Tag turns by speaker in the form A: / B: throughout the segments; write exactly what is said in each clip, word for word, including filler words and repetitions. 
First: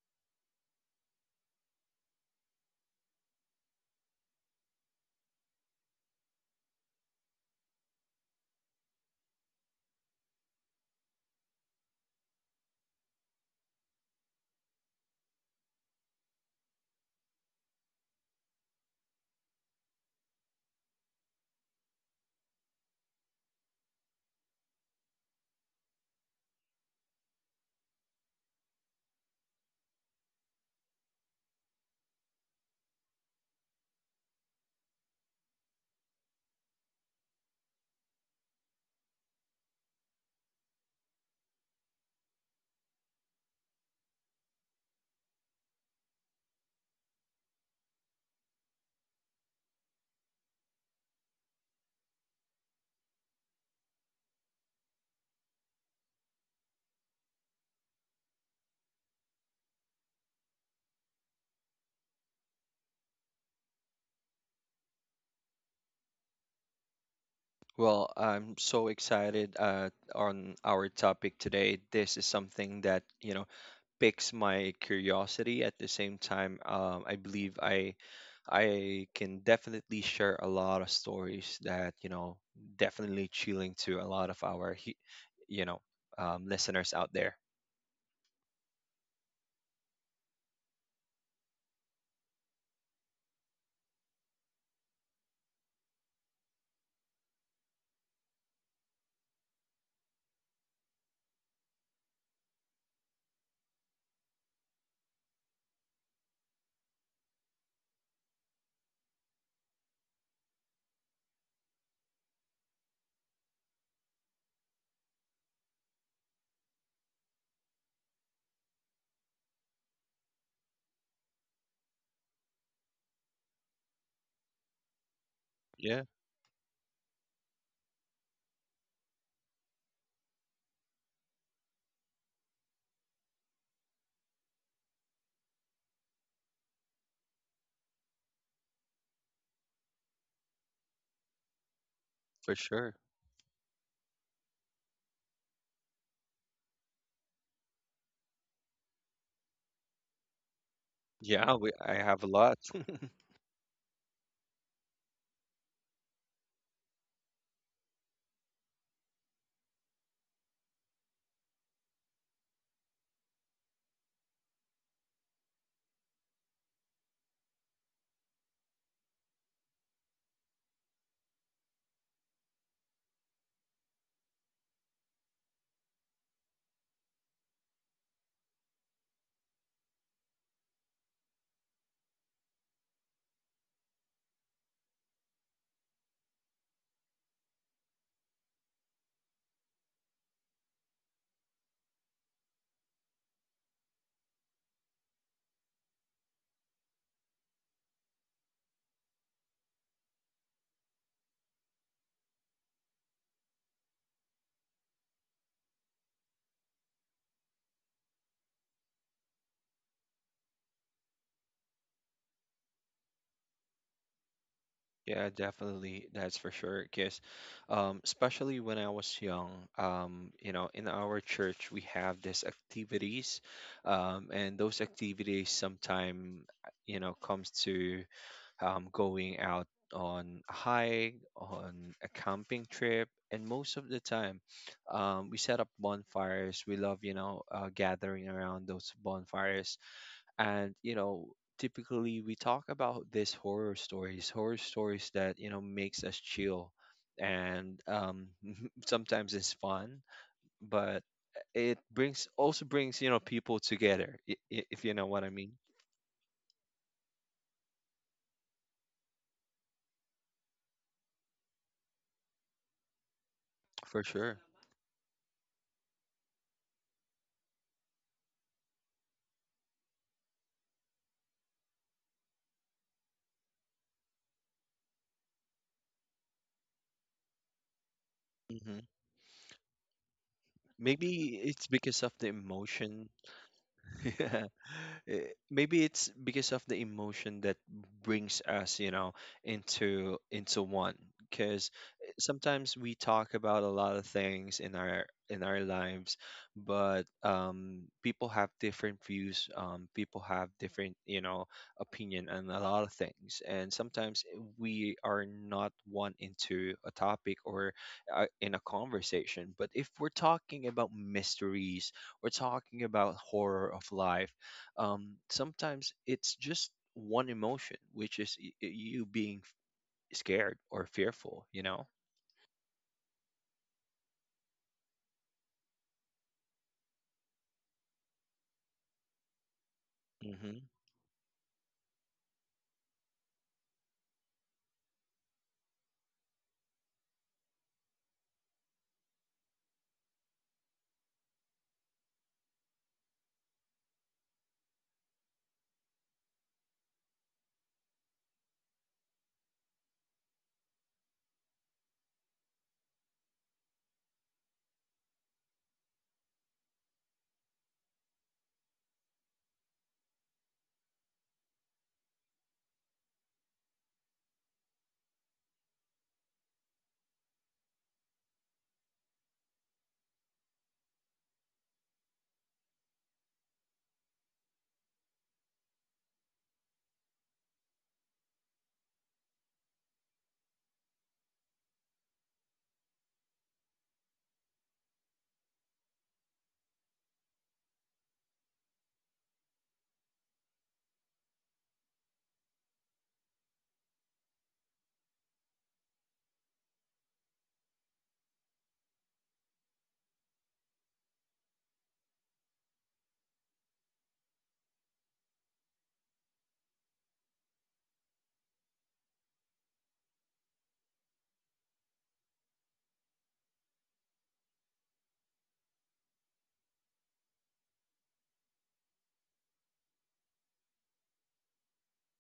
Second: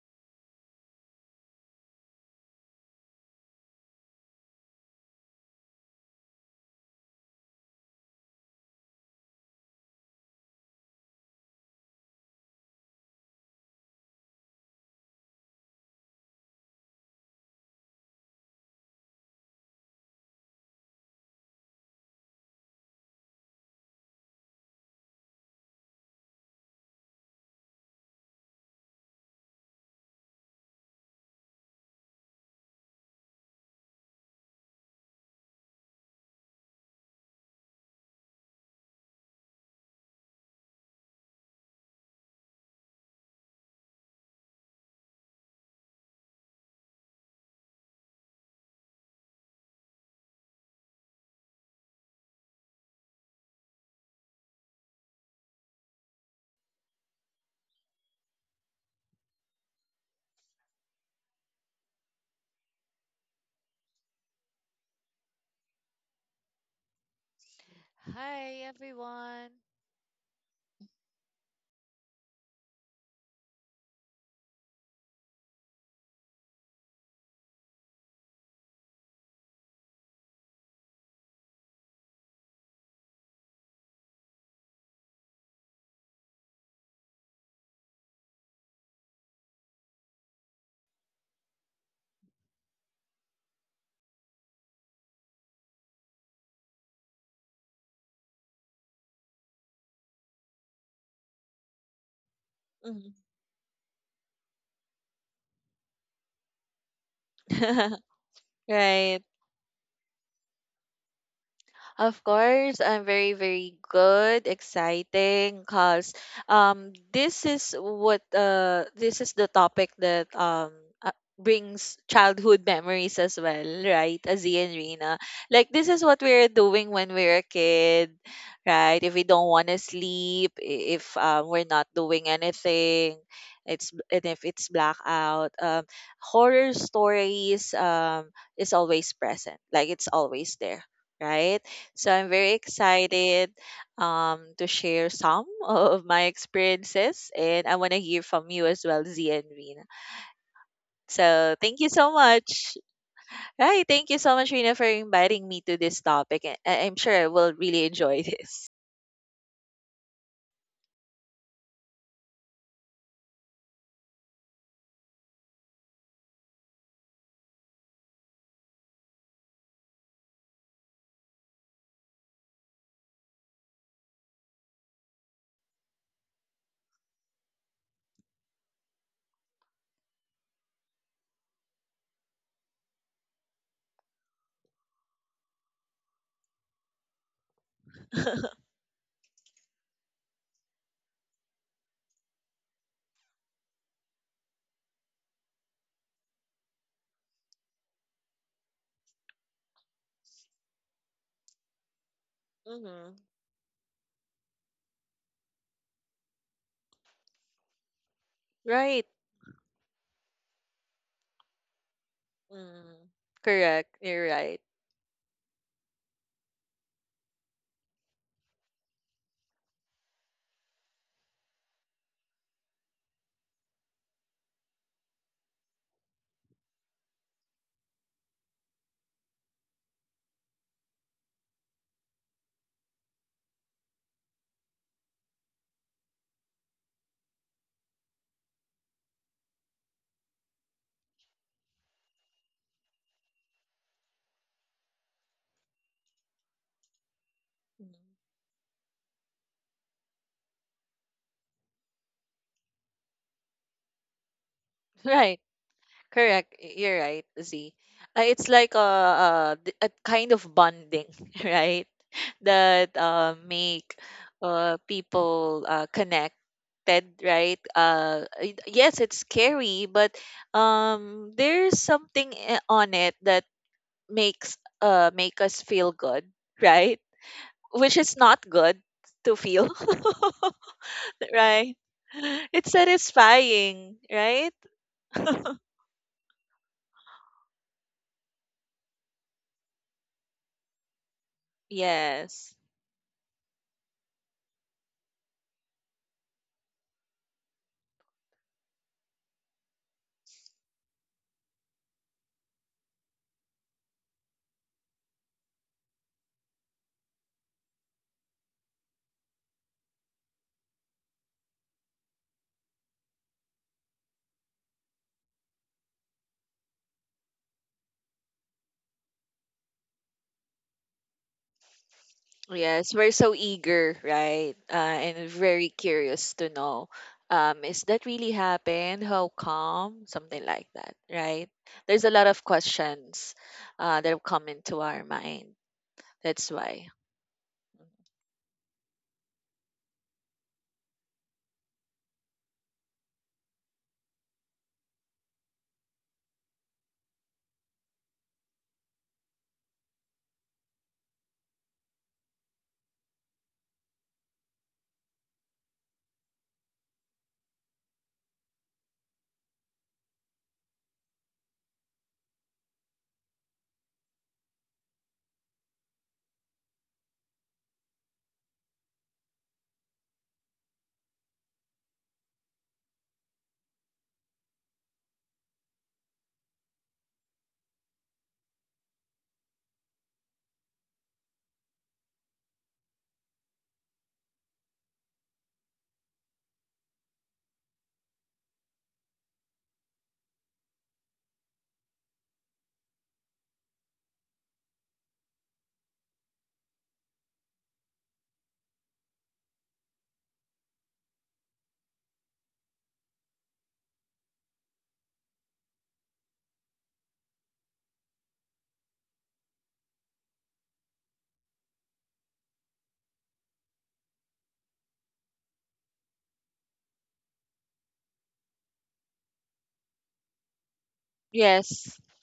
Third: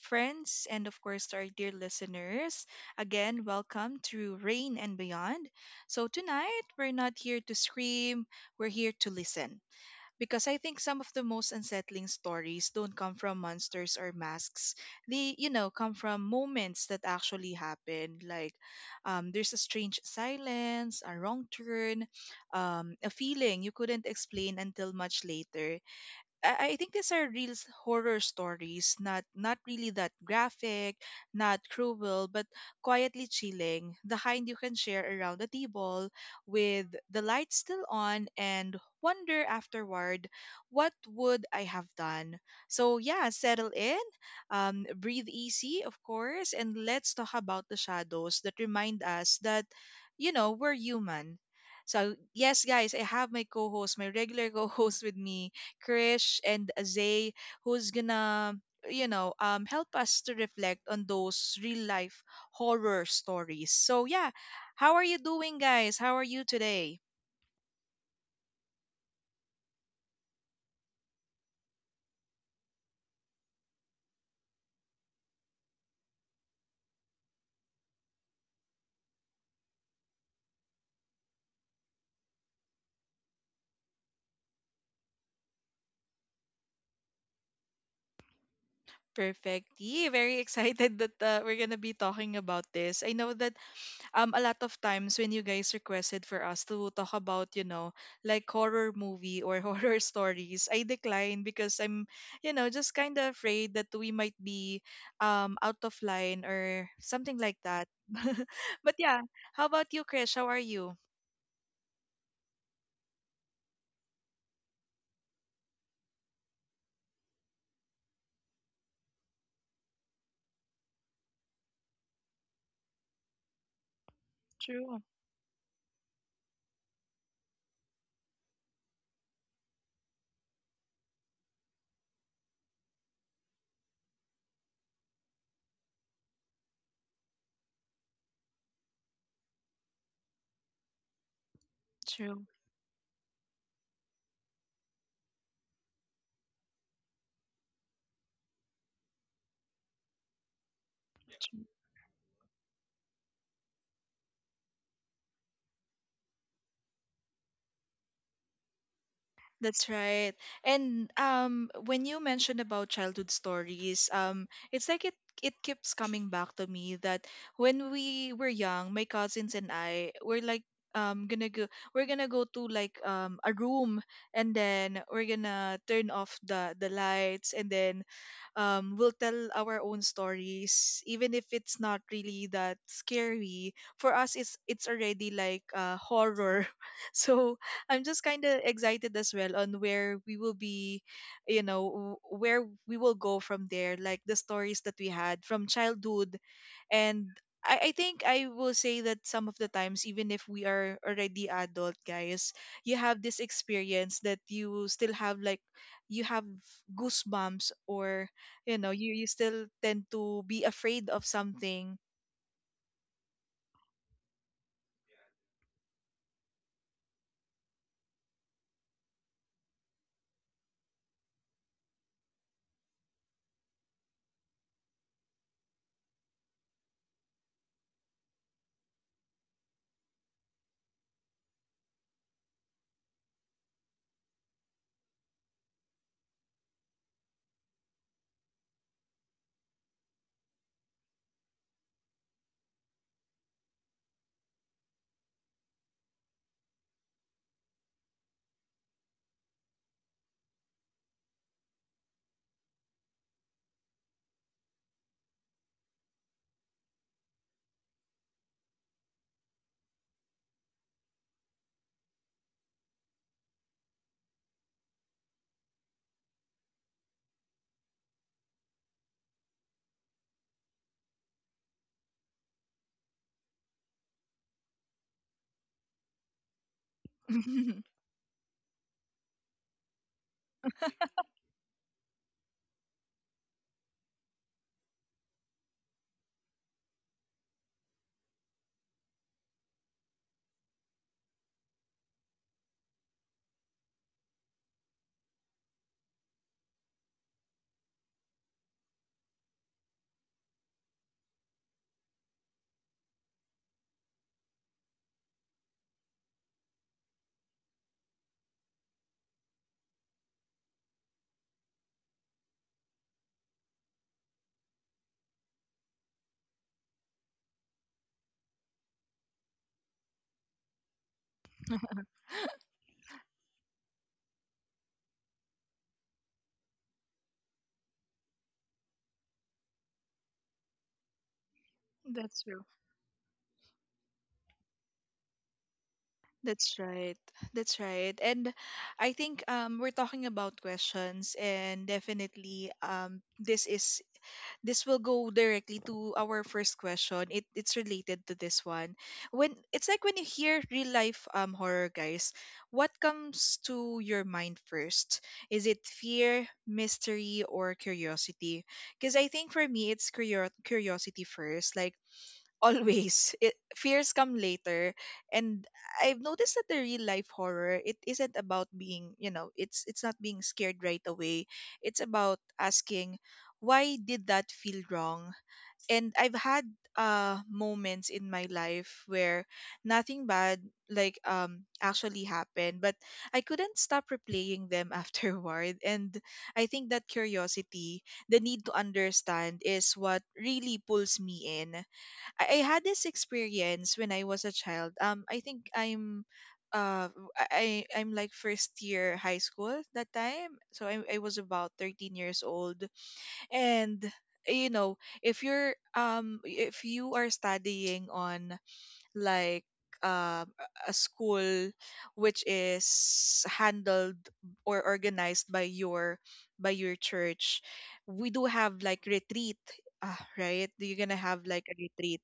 A: friends, and of course our dear listeners. Again, welcome to Rain and Beyond. So tonight we're not here to scream, we're here to listen. Because I think some of the most unsettling stories don't come from monsters or masks. They, you know, come from moments that actually happened. Like um, there's a strange silence, a wrong turn, um, a feeling you couldn't explain until much later. I I think these are real s- horror stories, not not really that graphic, not cruel, but quietly chilling. The kind you can share around the table with the lights still on, and wonder afterward, what would I have done? So yeah, settle in, um, breathe easy, of course, and let's talk about the shadows that remind us that, you know, we're human. So yes, guys, I have my co-host, my regular co-host with me, Krish and Zay, who's gonna you know um help us to reflect on those real life horror stories. So yeah, how are you doing, guys? How are you today?
B: Well, I'm
C: Hi
B: so
C: everyone.
B: excited uh, on our topic today. This is something that, you know, piques my curiosity. At the same time, um, I believe I I can definitely share a lot of stories that, you know, definitely chilling to a lot of our, he- you know, um, listeners out there.
A: Perfect. Yeah, very excited that uh, we're gonna be talking about this. I know that um a lot of times when you guys requested for us to talk about, you know like, horror movie or horror stories, I decline because I'm you know just
C: Mhm.
A: kind of afraid that we might be um out of line or something like that but
C: right.
A: yeah, how about you, Krish? How are you?
C: Of course, I'm very, very good, exciting, cause um, this is what uh, this is the topic that um uh, brings childhood memories as well, right? Azia and
A: True.
C: Rina, like this is
B: Yeah,
C: what we're doing when we're a kid, right? If we don't want to sleep, i- if um, we're not doing anything, it's and if it's blackout, um, horror stories um is always present, like it's always there, right? So I'm
A: True.
C: very
B: for sure.
C: excited um, to share some of my experiences, and I want to hear from you as well, Z and Rina.
B: Yeah,
C: So
B: we,
C: thank you
B: I
C: so
B: have a lot.
C: much. Right, thank you so much, Rina, for inviting me to this topic. and I- I'm sure I will really enjoy this.
A: That's right. And um when you mentioned about childhood stories, um it's like it it keeps coming back to me that when we were young, my cousins and I were like um gonna go we're gonna go to, like, um a room, and then we're gonna turn off the the lights. And then um we'll tell our own stories, even if it's not really that scary for us, it's it's already like uh horror so I'm just kind of excited as well on where we will be, you know, w- where we will go from there, like the stories that we had from childhood. And I, I think I will say that some of the times, even if we are already adult, guys, you
C: Hmm.
A: have this experience that you still have like, you have goosebumps, or, you know,
C: Right.
A: you, you still tend to be afraid of something.
C: Mm. Correct. You're right.
B: Yeah, definitely. That's for sure. Because, um, especially when I was young, um, you know, in our church we have these activities, um, and those activities sometime, uh, you know, comes to um, going out on a hike, on a camping trip, and most of the time, um, we set up bonfires. We love, you know, uh, gathering around those bonfires, and you know, typically we talk about these horror stories horror stories that, you know, makes us chill. And
C: Mhm.
B: um sometimes it's fun, but it brings also brings, you know, people together, i- i- if you know what I
C: Right.
B: mean.
C: Correct. Y- You're right, Z. Uh, it's like a, a, d- a kind of bonding, right? That uh, make
B: For sure.
C: uh, people uh, connected, right? Uh, y- yes, it's scary, but um, there's something i- on it that makes uh, make us feel good, right? Which is not
B: hmm
C: good to feel,
B: Maybe it's
C: right?
B: because of the
C: It's
B: emotion.
C: satisfying,
B: Yeah.
C: right?
B: Eh, Maybe it's because of the emotion that brings us, you know, into into one. Because
C: Yes.
B: sometimes we talk about a lot of things in our in our lives, but um, people have different views. Um, people have different, you know, opinion on a lot of things, and sometimes we are not one into a topic or uh, in a conversation. But if we're talking about mysteries, we're talking about horror of life. Um, sometimes it's just one emotion, which is y- y- you being f- scared or fearful, you know?
C: Yes, we're so eager, right? Uh, and very curious to know, um, is that really happened? How come? Something
B: Mm-hmm.
C: like that, right? There's a lot
A: That's
C: of
A: true.
C: questions uh, that have come into our mind. That's
A: That's
C: why.
A: right. That's right. And I think um, we're talking about questions, and definitely um, this is this will go directly to our first question. It it's related to this one. When it's like, when you hear real life um, horror, guys, what comes to your mind first? Is it fear, mystery, or curiosity? Because I think for me, it's curio- curiosity first. Like, always it, fears come later. And I've noticed that the real life horror, it isn't about being, you know it's it's not being scared right away. It's about asking, why did that feel wrong? And I've had uh moments in my life where nothing bad, like, um actually happened, but I couldn't stop replaying them afterward. And I think that curiosity, the need to understand, is what really pulls me in. I, I had this experience when I was a child. Um, I think I'm, uh, I I- I'm like first year high school at that time. So I I was about thirteen years old, and, you know, if you're um if you are studying on, like, um, a a school which is handled or organized by your by your church, we do have like retreat. Uh, right, you're gonna have like a
C: Yes.
A: retreat.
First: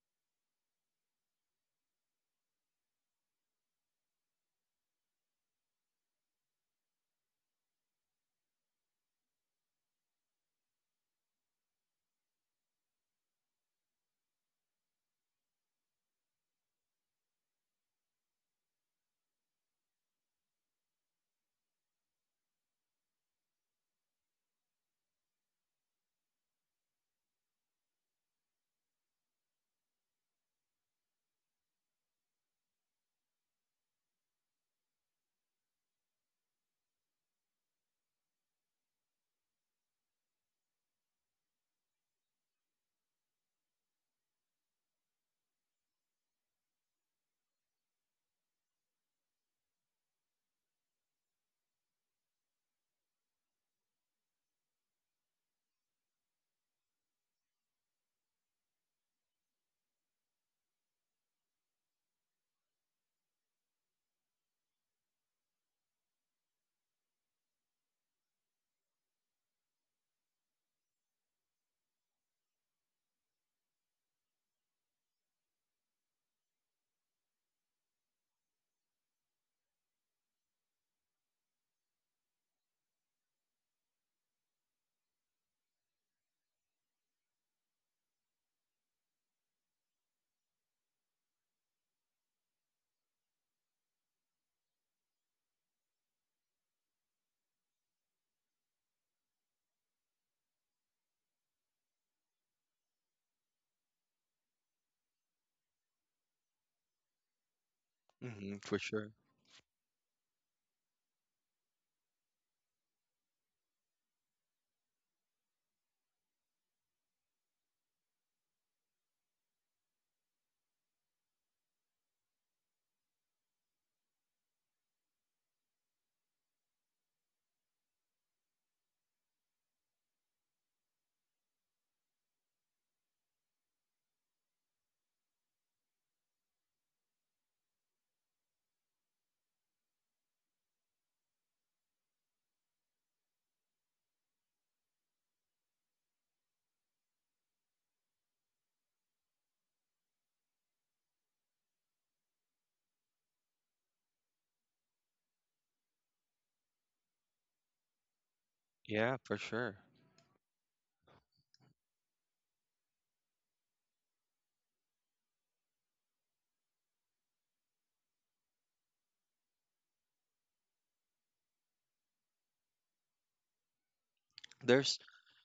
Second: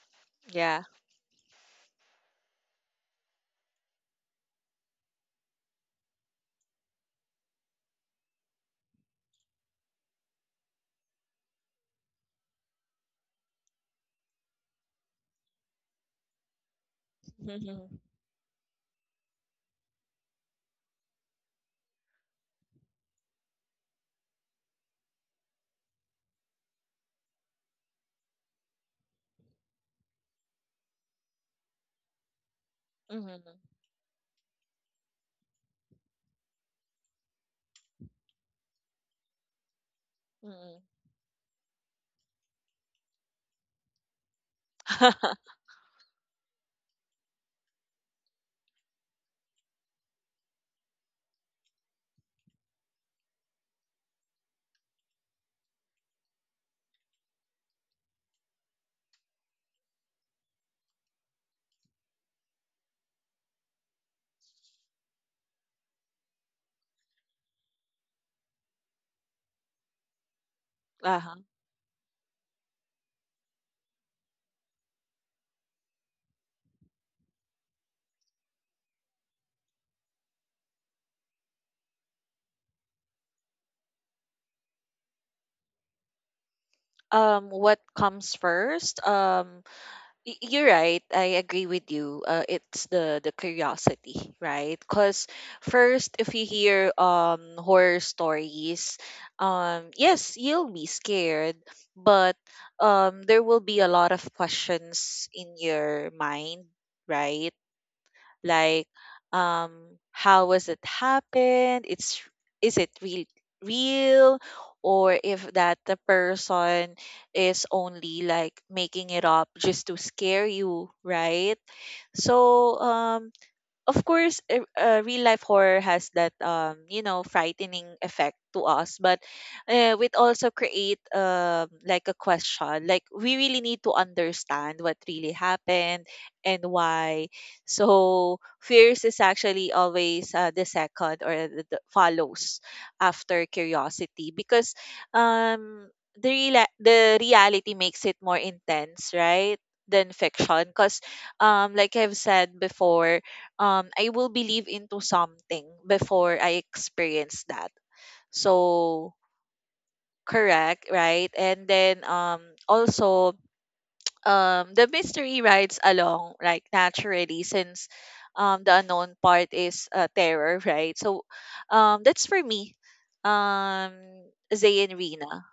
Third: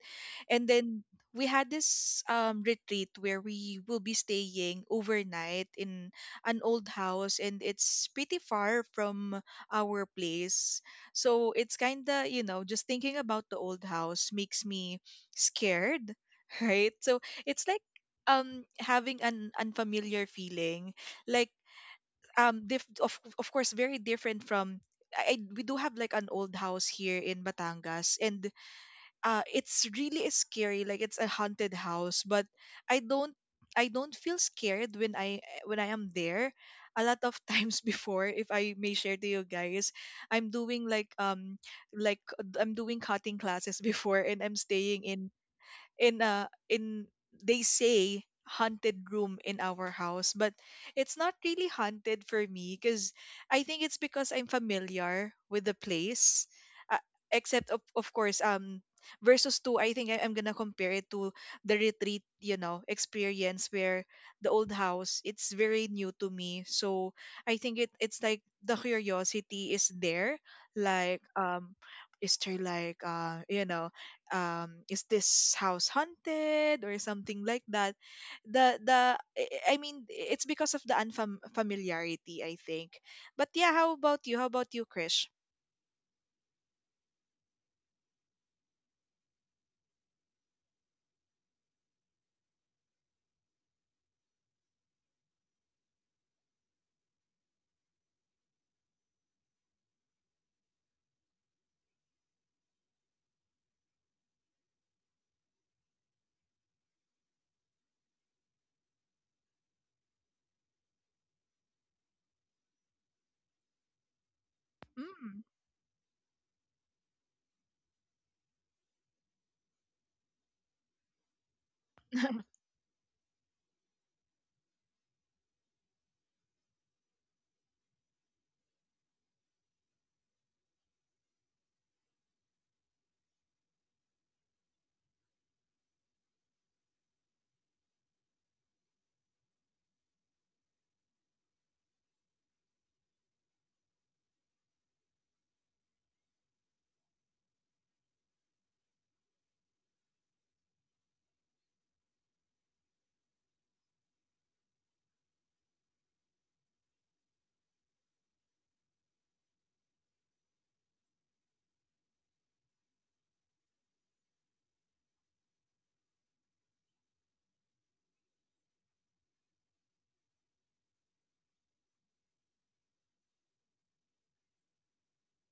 A: And
C: Yeah.
A: then we had this um, retreat where we will be staying overnight in an old house, and it's pretty far from our place. So it's kind of, you know just thinking about the old house makes me scared right? So it's like
C: Mm-hmm.
A: um having an unfamiliar feeling, like, um diff- of of course very different from. I, I- we do have like an old house here in Batangas, and uh it's really scary, like it's a haunted house, but I don't
C: Mm-hmm.
A: I don't feel scared when I when I am there. A lot of times before, if I may share to you guys, I'm
C: Mm-hmm.
A: doing like um like I'm doing cutting classes before, and I'm staying in in a in they say haunted room in our house, but it's not really haunted for me because I think it's because I'm familiar with the place. uh, Except of, of course, um versus two, I think, I, i'm gonna compare it to the retreat you know experience, where the old house, it's very new to me. So I think it it's like the curiosity is there, like,
C: uh-huh.
A: um is there, like, uh you know um is this house haunted or something like that. The the I I mean, it's because of the unfamiliarity, I think. But yeah, how about you how about you, Krish?
C: Um, what comes first? Um, Y- You're right. I agree with you. Uh, it's the the curiosity, right? Because first, if you hear um horror stories, um yes, you'll be scared, but um there will be a lot of questions in your mind, right?
B: Mm-hmm. For
C: Like
B: sure.
C: um how was it happened it's is it real real, or
A: Mm.
C: if that the person is only like making it up just to scare you, right? So um of course, eh, uh, real life horror has that um you know frightening effect to us, but uh, it also create um like a question, like we really need to understand what really happened and why. So fears is actually always uh, the second or the, the follows after curiosity, because um the real the reality makes it more intense, right, than fiction because um like I've said before, um I will believe into something before I experience that. So
B: Yeah, for sure.
C: correct, right? And then um also, um the mystery rides along like naturally, since um the unknown part is uh, terror, right? So um that's for me. Um Zay and
B: There's,
C: Rina.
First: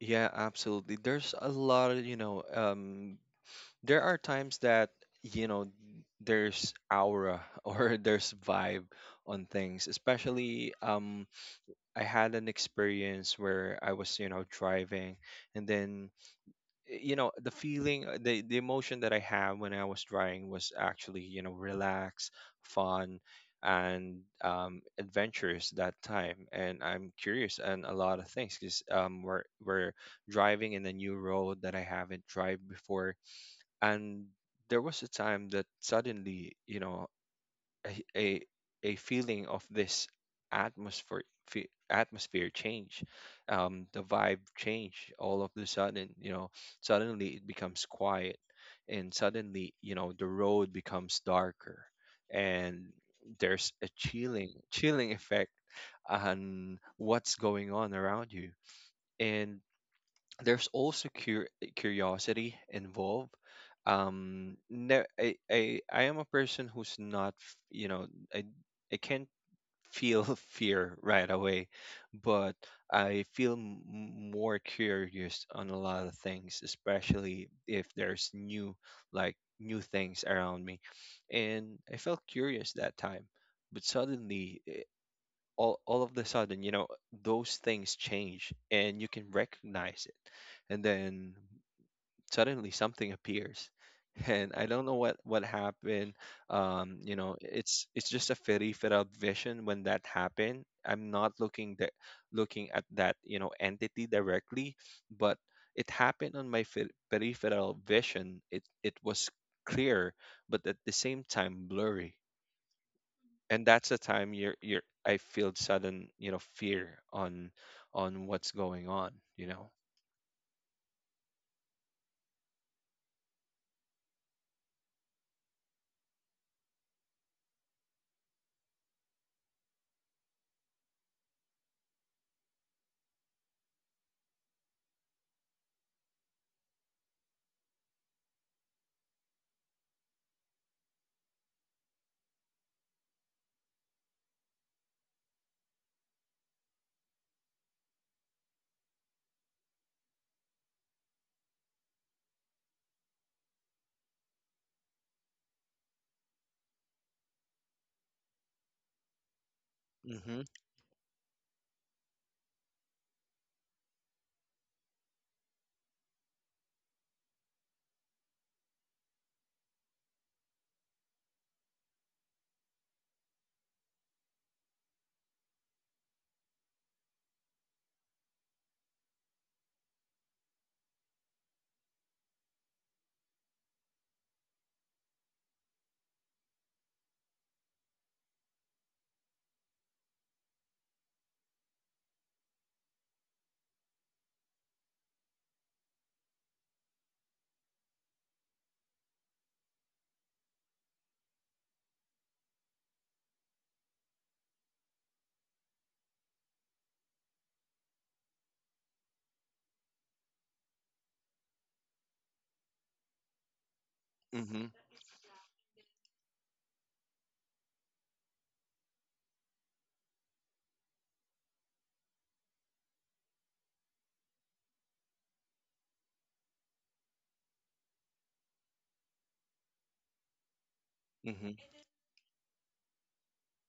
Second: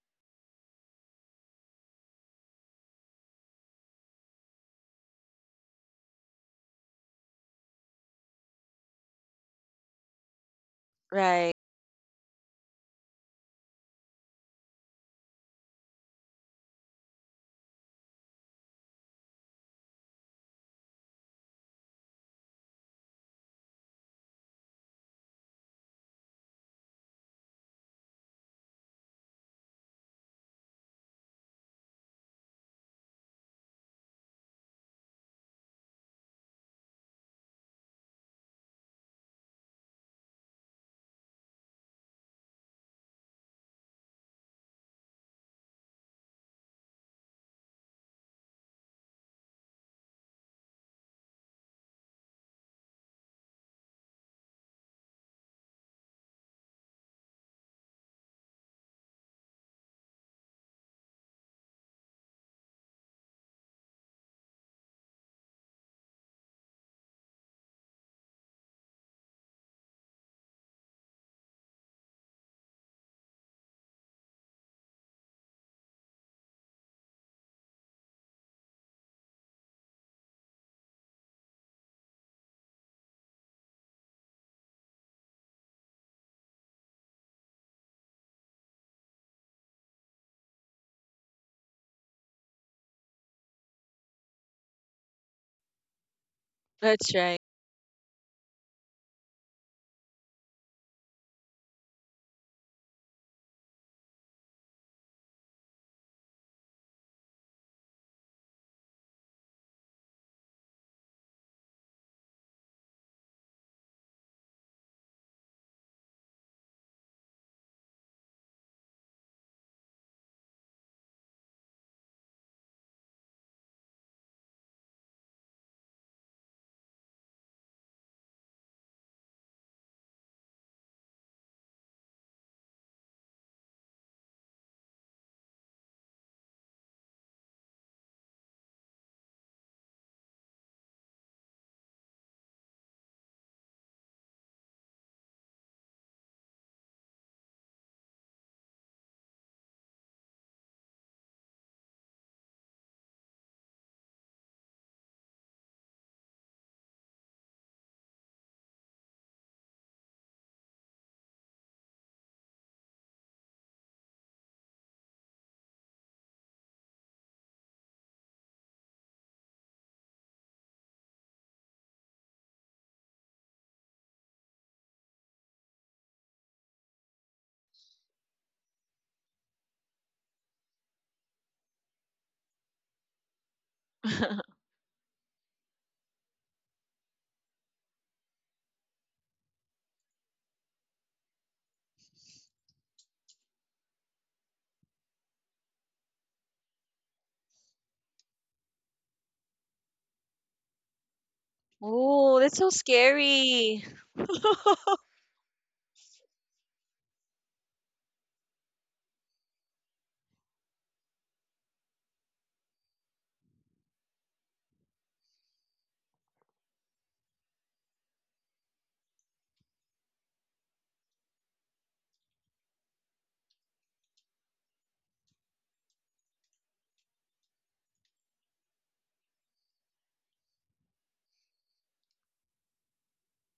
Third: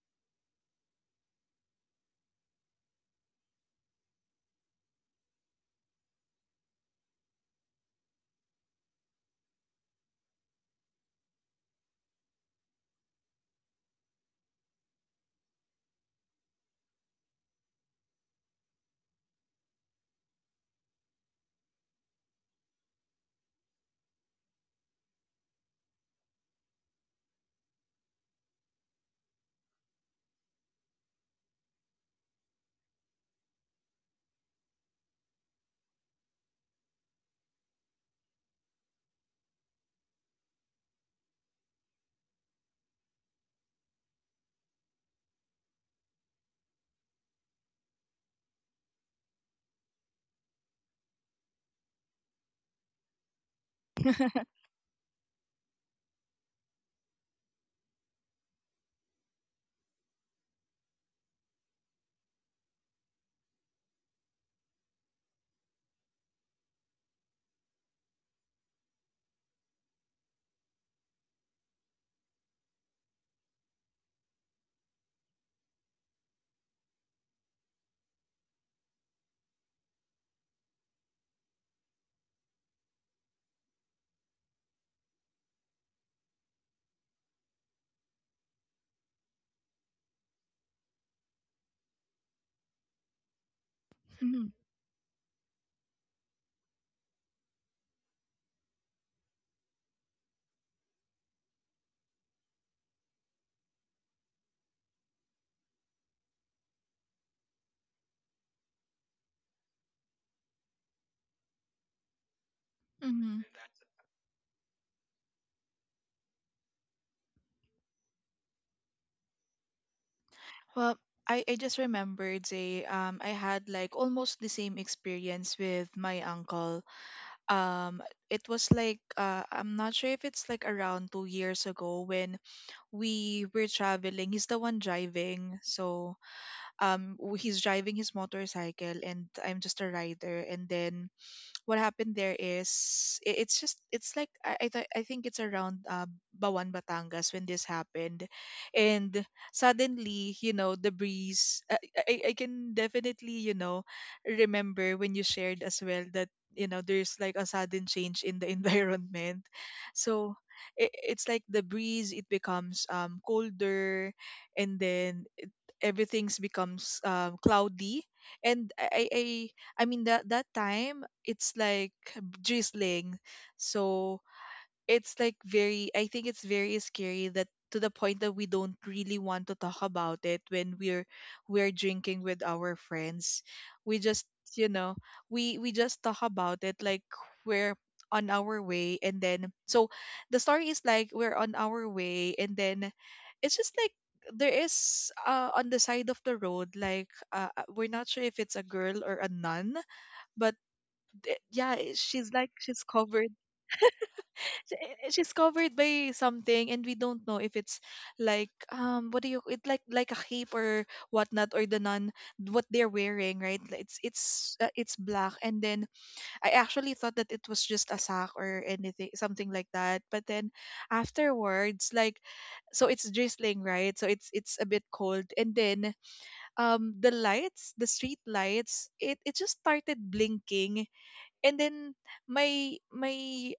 B: yeah, absolutely. There's a lot of, you know, um, there are times that, you know, there's aura or there's vibe on things, especially um,
C: Right.
B: I had an experience where I was, you know, driving. And then eh, you know, the feeling, uh, the the emotion that I have when I was driving was actually, you know, relaxed, fun, and um adventurous that time. And I'm curious and a lot of things because um we're we're driving in a new road that I haven't drive before. And there was a time that suddenly, you know, a a, a feeling of this atmosphere fe- atmosphere change, um the vibe change, all of the sudden, you know, suddenly it becomes quiet. And suddenly, you know, the road becomes darker, and there's a chilling chilling effect on what's going on around you, and there's also cur- curiosity involved. Um no, I, I i am a person who's not f- you know, i i can't feel fear right away. But I feel m- more curious on a lot of things, especially if there's new like new things around me. And I felt curious that time. But suddenly, eh, all all of the sudden, you know, those things change and you can recognize it. And then suddenly something appears. And
A: Mhm,
B: I don't know what what happened. Um, you
C: That's
B: know,
C: right.
B: it's it's just a very fitted vision when that happened. I'm not looking that looking at that, you know, entity directly, but it happened on my fe- peripheral vision. It it was clear, but at the same time blurry.
A: mhm.
B: And that's the time you're you're I feel sudden, you know, fear on on what's going on you know
A: Well, I, I just remembered, say, um, I had like almost the same experience with my uncle. Um, it was like, uh, I'm not sure if it's like around two years ago when we were traveling. He's the one driving. So um w- he's driving his motorcycle and I'm just a rider. And then what happened there is, i- it's just, it's like I I, th- I think it's around uh, Bawan Batangas when this happened. And suddenly, you know the breeze. I, I I can definitely, you know remember when you shared as well that, you know there's like a sudden change in the environment,
B: mhm.
A: so. I It's like the breeze, it becomes, um, colder, and then everything's becomes, um, cloudy. And I I I mean that that time it's like drizzling. So it's like very, I think it's very scary, that to the point that we don't really want to talk about it when we're, we're drinking with our friends. We just, you know, we we just talk about it like we're on our way. And then so the story is like, we're on our way, and then it's just like, there is, uh, on the side of the road, like, uh, uh, we're not sure if it's a girl or a nun. But th- yeah, i- she's
C: oh,
A: like
C: that's so
A: she's covered.
C: scary.
A: She- i- she's covered by something, and we don't know if it's, like, um what do you — it, like, like a cape or whatnot, or the nun, what they're wearing, right? Like, it's it's
B: Mhm.
A: uh, it's black. And then I actually thought that it was just a sack, or anything, something like that, but then afterwards, like, so it's drizzling, right? So it's, it's a bit cold. And then, um the lights the street lights, it it just started blinking.
B: Mhm.
A: And then my, my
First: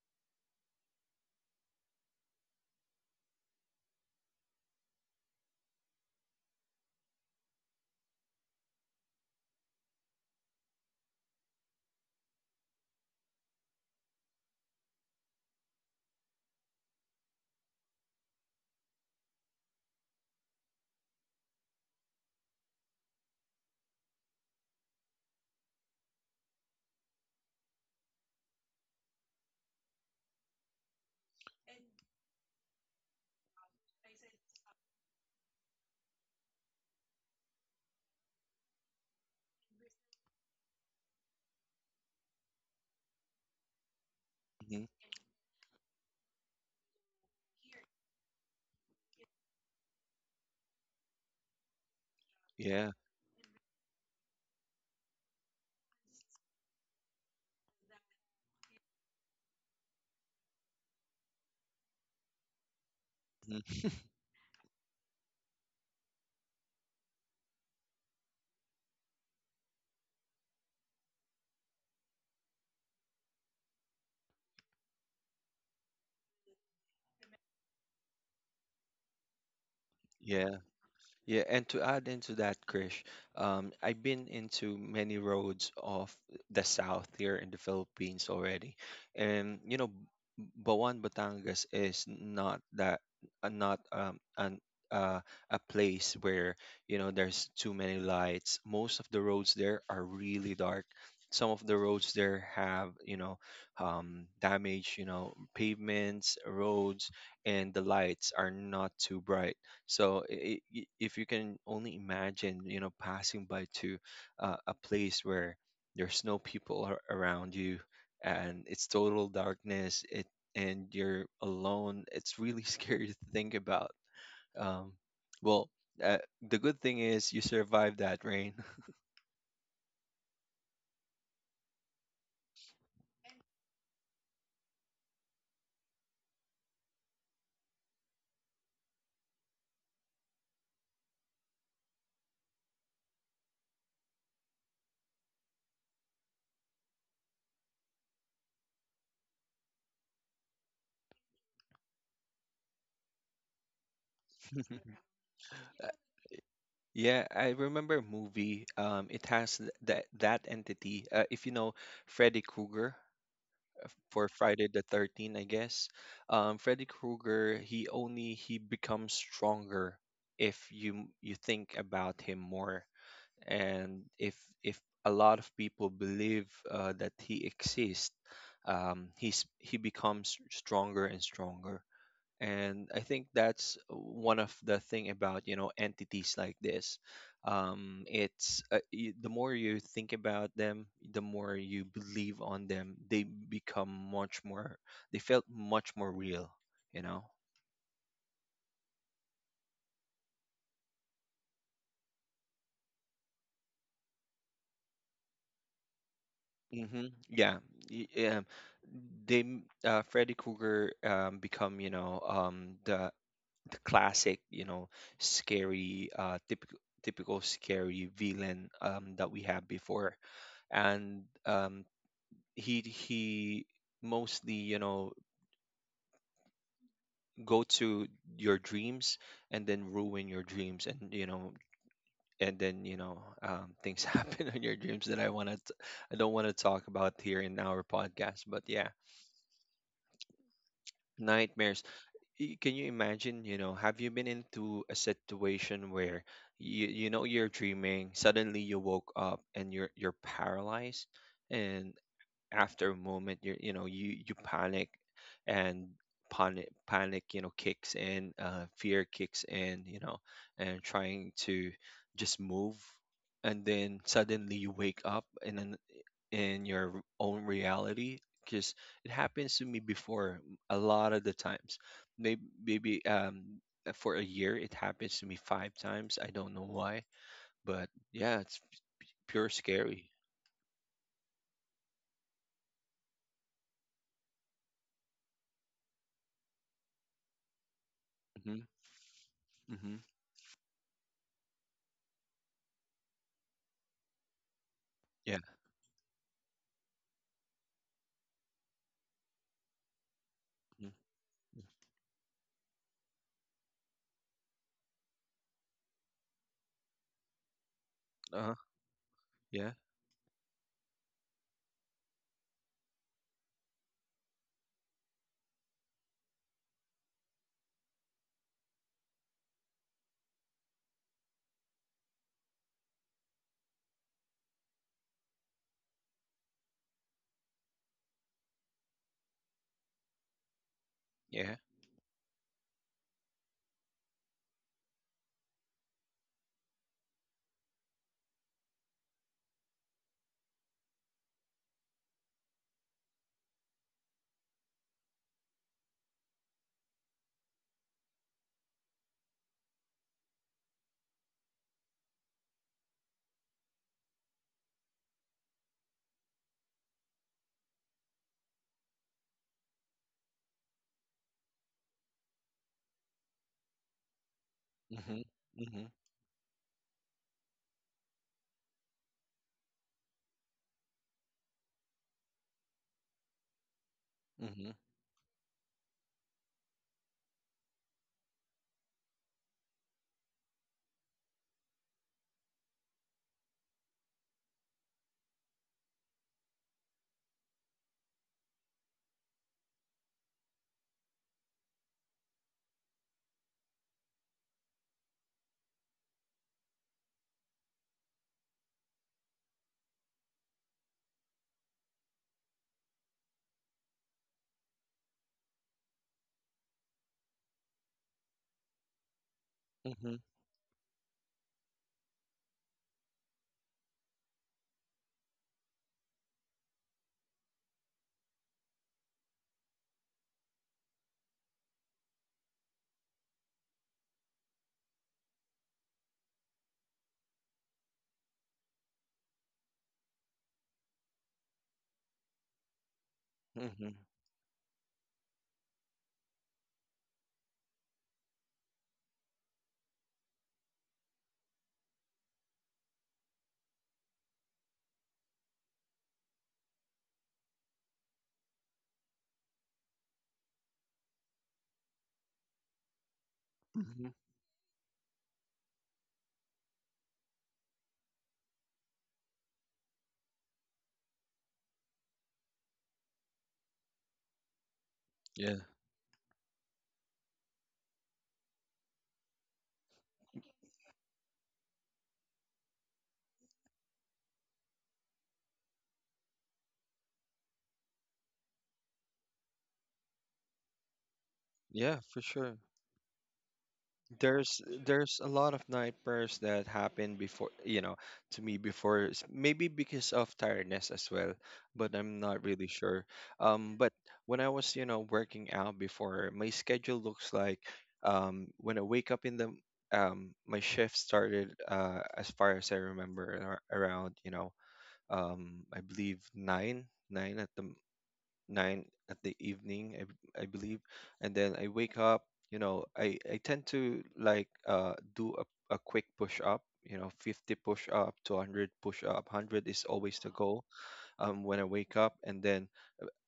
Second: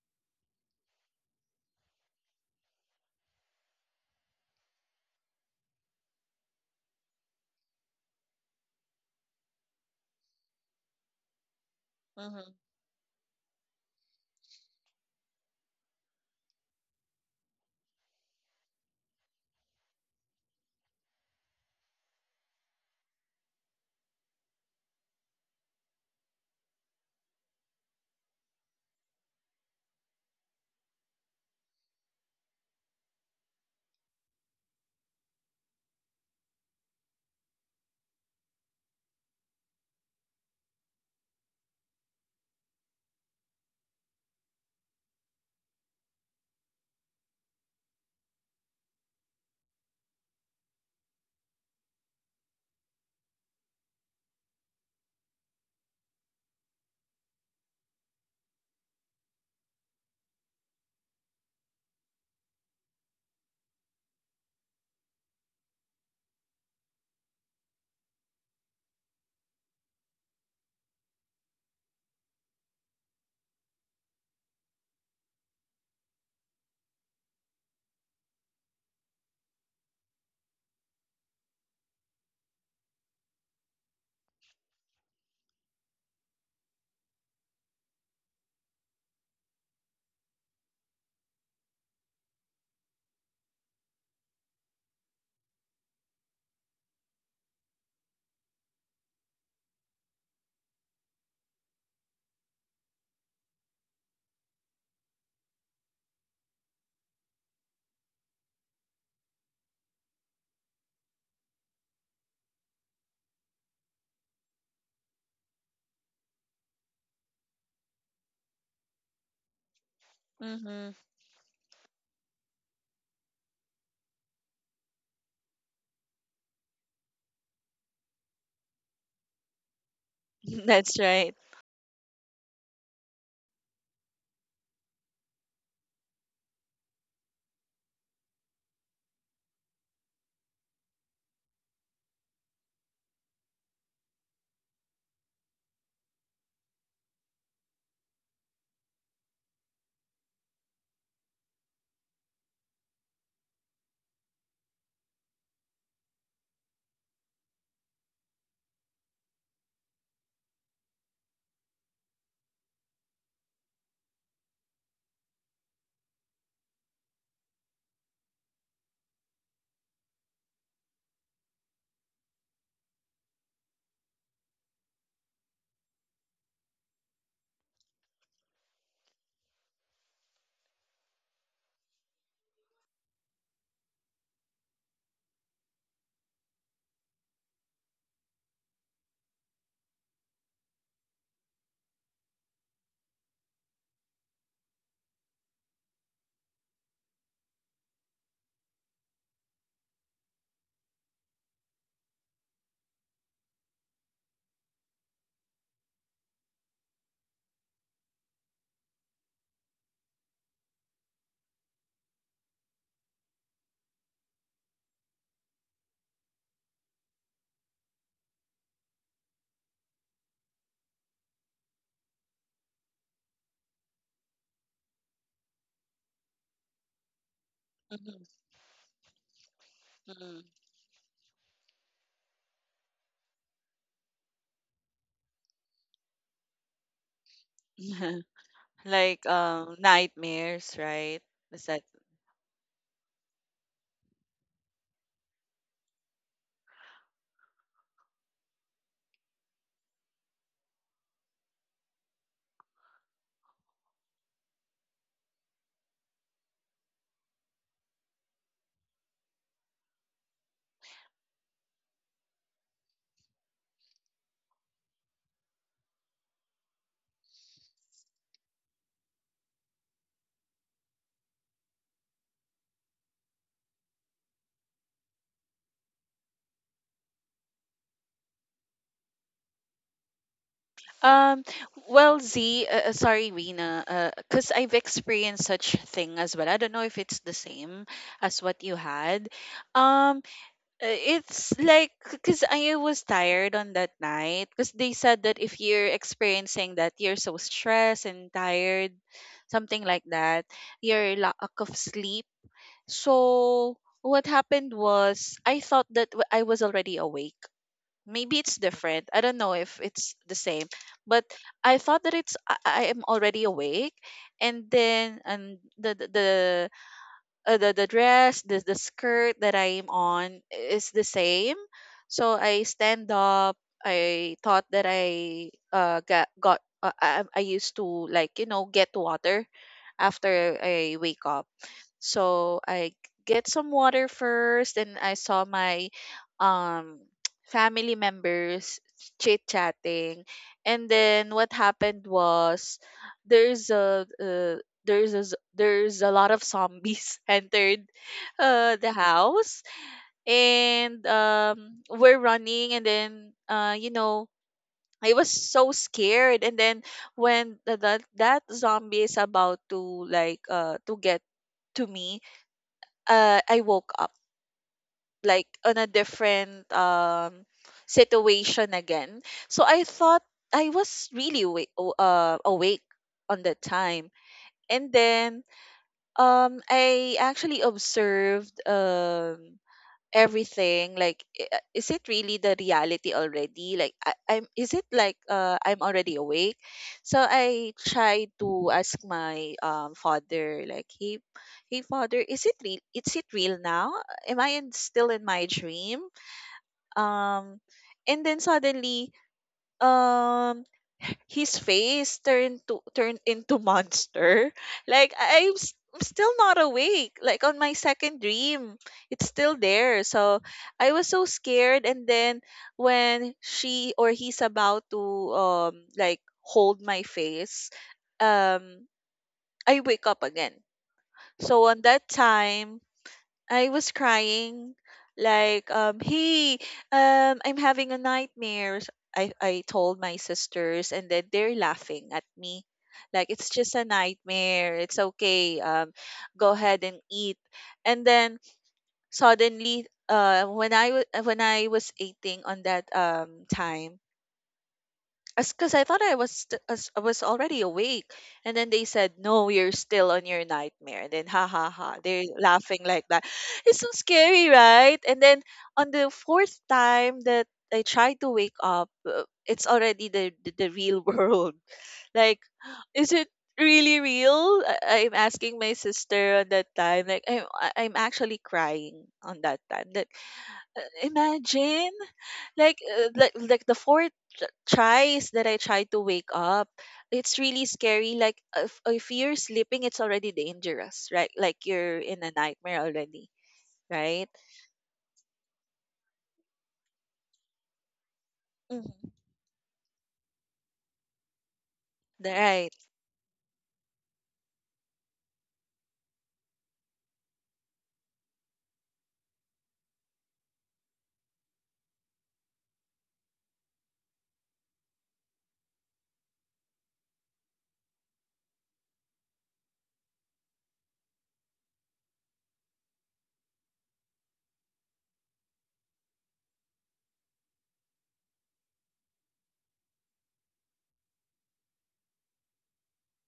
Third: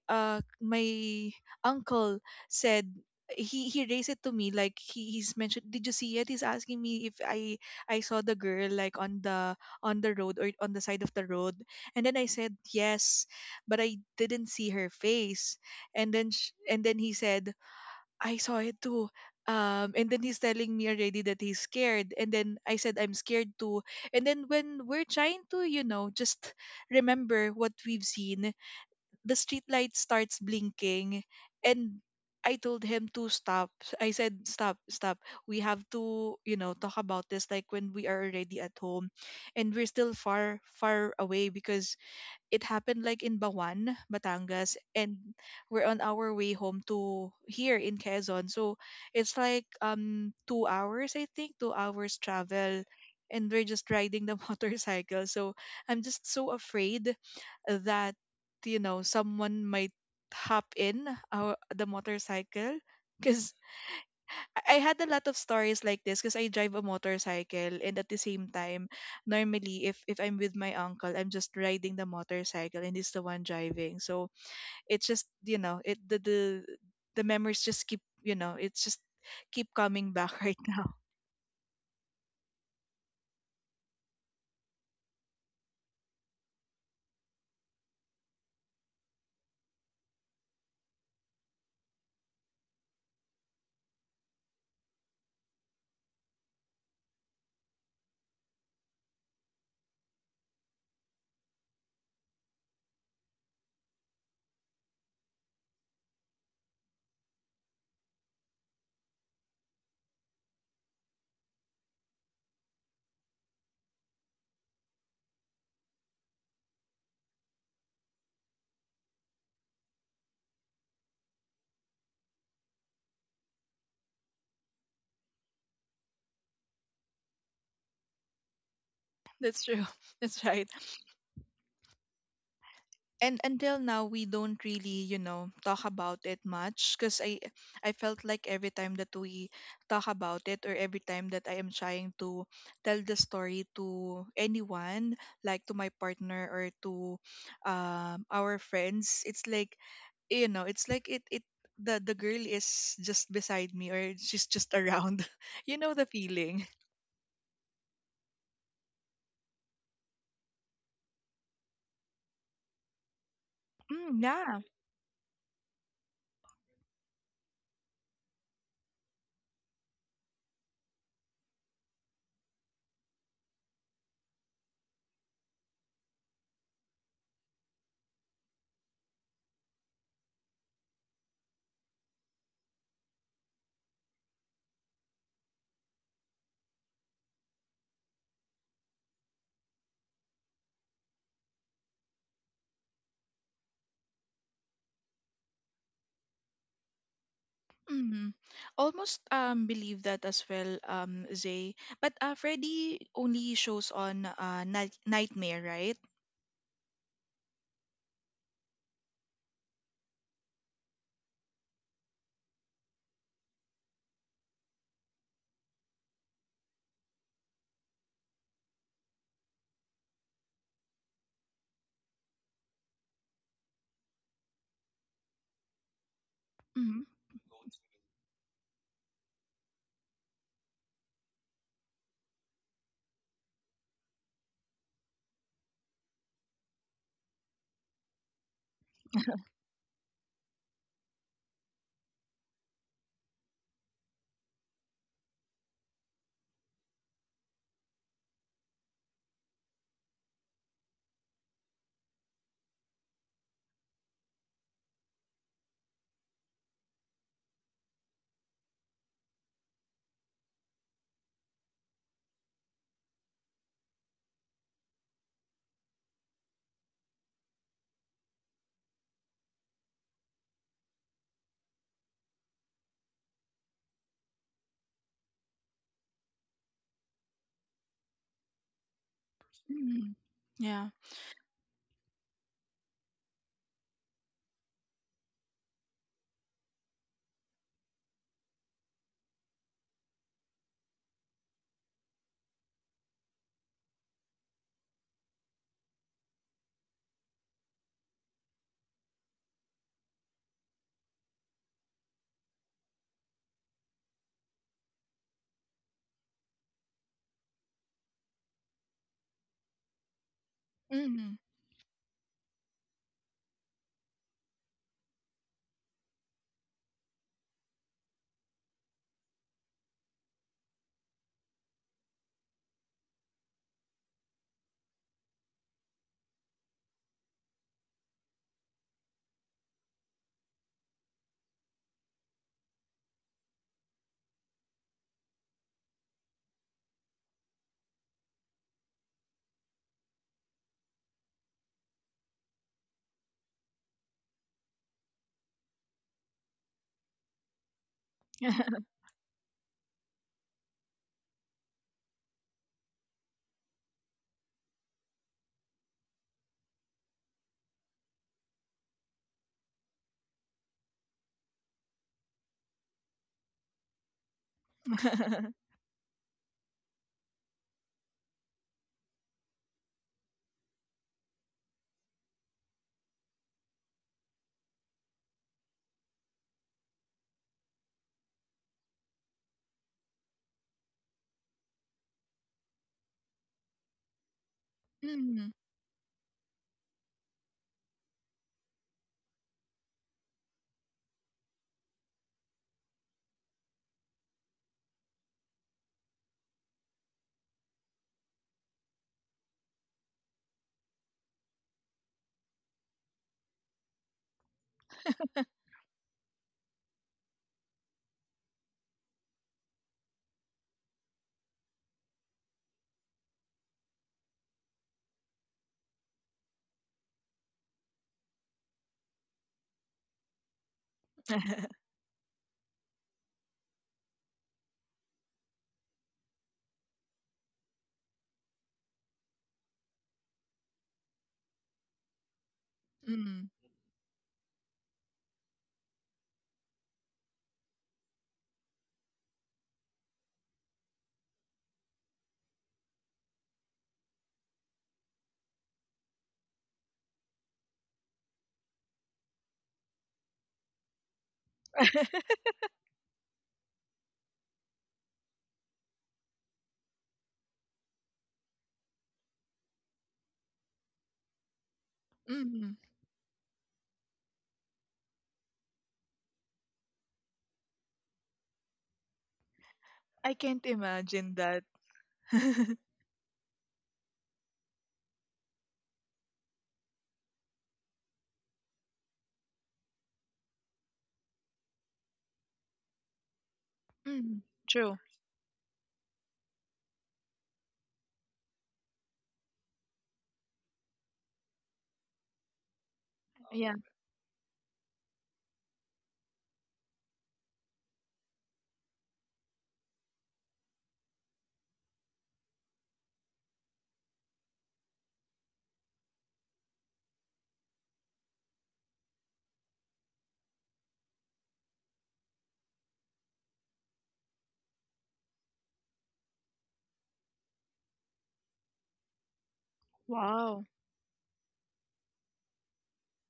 A: uh my uncle said, he he raised it to me, like, he, he's mentioned, did you see it? He's asking me if i i saw the girl, like, on the, on the road, or on the side of the road. And then I
C: Mm-hmm.
A: said yes, but I didn't see her face. And then, sh- and then he said, I saw it too. Um, and then he's telling me already that he's scared. And then I said, I'm scared too. And then when we're trying to, you know, just remember what we've seen, the street light starts blinking. And I told him to stop. I said, stop, stop. We have to, you know, talk about this, like, when we are already at home. And we're still far, far away because it happened, like, in Bawan, Batangas,
B: Mhm.
A: and we're on our way home to here in Quezon. So it's like, um two hours, I think, two hours travel,
B: Yeah.
A: and we're just riding the motorcycle. So I'm just so afraid that, you know someone might hop in our the motorcycle, because
B: Mhm,
A: I had a lot of stories like this, because I drive a motorcycle. And at the same time, normally, if if I'm with my uncle, I'm just riding the motorcycle and he's the one driving. So it's just, you know it the the the memories just keep you know it's just keep coming back right
B: yeah.
A: now.
B: Yeah, and to add into that, Krish, um, I've been into many roads of the south here in the Philippines already, and you know, Bawan Batangas is not that uh, not um an uh, a place where, you know, there's too many lights. Most of the roads there are really dark. Some of the roads there have, you know um, damage, you know, pavements, roads, and the lights are not too bright. So I I if you can only imagine, you know, passing by to uh, a place where there's no people ar- around you, and it's total darkness, it and
C: Mm-hmm.
B: you're alone, it's really scary to think about. Um, well, uh, the good thing is you survived that rain.
A: That's true. That's right.
C: That's right.
A: And until now, we don't really, you know talk about it much, because i i felt like every time that we talk about it, or every time that I am trying to tell the story to anyone, like to my partner or to, um, our friends, it's like, you know it's like it it, the the girl is just beside me, or she's just around you
B: Uh,
A: know, the feeling.
B: Yeah, I remember a movie. Um, it has th- that that entity. Uh, if you know Freddy Krueger.
A: Mm,
B: For
A: yeah.
B: Friday the thirteenth, I guess. Um, Freddy Krueger, he only he becomes stronger if you you think about him more, and if if a lot of people believe, uh, that he exists, um, he's he becomes stronger and stronger. And I think that's one of the thing about, you know, entities like this. Um it's uh, y- the more you think about them, the more you believe on them, they become much more they felt much more real, you know.
A: Hmm. Almost um believe that as well, um, Zay. But uh, Freddy only shows on uh night- Nightmare, right?
B: Mm-hmm. Yeah. Y- Yeah. They m- uh, Freddy Krueger, um, become, you know, um, the the classic, you know, scary, uh, typical typical scary villain, um, that we had before, and um, he he mostly, you know
A: Mm-hmm.
B: go to
C: Mm-hmm.
B: your dreams, and then ruin your dreams, and you know and then, you know um, things happen on your dreams that I want to I don't want to talk about here in our podcast, but yeah.
C: Like um nightmares, right? Is that
B: Nightmares. Y- can you imagine, you know have you been into a situation where you you know you're dreaming, suddenly you woke up and you're you're paralyzed, and after a moment, you you know you you panic, and panic panic, you know, kicks in. Uh fear kicks in you know And trying to just move, and then suddenly you wake up in an, in your own reality, because it happens to me before a lot of the times. Maybe maybe um for a year it happens to me five times. I don't know why, but yeah, it's pure scary.
A: Hmm. Yeah.
C: um well, Z, uh, uh, sorry Rina, uh cuz I've experienced such thing as well. I don't know if it's the same as what
B: Hmm.
C: you had.
B: Hmm.
C: Um uh, it's like cuz I was tired on that night, cuz they said
B: Yeah.
C: that if you're experiencing that you're so stressed and tired something like that,
B: Mm,
C: your lack of sleep. So what happened was I thought that w- I was already awake. Maybe
B: uh-huh.
C: it's different. I don't know
B: Yeah.
C: if it's the same, but
A: Mm-hmm.
C: I thought that it's I, I am already awake, and then and the the the uh, the the dress, the the skirt that I'm on is the same. So I stand up. I thought that I uh got got uh, I, I used to like you know get water after I wake up.
B: Yeah.
C: So I get some water first, and I saw my um family members chit chatting, and then what happened was there's a, a there's a, z- there's a lot of zombies entered uh, the house, and um, we're running, and then uh, you know, I was so scared. And then when the, that that zombie is about to like uh, to get to me, uh, I woke up
B: Mhm.
C: like on a
B: Mhm.
C: different um, situation again. So I thought I was really awake, uh, awake on that time.
B: Mhm.
C: And then Um, I actually observed um everything. Like, i- uh, is it really the reality already? Like, I, I'm. Is it like
A: Mm-hmm.
C: uh, I'm already awake? So I tried to ask my um father, like, hey, hey, father, is it real? Is it real now? Am I in, still in my dream? Um, and then suddenly, um, his face turned to turned into monster. Like I- I'm, s- I'm still not awake. Like on my second dream, it's still there.
B: Mhm.
C: So I was so scared. And then when she or he's about to um like hold my face, um I wake up again. So on that time, I was crying, like um hey, um I'm having a nightmare. S- I I told my sisters and then they're laughing at me, like
A: Mm-hmm.
C: it's just a
B: Mhm.
C: nightmare. It's okay. Um go ahead and eat. And then suddenly, uh when I wa- when I was eating on that um time, as because I thought I was st- as- I was already awake, and then they said, "No, you're still on your nightmare." And then ha ha ha, they're laughing like that. It's so
B: Mhm.
C: scary, right? And then on the fourth time that I tried to wake up, uh, it's already the the, the real world. Like,
A: Mm-hmm.
C: is it really real? I, I'm
B: Yeah.
C: asking my sister on that time. Like, I'm I- I'm actually crying on that time. That
A: I can't
C: uh,
A: imagine that.
C: Imagine, like uh, like like the four ch- tries that I tried to wake up, it's really scary, like if, if you're sleeping it's already dangerous, right, like you're
B: Yeah,
C: in
B: for
C: a
B: sure.
C: nightmare already, right?
A: Mm.
B: There's
A: True.
B: there's a lot of night prayers that happened before, you know, to me
C: Mm-hmm.
B: before, s- maybe because of tiredness as well, but I'm not really
C: Right.
B: sure.
A: Yeah.
B: Um, but when I was, you know, working out before, my schedule looks like, um, when I wake up in the, um, my shift started, uh, as far as I remember, ar- around, you know, um, I believe nine, nine at the nine at the evening, I, b- I believe. And then I wake up. You know, I, I tend to, like, uh, do a, a quick push up, you know, fifty push up to one hundred push up. one hundred is always the
A: Wow.
B: goal, um, when I wake up. And then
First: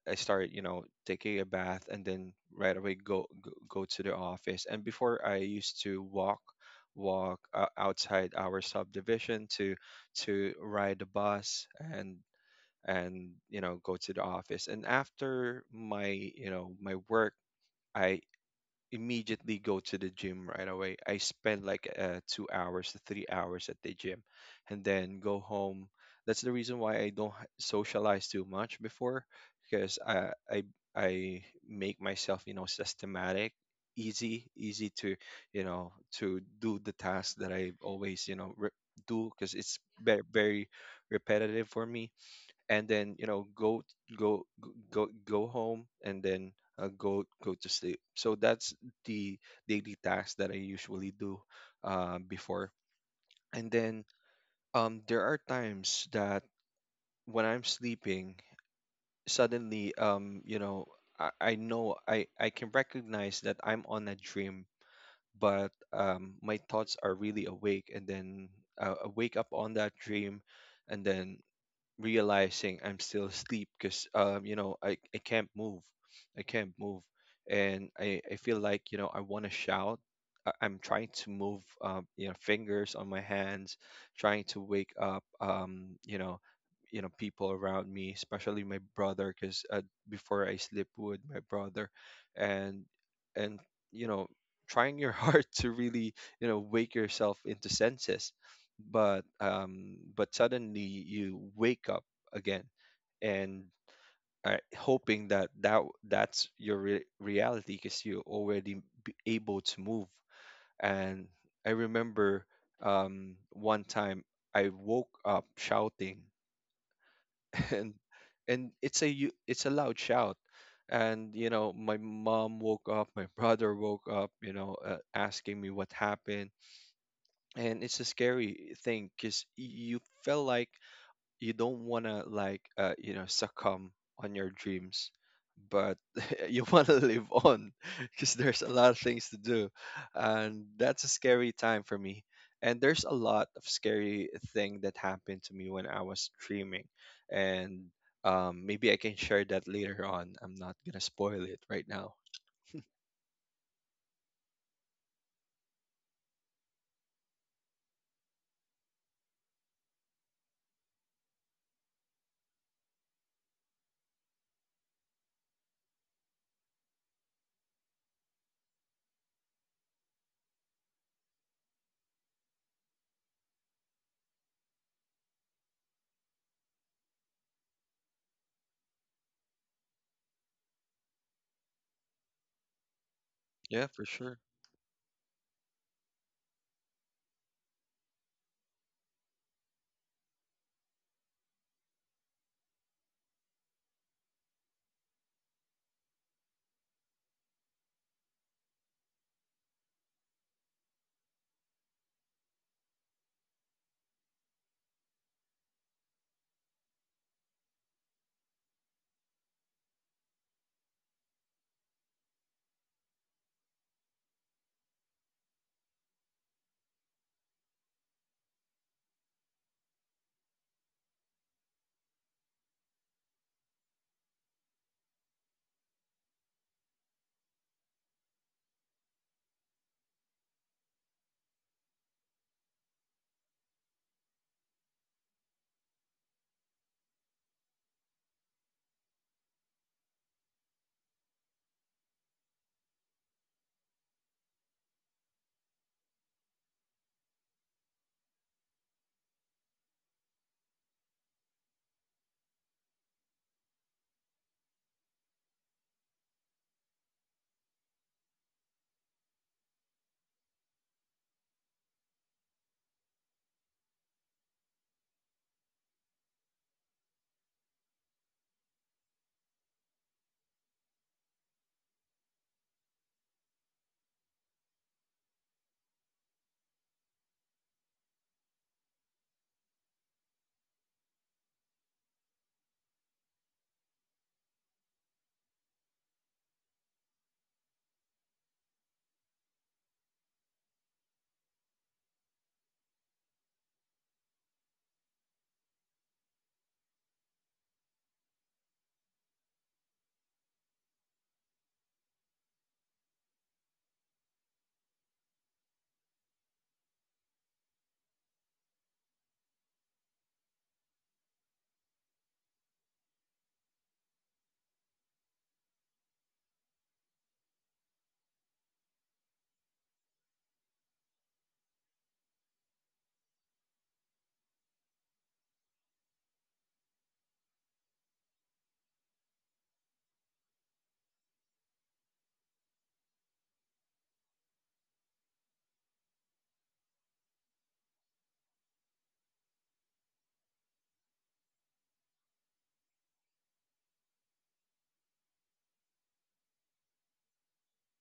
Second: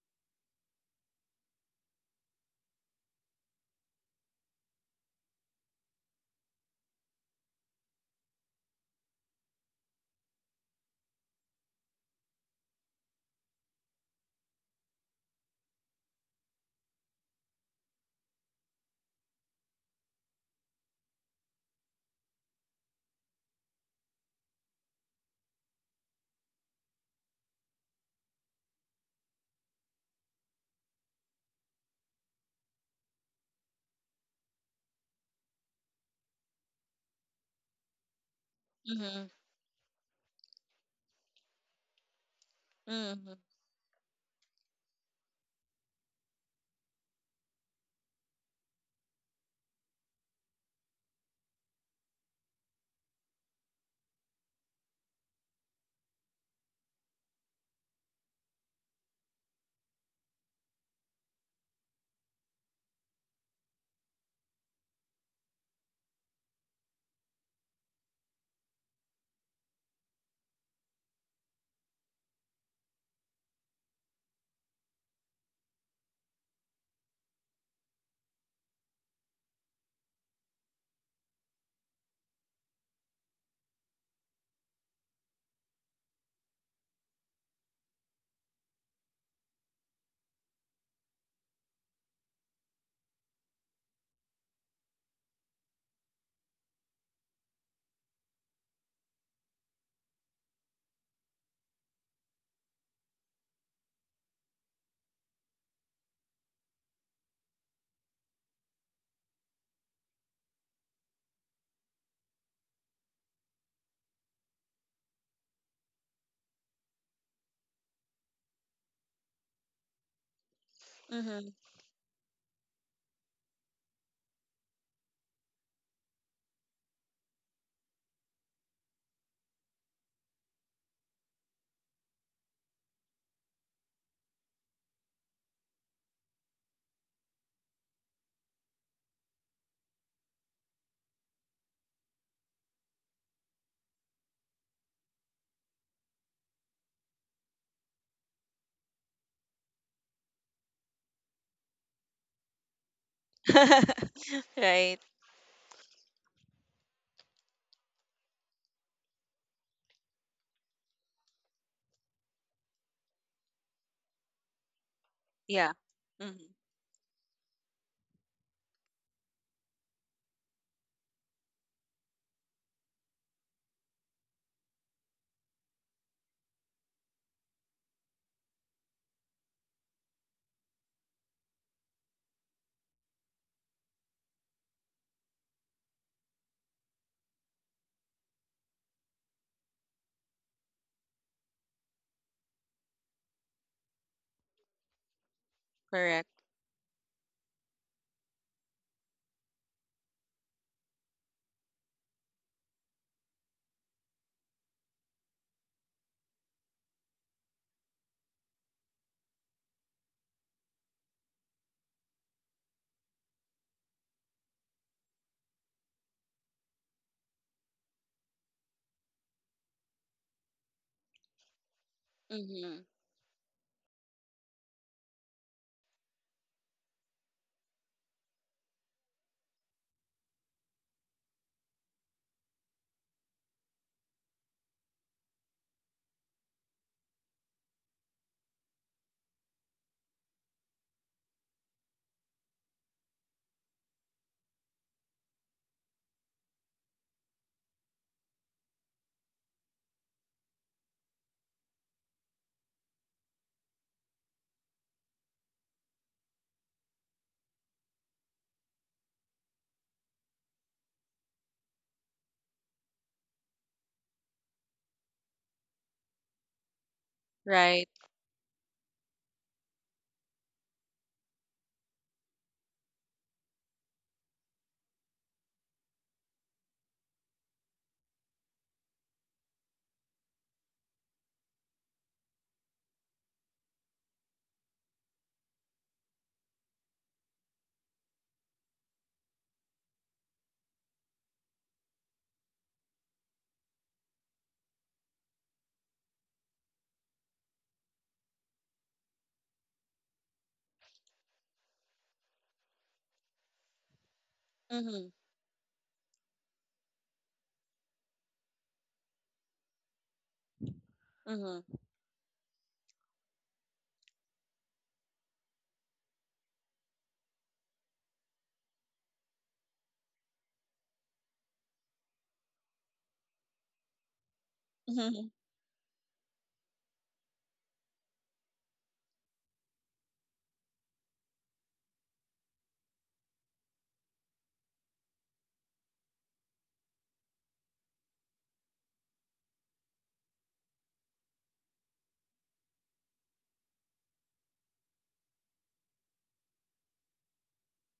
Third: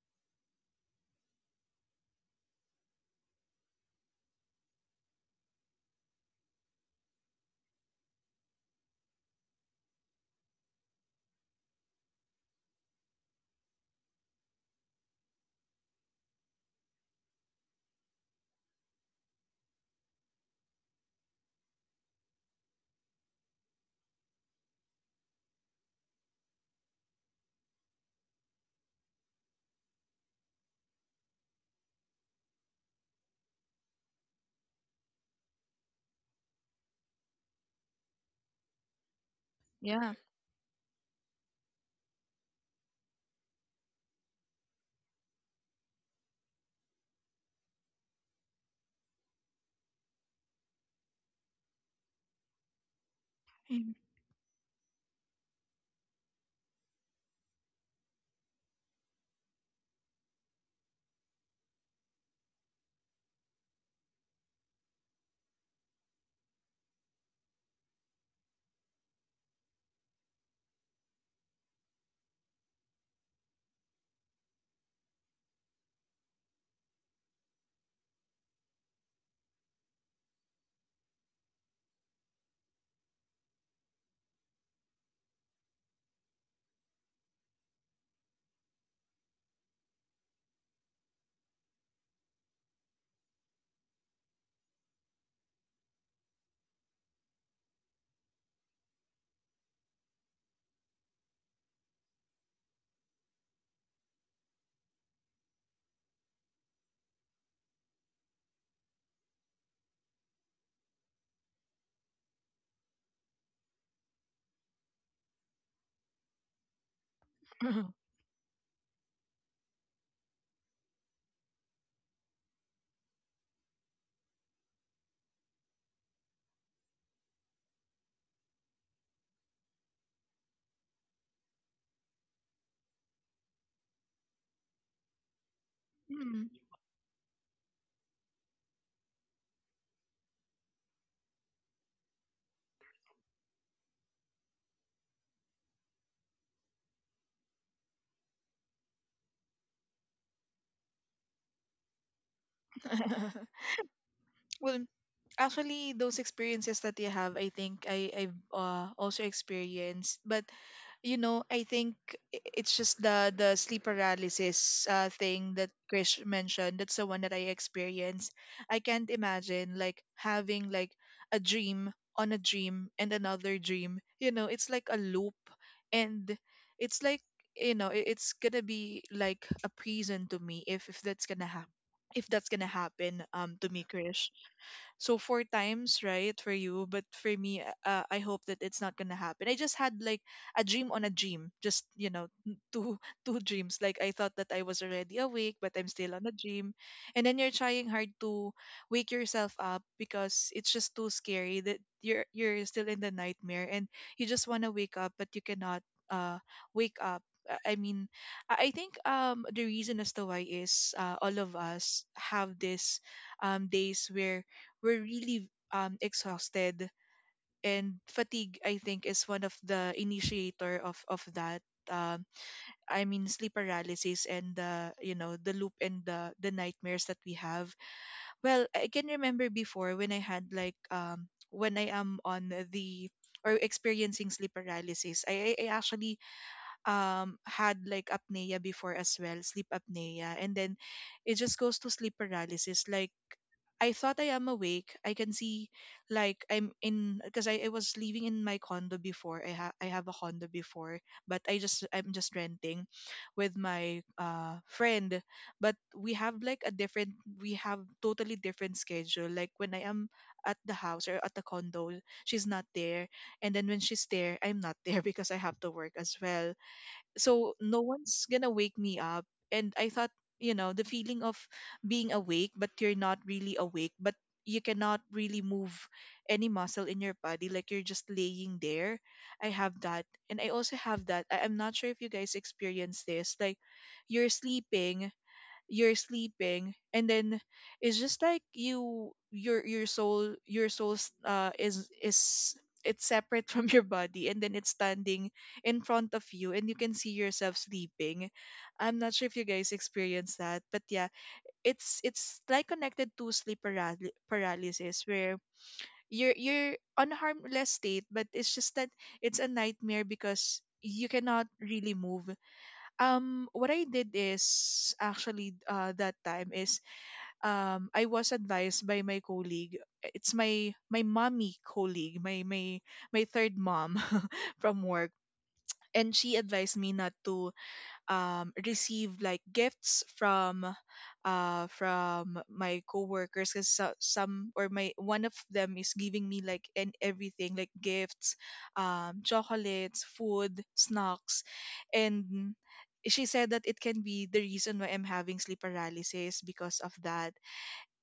B: I start, you know, taking a bath, and then right away go, go, go to the office. And before I used to walk, walk uh, outside our subdivision to to ride the bus, and and, you know go to the office, and after my you know my work, I immediately go to the gym right away. I spend like, uh, two hours to three hours at the gym, and then go home. That's the reason why I don't h- socialize too much before, because i i, I make myself, you know, systematic, easy easy to, you know, to do the task that I always, you know re-
C: Mm-hmm.
B: do. Because it's
A: Yeah.
B: very, very repetitive for me. And then, you
C: Mm-hmm.
B: know go go go go home, and then uh, go go to sleep. So that's the daily task that I usually do, uh, before. And then, um there are times that when I'm sleeping, suddenly, um you know i, I know I, I can recognize that I'm on a dream. But um my thoughts are really awake, and then, uh, I wake up on that dream, and then realizing I'm still asleep, because um you know I, I can't move I can't move And I, I feel like, you know, I want to shout. I, I'm trying to move, um you know fingers on my hands, trying to wake up, um you know you know people around me, especially my brother, because uh, before I sleep with my brother. And and, you know, trying your heart to really, you know wake yourself into senses. But um, but suddenly you wake up again, and are hoping that that that's your re- reality, because you're already b- able to move. And I remember, um, one time I woke up shouting. and and it's a you it's a loud shout. And you know, my mom woke up, my brother woke up, you know uh, asking me what happened. And it's a scary thing because you feel like you don't want to, like, uh, you know succumb on your dreams. But
A: mm
B: you want to live on because there's a lot of things to do. And that's a scary time for me, and there's a lot of scary thing that happened to me when I was dreaming. And, um, maybe I can share that later on. I'm not gonna spoil it right now.
C: Mm-hmm.
A: Well,
C: Right.
A: actually, those experiences that you have, I think I I've uh, also experienced. But you know, I think i- it's just the the sleep paralysis uh, thing that
C: Yeah.
A: Krish
C: Mm-hmm.
A: mentioned. That's the one that I experienced. I can't imagine like having like a dream on a dream and another dream. You know, it's like a loop, and it's like you know, i- it's gonna be like a prison to me if if that's gonna happen. If that's gonna happen um to me,
B: Yeah, for
A: Krish.
B: sure.
A: So four times, right, for you, but for me, uh, I hope that it's not gonna happen. I just had like a dream on a dream, just you know, n- two two dreams. Like I thought that I was already awake, but I'm still on
C: Correct.
A: a dream, and then you're trying hard to wake yourself up because it's just too scary that you're you're still in the nightmare and you just wanna wake up, but you cannot uh wake up. Uh, I mean, I I think um the reason as to why is uh, all of us have this um days where we're really um, exhausted and fatigue i think is one of the initiator of of that, um,
C: Mm-hmm.
A: i mean sleep paralysis and the you know the loop and the the nightmares that we have. Well, I can remember before when I had like um when I am on the or experiencing sleep paralysis, i, I I actually um had like apnea before as well, sleep apnea, and then it just goes to sleep paralysis. Like I thought I am awake. I can see like I'm in because I, I was living in my condo before. I ha- I have a condo before, but I just I'm just renting with my uh friend. But we have like a different we have totally different schedule. Like when I am at the house or at the condo, she's not there. And then when she's there, I'm not there because I have to work as well, so no
C: Right.
A: one's gonna wake me up. And I thought, you know, the feeling of being awake but you're not really awake, but you cannot really move any muscle in your body, like you're just laying there. I have that. And I also have that I- I'm not sure if you guys experience this. Like you're sleeping, you're sleeping, and then it's just like you your your soul your soul s- uh is is it's separate from your body, and then it's standing in front of you and you can see yourself sleeping. I'm not sure if you guys experience that, but yeah, it's it's like connected to sleep paral- paralysis,
C: Mm-hmm.
A: where you're you're on a harmless state, but it's just that it's a nightmare because you cannot
C: Mm-hmm.
A: really move. um what I did is actually, uh, that time is, um I was advised by my colleague. It's my my mommy colleague, my my my third mom from work.
C: Mm-hmm.
A: And she advised me not to, um, receive like gifts from, uh, from my coworkers, because some, or my one of them, is giving me like and everything, like gifts, um, chocolates, food, snacks, and she said that it can be the reason why I'm having sleep paralysis, because of that,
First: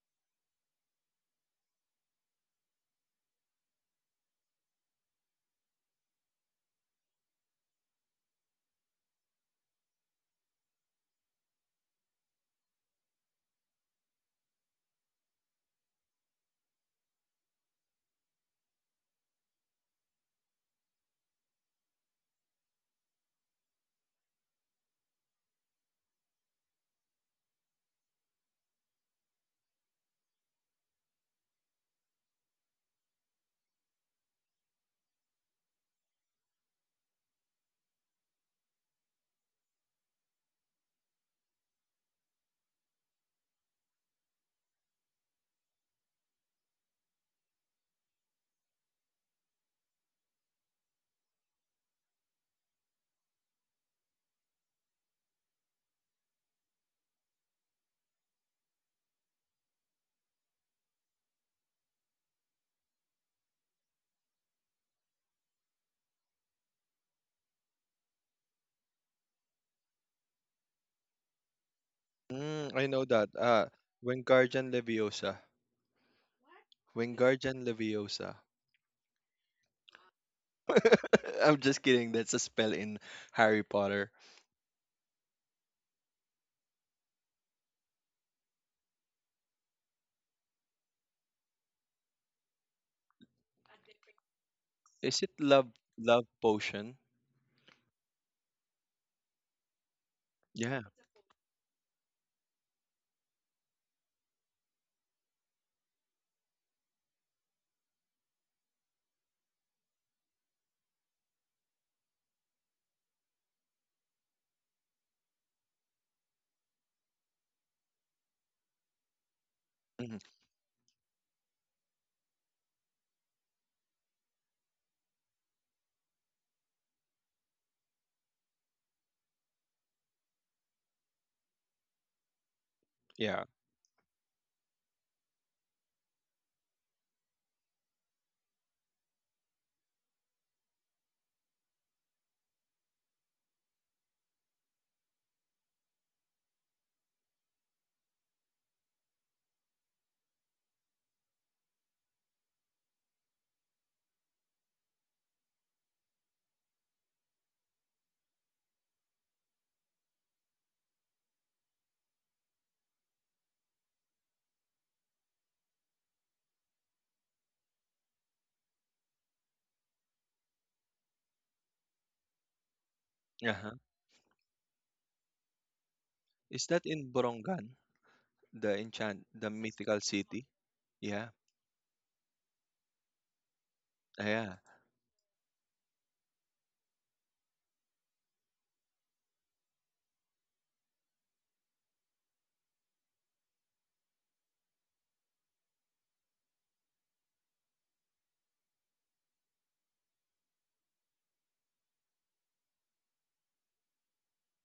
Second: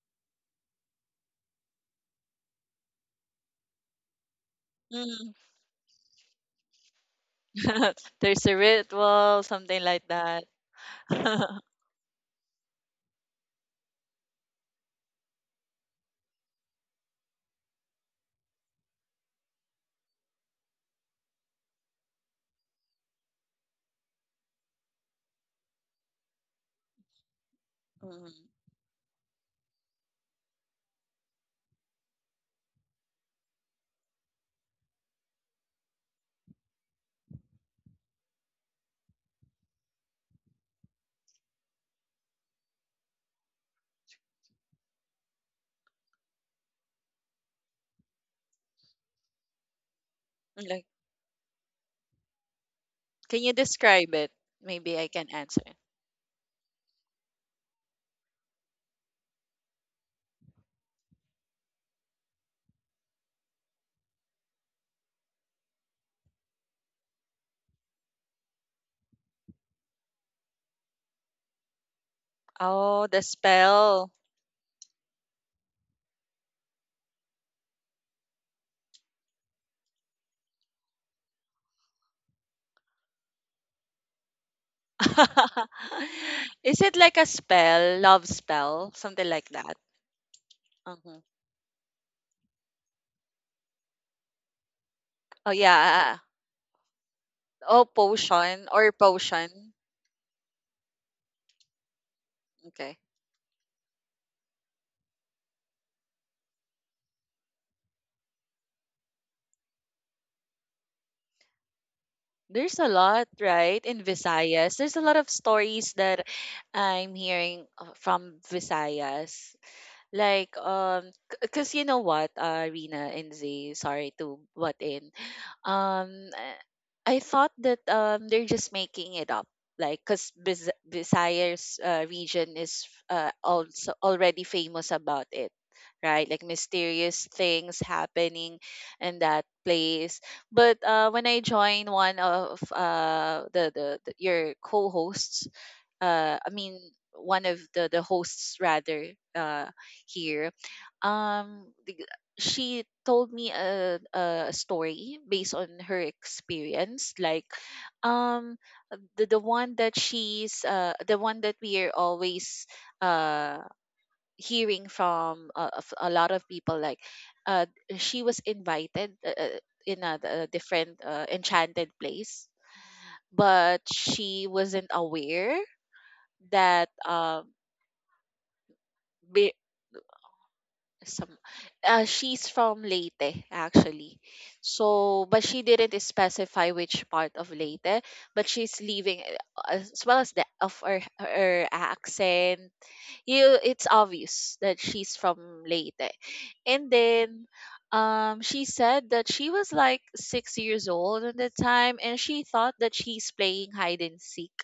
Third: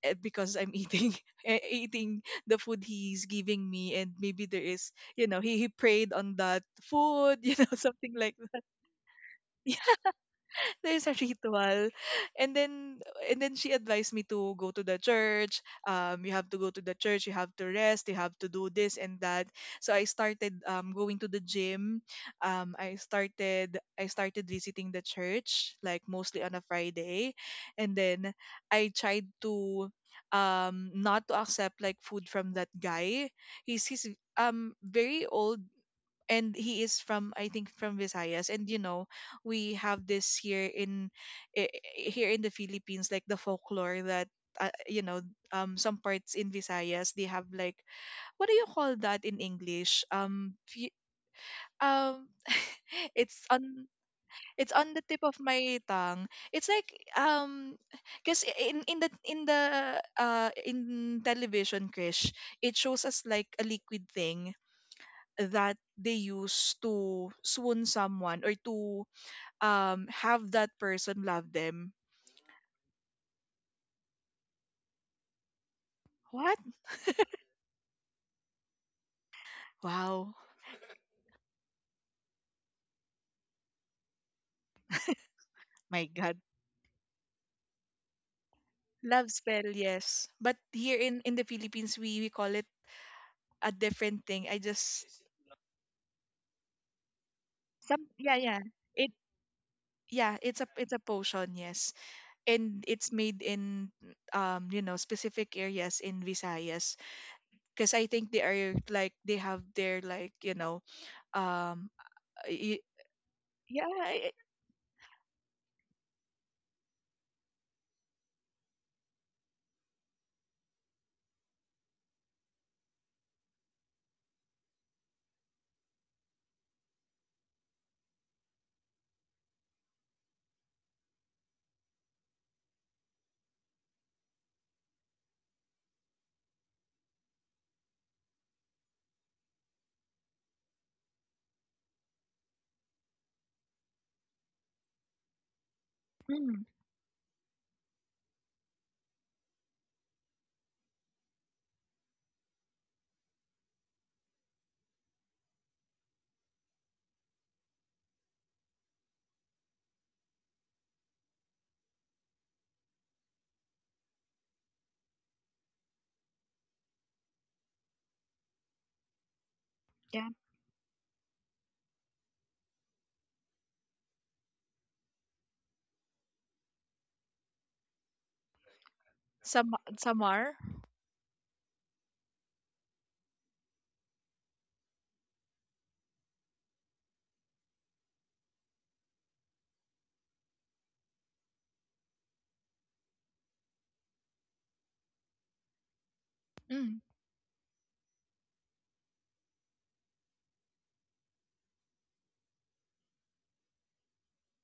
A: eh, because I'm eating eh, eating the food he's giving me, and maybe there is, you
C: Mm-hmm.
A: know, he, he prayed on that food, you know, something like
C: There's a ritual, something like that.
A: there's a ritual. And then and then she advised me to go to the church. um you have to go to the church, you have to rest, you have to do this and that. So I started um going to the gym. um i started I started visiting the church, like mostly on a Friday. And then
C: Mm-hmm.
A: I tried to um not to accept like food from that guy. He's he's um very old, and he is from, I think, from Visayas. And you know, we have this here in, i- i- here in the Philippines, like the folklore that, uh, you know um some parts in Visayas, they have like, what do you call that in English? um fe- um
C: Can
A: it's
C: you
A: on,
C: describe it?
A: it's on
C: Maybe
A: the
C: I
A: tip
C: can
A: of
C: answer.
A: my tongue. It's like, um because in in the in the uh in television, Krish, it shows us like a liquid thing that they use to swoon someone or to um have that person love them.
B: Mm, I know
C: Oh, the
B: that. Uh,
C: spell.
B: Wingardium Leviosa.
A: What?
B: Wingardium Leviosa.
A: Wow.
B: I'm just kidding. That's a spell in Harry Potter.
A: My God.
C: Is it like a spell, love spell,
A: Love
C: something like
A: spell,
C: that?
A: yes. But here in
C: Mhm.
A: in the Philippines, we we call it a different thing. I just
B: Is it
C: Oh
B: love
C: yeah. uh, uh, uh.
B: love potion?
C: Oh,
A: some, yeah, yeah.
C: potion or
A: It
C: potion.
A: yeah, it's a
B: Yeah.
A: it's a potion, yes. And
C: Okay.
A: it's made in, um, you know, specific areas in Visayas, because I think they are like they have their like, you know, um
C: There's
A: y-
C: a lot, right,
A: yeah,
C: in
A: I-
C: Visayas. There's a lot of stories that I'm hearing uh, from Visayas.
B: Hmm.
C: Like, um, because you know what, uh, Rina and Z, sorry to butt in. um uh, I thought that um they're just making it up, like because Bis- Visayas uh, region is uh,
B: Yeah.
C: also already famous about it, right, like mysterious things happening in that place, but uh, when I joined one of uh, the, the, the your co-hosts, uh I
A: mm,
C: mean one of the the hosts rather, uh here, um the- she told me a, a story based on her experience. Like, um the, the one that she's uh the one that we are always uh hearing from, uh, of a lot of people, like, uh she was invited uh, uh, in a,
A: yeah.
C: a different uh, enchanted place,
B: Uh-huh.
C: but she wasn't aware
B: Is that
C: that
B: in
C: um
B: Borongan? The enchant the
C: be,
A: Sam
B: mythical city.
A: Samar?
C: some
B: Yeah.
C: uh, she's from Leyte actually.
B: Yeah.
C: So but she didn't specify which part of Leyte, but she's leaving, uh, as well as the of her, her accent, you it's obvious that she's from Leyte. And
A: Mm.
C: then um she said that she was like six years old at the time and she thought that she's playing hide and seek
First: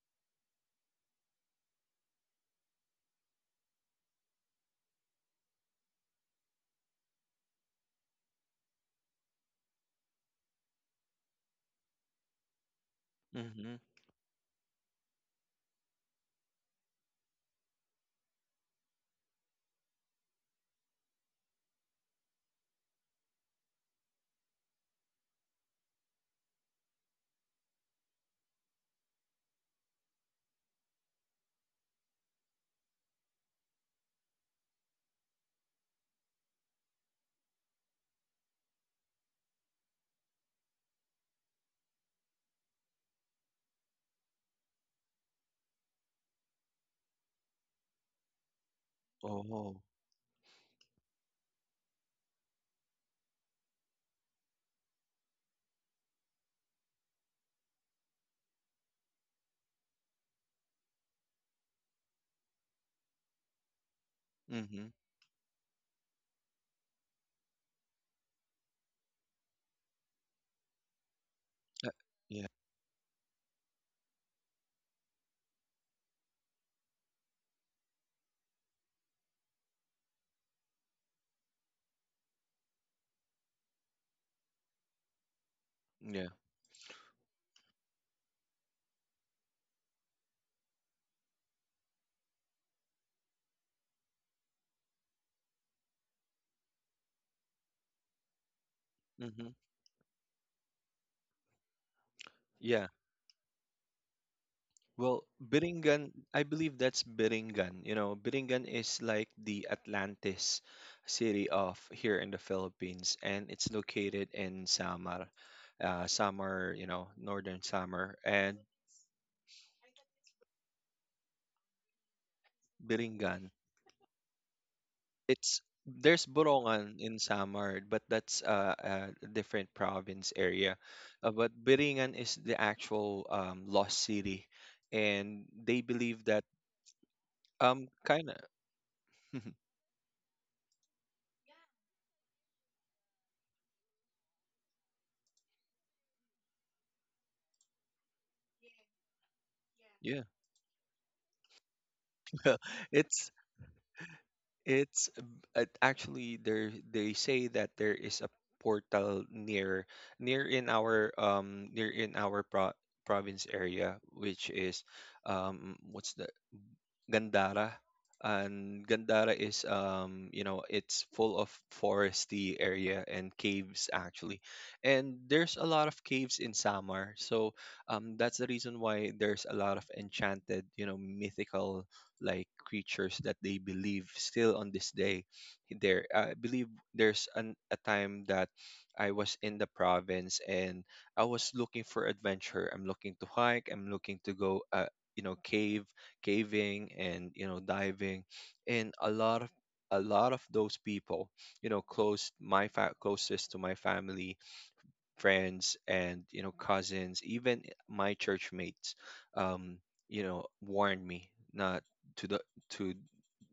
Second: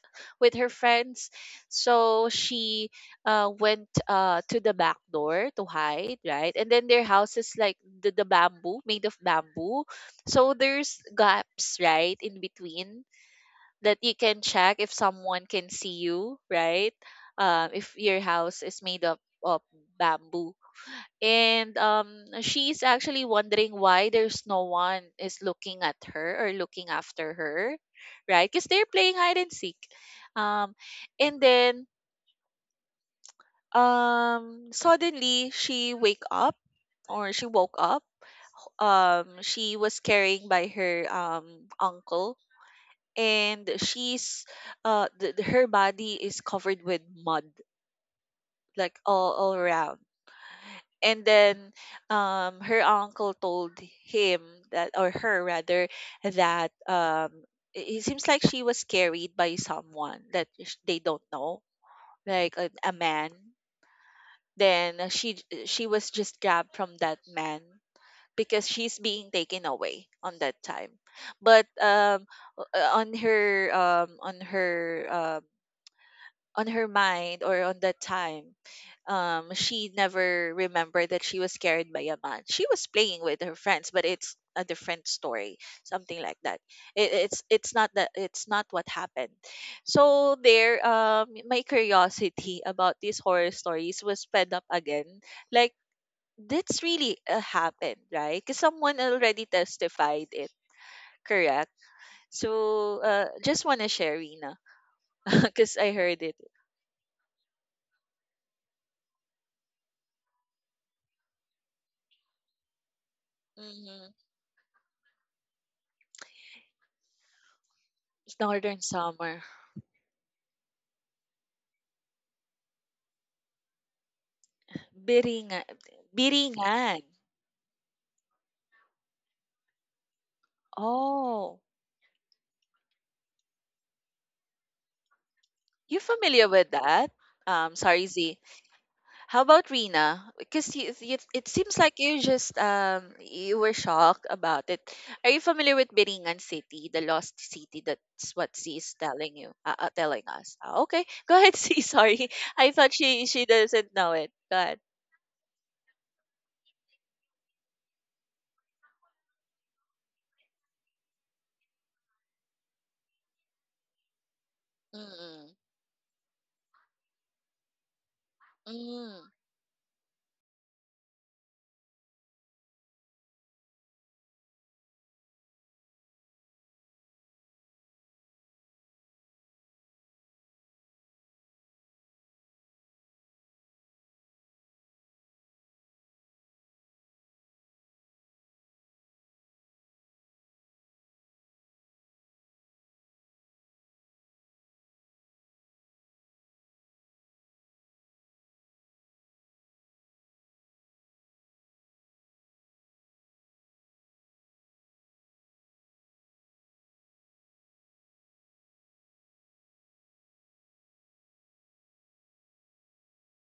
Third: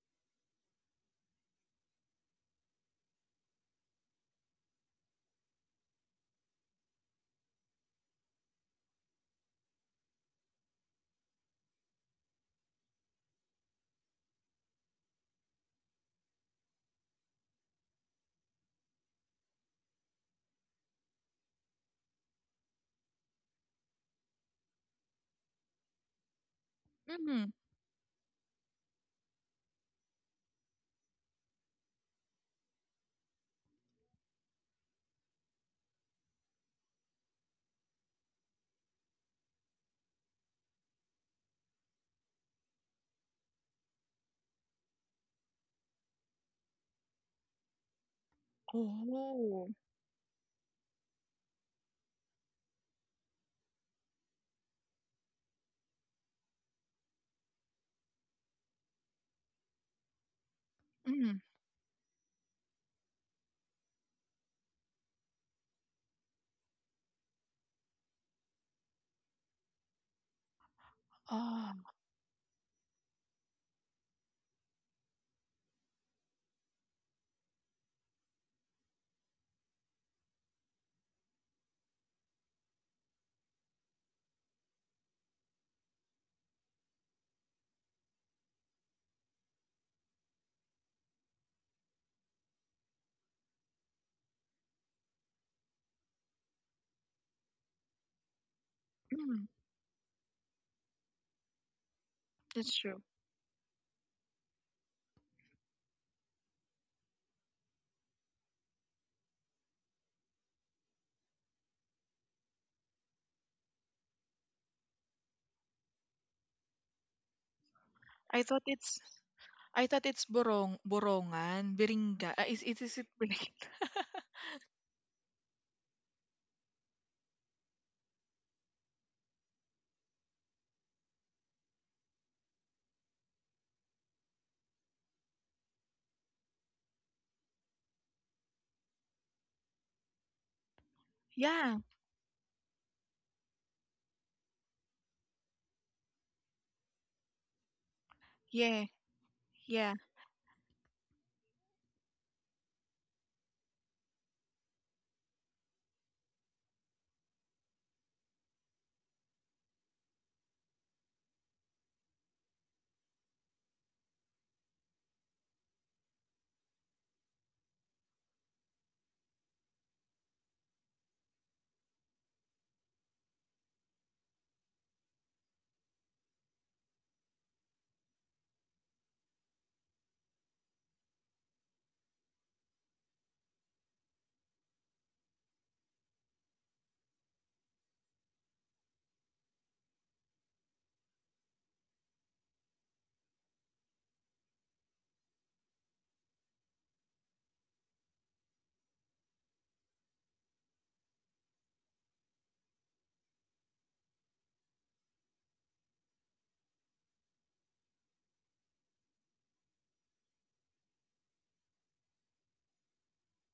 C: with her friends. So she uh went uh to the back door to hide, right? And then their house is like the, the bamboo, made of bamboo. So there's gaps, right, in between
B: Mm-hmm.
C: that you can check if someone can see you, right? Um, if your house is made up of bamboo. And um, she's actually wondering why there's no one is looking at her or looking after
A: Mm.
C: her, right? Because they're playing hide and seek. Um, and then, um, suddenly she wake up, or she woke up. Um, she was carrying by her um, uncle, and she's uh th- th- her body is covered with mud, like all all
A: Oh.
B: Oh.
C: around. And then um her uncle told him that, or her rather, that um it it seems like she was carried by someone that sh- they don't
A: Mm.
C: know, like a, a man,
B: Mm-hmm.
C: then she j- she was just grabbed from that man because she's being taken away on that time. But
B: Uh,
A: Ah.
C: um
B: yeah.
C: o- uh, on her um on her um, on her mind, or on that time, um she never remembered that she was carried by a man, she was playing with her friends, but it's a different story, something
B: Yeah.
C: like that, it, it's it's not that, it's not what happened. So there, um my curiosity about these horror stories was fed up again, like that's really uh, happened, right, because someone already
A: Mm.
B: Mm-hmm.
C: testified it, correct.
A: That's
B: Yeah.
C: So
A: true.
C: uh just want to share, Rina.
B: Well,
C: Because I
B: Biringan,
C: heard it.
B: I believe that's Biringan. You know, Biringan is like the Atlantis city of here in the Philippines, and it's
C: Mm-hmm.
B: located in Samar, uh, Samar, you know, northern Samar,
A: I
B: and
A: thought
C: Northern
A: it's,
C: Summer.
A: I thought it's borong Borongan, Biringa. Uh, is, is is it
B: Biringan
A: Biringa?
B: it's
C: Biringan
B: there's Borongan
C: Biringan.
B: in Samar, but that's uh, a different province area. Uh, but
C: Oh,
B: Biringan is the actual um, lost city, and they
C: you
B: believe that
C: familiar with that? Um,
B: um,
C: sorry,
B: kind
C: Z.
B: of.
C: How about Rina? Because you, you, it seems
A: Yeah.
C: like you just um you were shocked about it. Are you familiar with Biringan City, the lost city? That's what Z
A: Yeah.
C: is telling you, uh, uh,
A: Yeah.
C: telling
B: Yeah.
C: us. Ah, okay, go ahead, Z. Sorry, I thought she
B: it's
C: she doesn't know it. Go ahead.
B: it's uh, Actually, there they say that there is a portal near near in our um near in our pro- province area, which is
C: Mm-mm.
B: um, what's Gandara. And
C: Mm.
B: Gandara is, um, you know, it's full of foresty area and caves actually, and there's a lot of caves in Samar. So, um, that's the reason why there's a lot of enchanted, you know, mythical like creatures that they believe still on this day. There, I believe there's an, a time that I was in the province and I was looking for adventure. I'm looking to hike. I'm looking to go, uh, you know, cave caving, and you know, diving. And a lot of, a lot of those people, you know, close my fa- closest to my family, friends, and you know, cousins, even my church mates, um you know, warned me not to the to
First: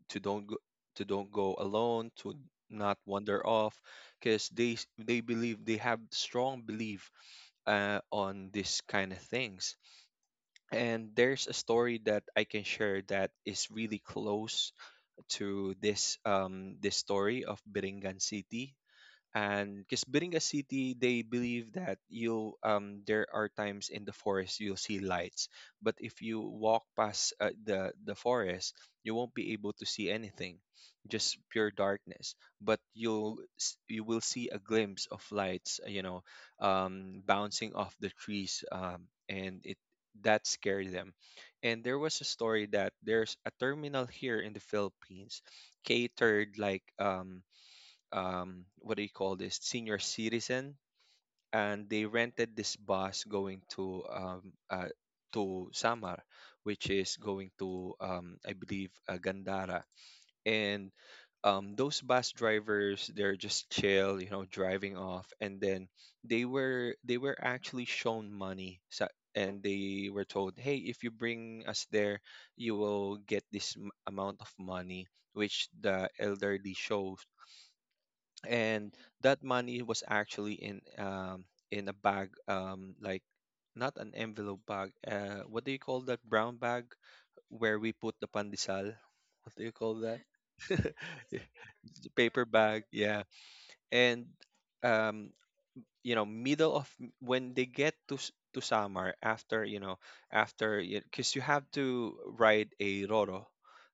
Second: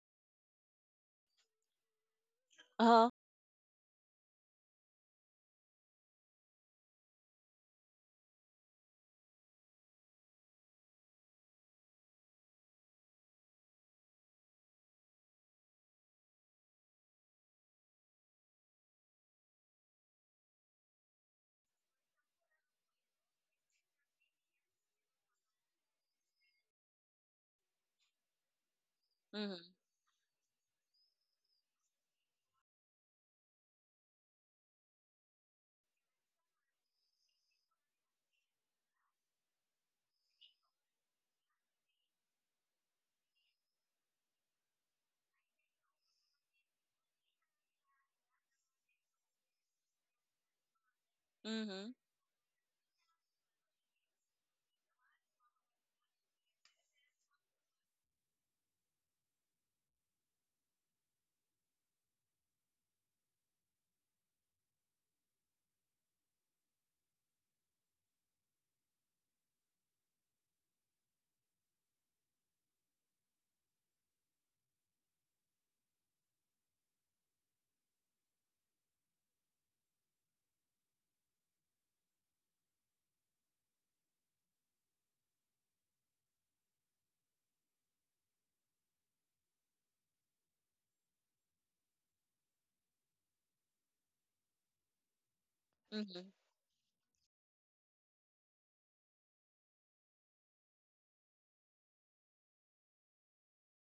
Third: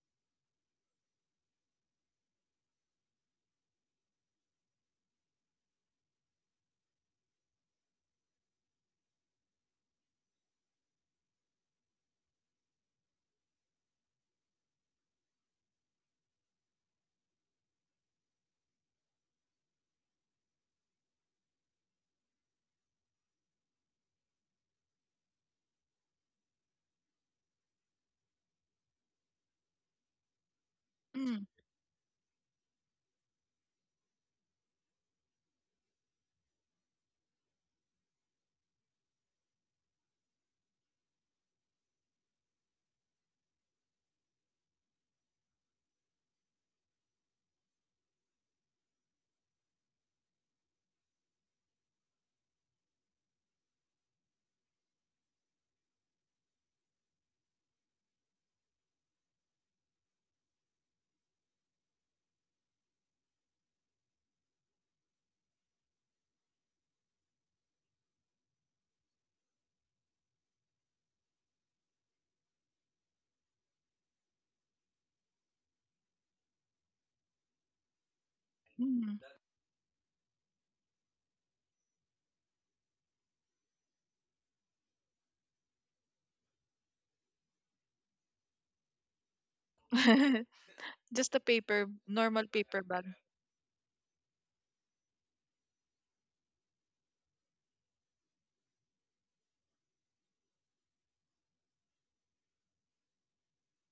B: to don't go to don't go alone, to not
C: Uh-huh.
B: wander off, because they s- they believe, they have strong belief uh, on this kind of things. And there's a story that I can share that is really close to this um, this story of Biringan City. And because building a city, they believe that you um, there are times in the forest you'll see lights, but if you walk past uh, the the forest, you won't be
C: Mm-hmm.
B: able to see anything, just
A: Mm.
B: pure darkness. But you'll s- you will see a glimpse of lights, uh, you know, um, bouncing off the trees, um, and it, that scared them. And there was a story that there's a terminal here in the Philippines, catered like um, um, what do you call this, senior citizen, and
C: Mm-hmm.
B: they rented this bus going to um, uh, to Samar, which is going to um, I believe uh, Gandara, and um, those bus drivers, they're just chill, you know, driving off, and then they were they were actually shown money. So, and they were told, hey, if you bring us there, you will get this m- amount of money, which the elderly shows. And
A: Mm.
B: that money was actually in um, in a bag, um, like not an envelope bag, uh, what do you call that brown bag where we put the pandesal, what do you call that?
A: Just a
B: It's
A: paper,
B: a paper
A: normal paper
B: bag,
A: bag.
B: yeah. And um, you know,
C: Mm-hmm.
B: middle of, when they get to s- to Samar, after you know, after, because you have to ride a roro,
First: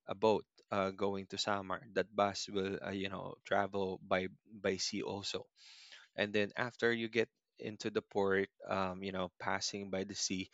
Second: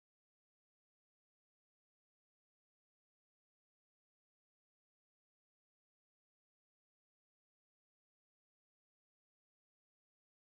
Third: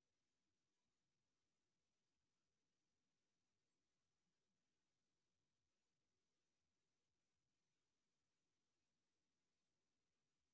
B: a boat, uh, going to Samar. That bus will uh, you know, travel by by sea also. And then after you get into the port, um, you know, passing by the sea.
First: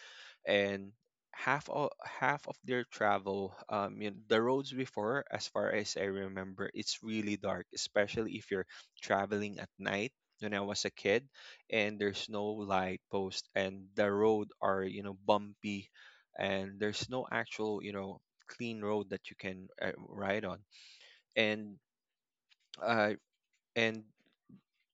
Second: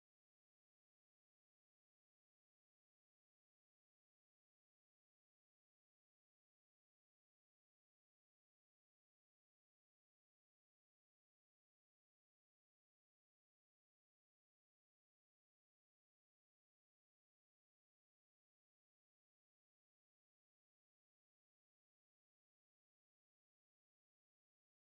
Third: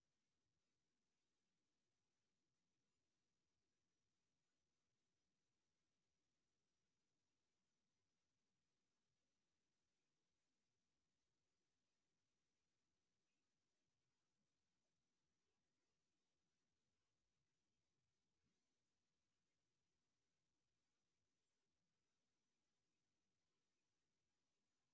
B: And half of half of their travel, um, you know, the roads before, as far as I remember, it's really dark, especially if you're traveling at night, when I was a kid. And there's no light post, and the road are, you know, bumpy, and there's no actual, you know, clean road that you can uh, ride on. And uh, and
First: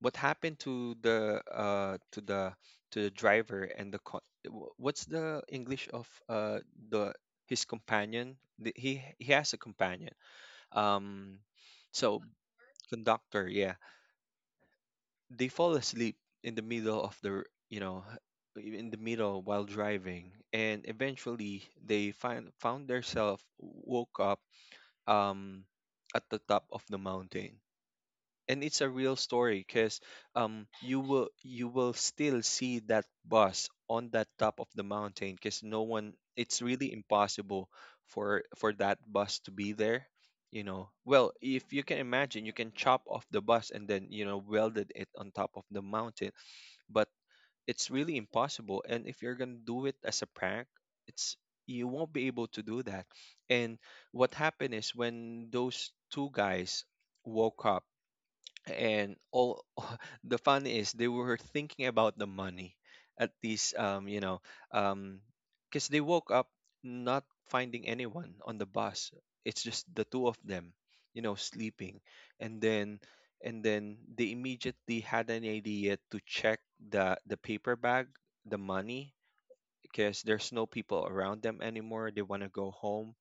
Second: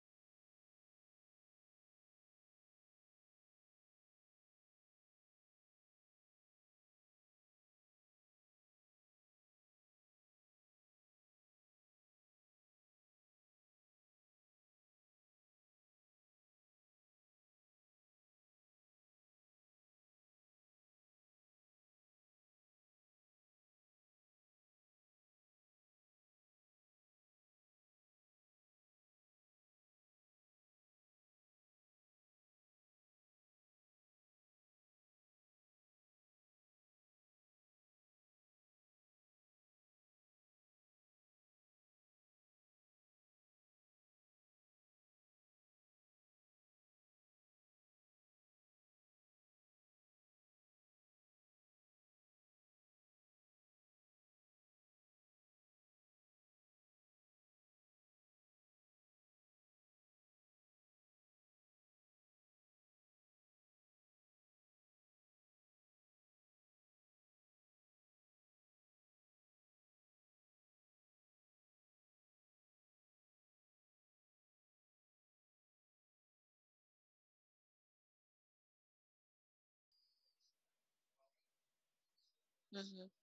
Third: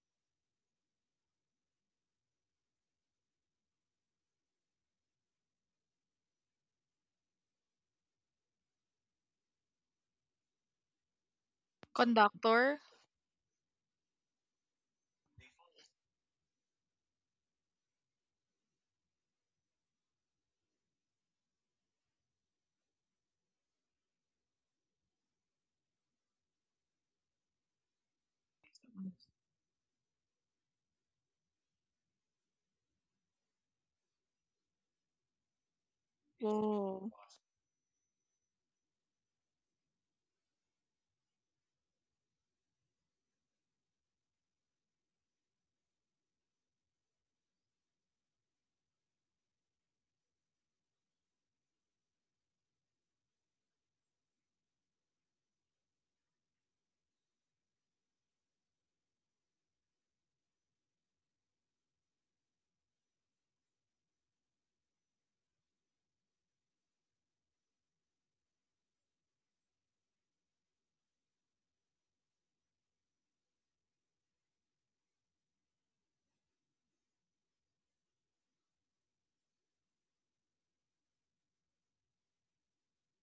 B: what happened to the uh to the to the driver and the co- wh- what's the English of uh, the, his companion, the, he he has a companion, um, so,
A: Conductor?
B: conductor, yeah. They fall asleep in the middle of the r- you know, h- in the middle while driving, and eventually they find, found themselves woke up um, at the top of the mountain. And it's a real story, because um, you will, you will still see that bus on that top of the mountain, because no one, it's really
A: Oh.
B: impossible for for that bus to be there. You know, well, if you can imagine, you can chop off the bus and then, you know, welded it on top of the mountain, but it's really impossible. And if you're gonna do it as a prank, it's, you won't be able to do that. And what happened is, when those two guys woke up, and all, the fun is, they were thinking about the money, at least um, you know, um, because they woke up not finding anyone on the bus. It's just the two of them, you know, sleeping. And then and then they immediately had an idea to check the the paper bag, the money, because there's no people around them anymore, they want to go
C: Mm-hmm.
B: home.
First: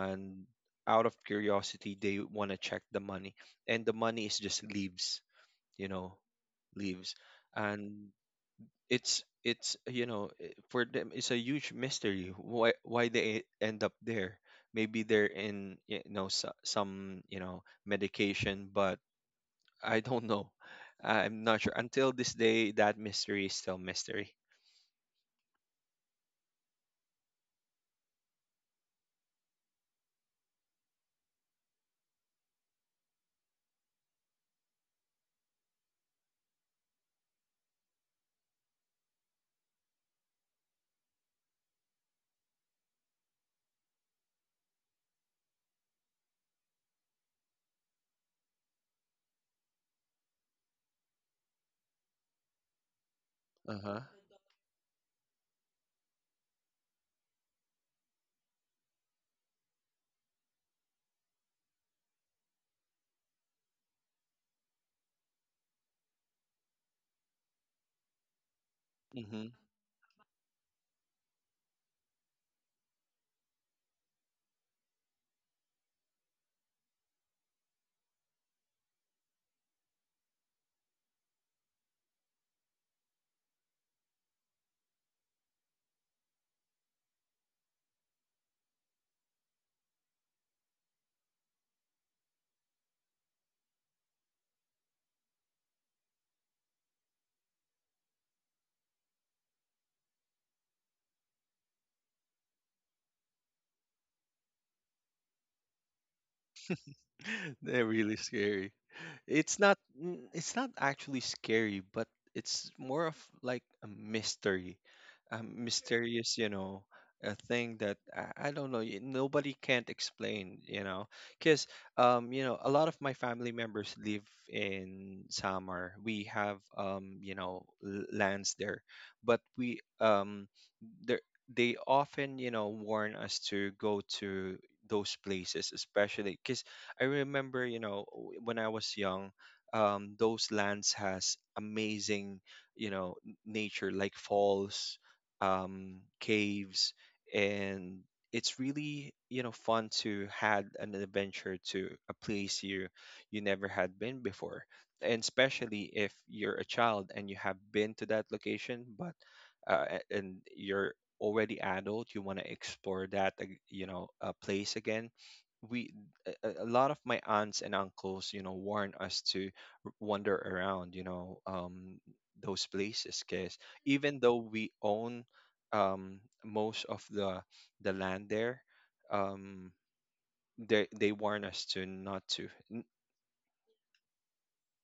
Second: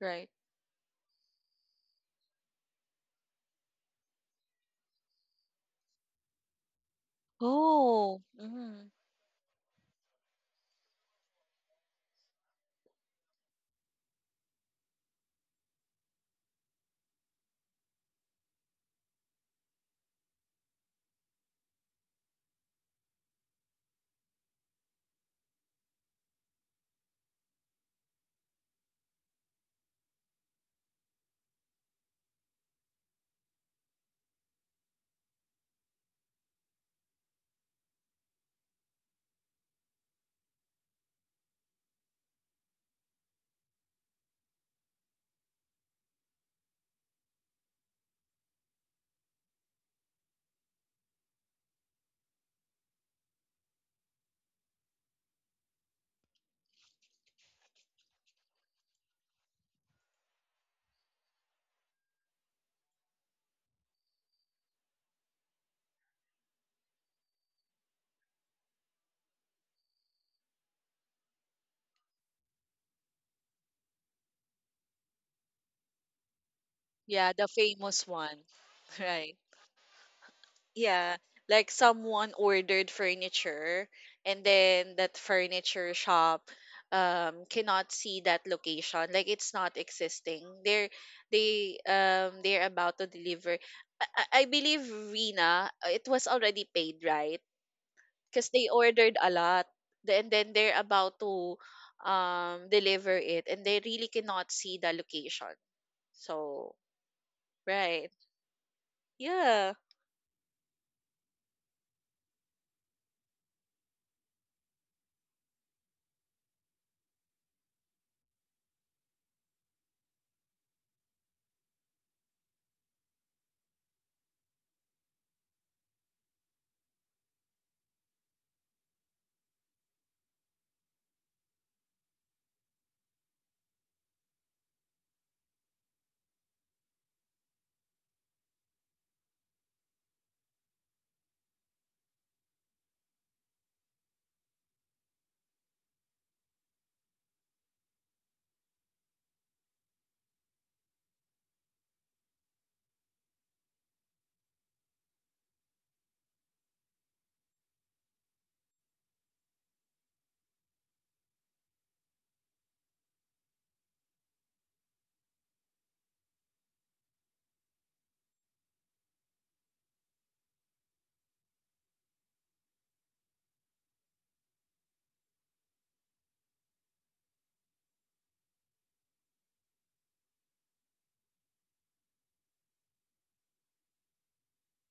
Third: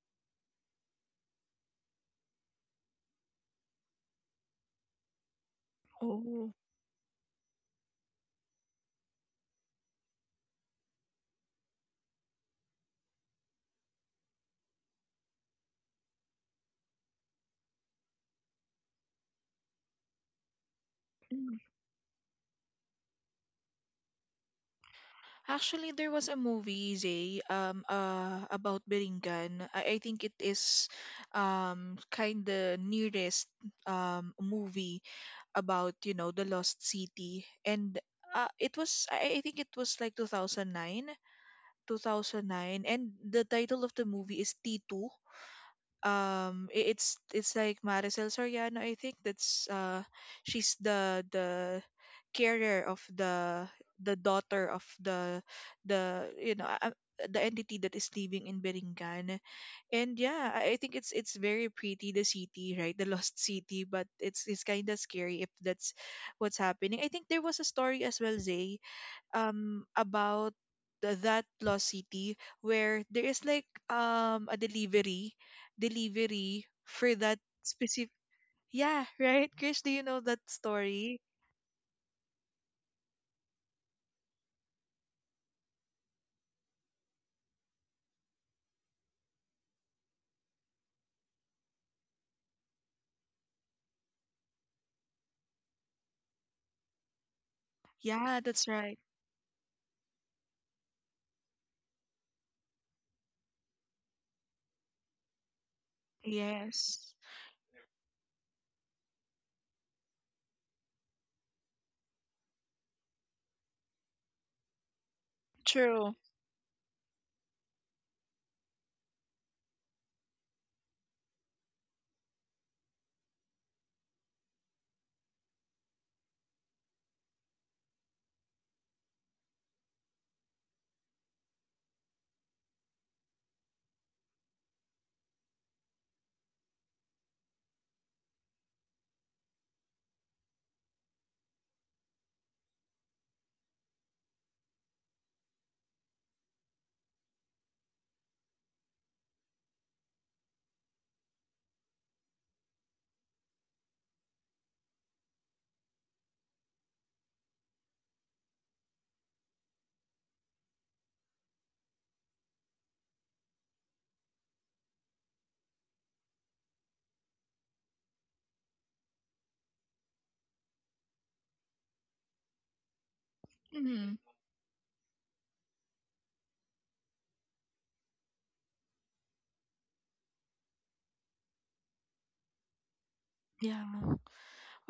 C: Right.
B: out of curiosity, they want to check the money, and the money is just leaves, you know,
A: Oh.
B: leaves. And
C: Oh, mhm.
B: it's it's you know, i- for them, it's a huge mystery why why they end up there. Maybe they're in, you know, so, some, you know, medication, but I don't know. I'm not sure until this day. That mystery is still mystery.
A: Actually, there was a movie, Zay, um, uh, about Biringan. I, I think it is, um, kind of nearest um, movie about, you know, the lost city. And uh, it was, I, I think it was like two thousand nine, two thousand nine. And the title of the movie is T two. Um, i- it's it's like Maricel Soriano, I think that's uh, she's the the carer of the
B: Uh-huh.
A: the daughter of the, the you know uh, the entity that is living in Beringan. And yeah, I I think it's it's very pretty the city, right? The lost city, but it's it's kind of scary if that's what's happening. I think there was a story as well, Zay,
B: Hmm.
A: um about the- that lost city where there is like um a delivery, delivery for
C: Yeah,
A: that
C: the famous
A: specific,
C: one,
A: yeah,
C: right?
A: right, Chris, do you know that
C: Yeah,
A: story?
C: like someone ordered furniture and then that furniture shop um cannot see that location. Like it's not existing. They're they um they're about to deliver. I, I I believe Rina, uh, it was already paid, right?
A: Yeah,
C: Because they
A: that's right.
C: ordered a lot. Then then they're about to um deliver it and they really cannot see the location. So,
A: Yes,
B: They're
C: right.
B: really scary. It's
C: Yeah,
B: not, mm, it's not actually scary, but it's more of like a mystery. A
A: true.
B: mysterious, you know, a thing that I, I don't know, y- nobody can't explain, you know. Cuz um, you know, a lot of my family members live in Samar. We have um, you know, l- lands there, but we um, there, they often, you know, warn us to go to those places, especially because I remember, you know, w- when I was young, um, those lands has amazing, you know, n- nature like falls, um, caves, and it's really, you know, fun to had an adventure to a place you, you never had been before. And especially if you're a child and you have been to that location, but uh, a- and you're already adult, you want to explore that, ag- you know, uh, place again. We, a a- a lot of my aunts and uncles, you know, warn us to r- wander around, you know, um, those places. Because
A: Hmm.
B: even though we own um, most of the the land there, um, they they warn us to not to.
A: Yeah.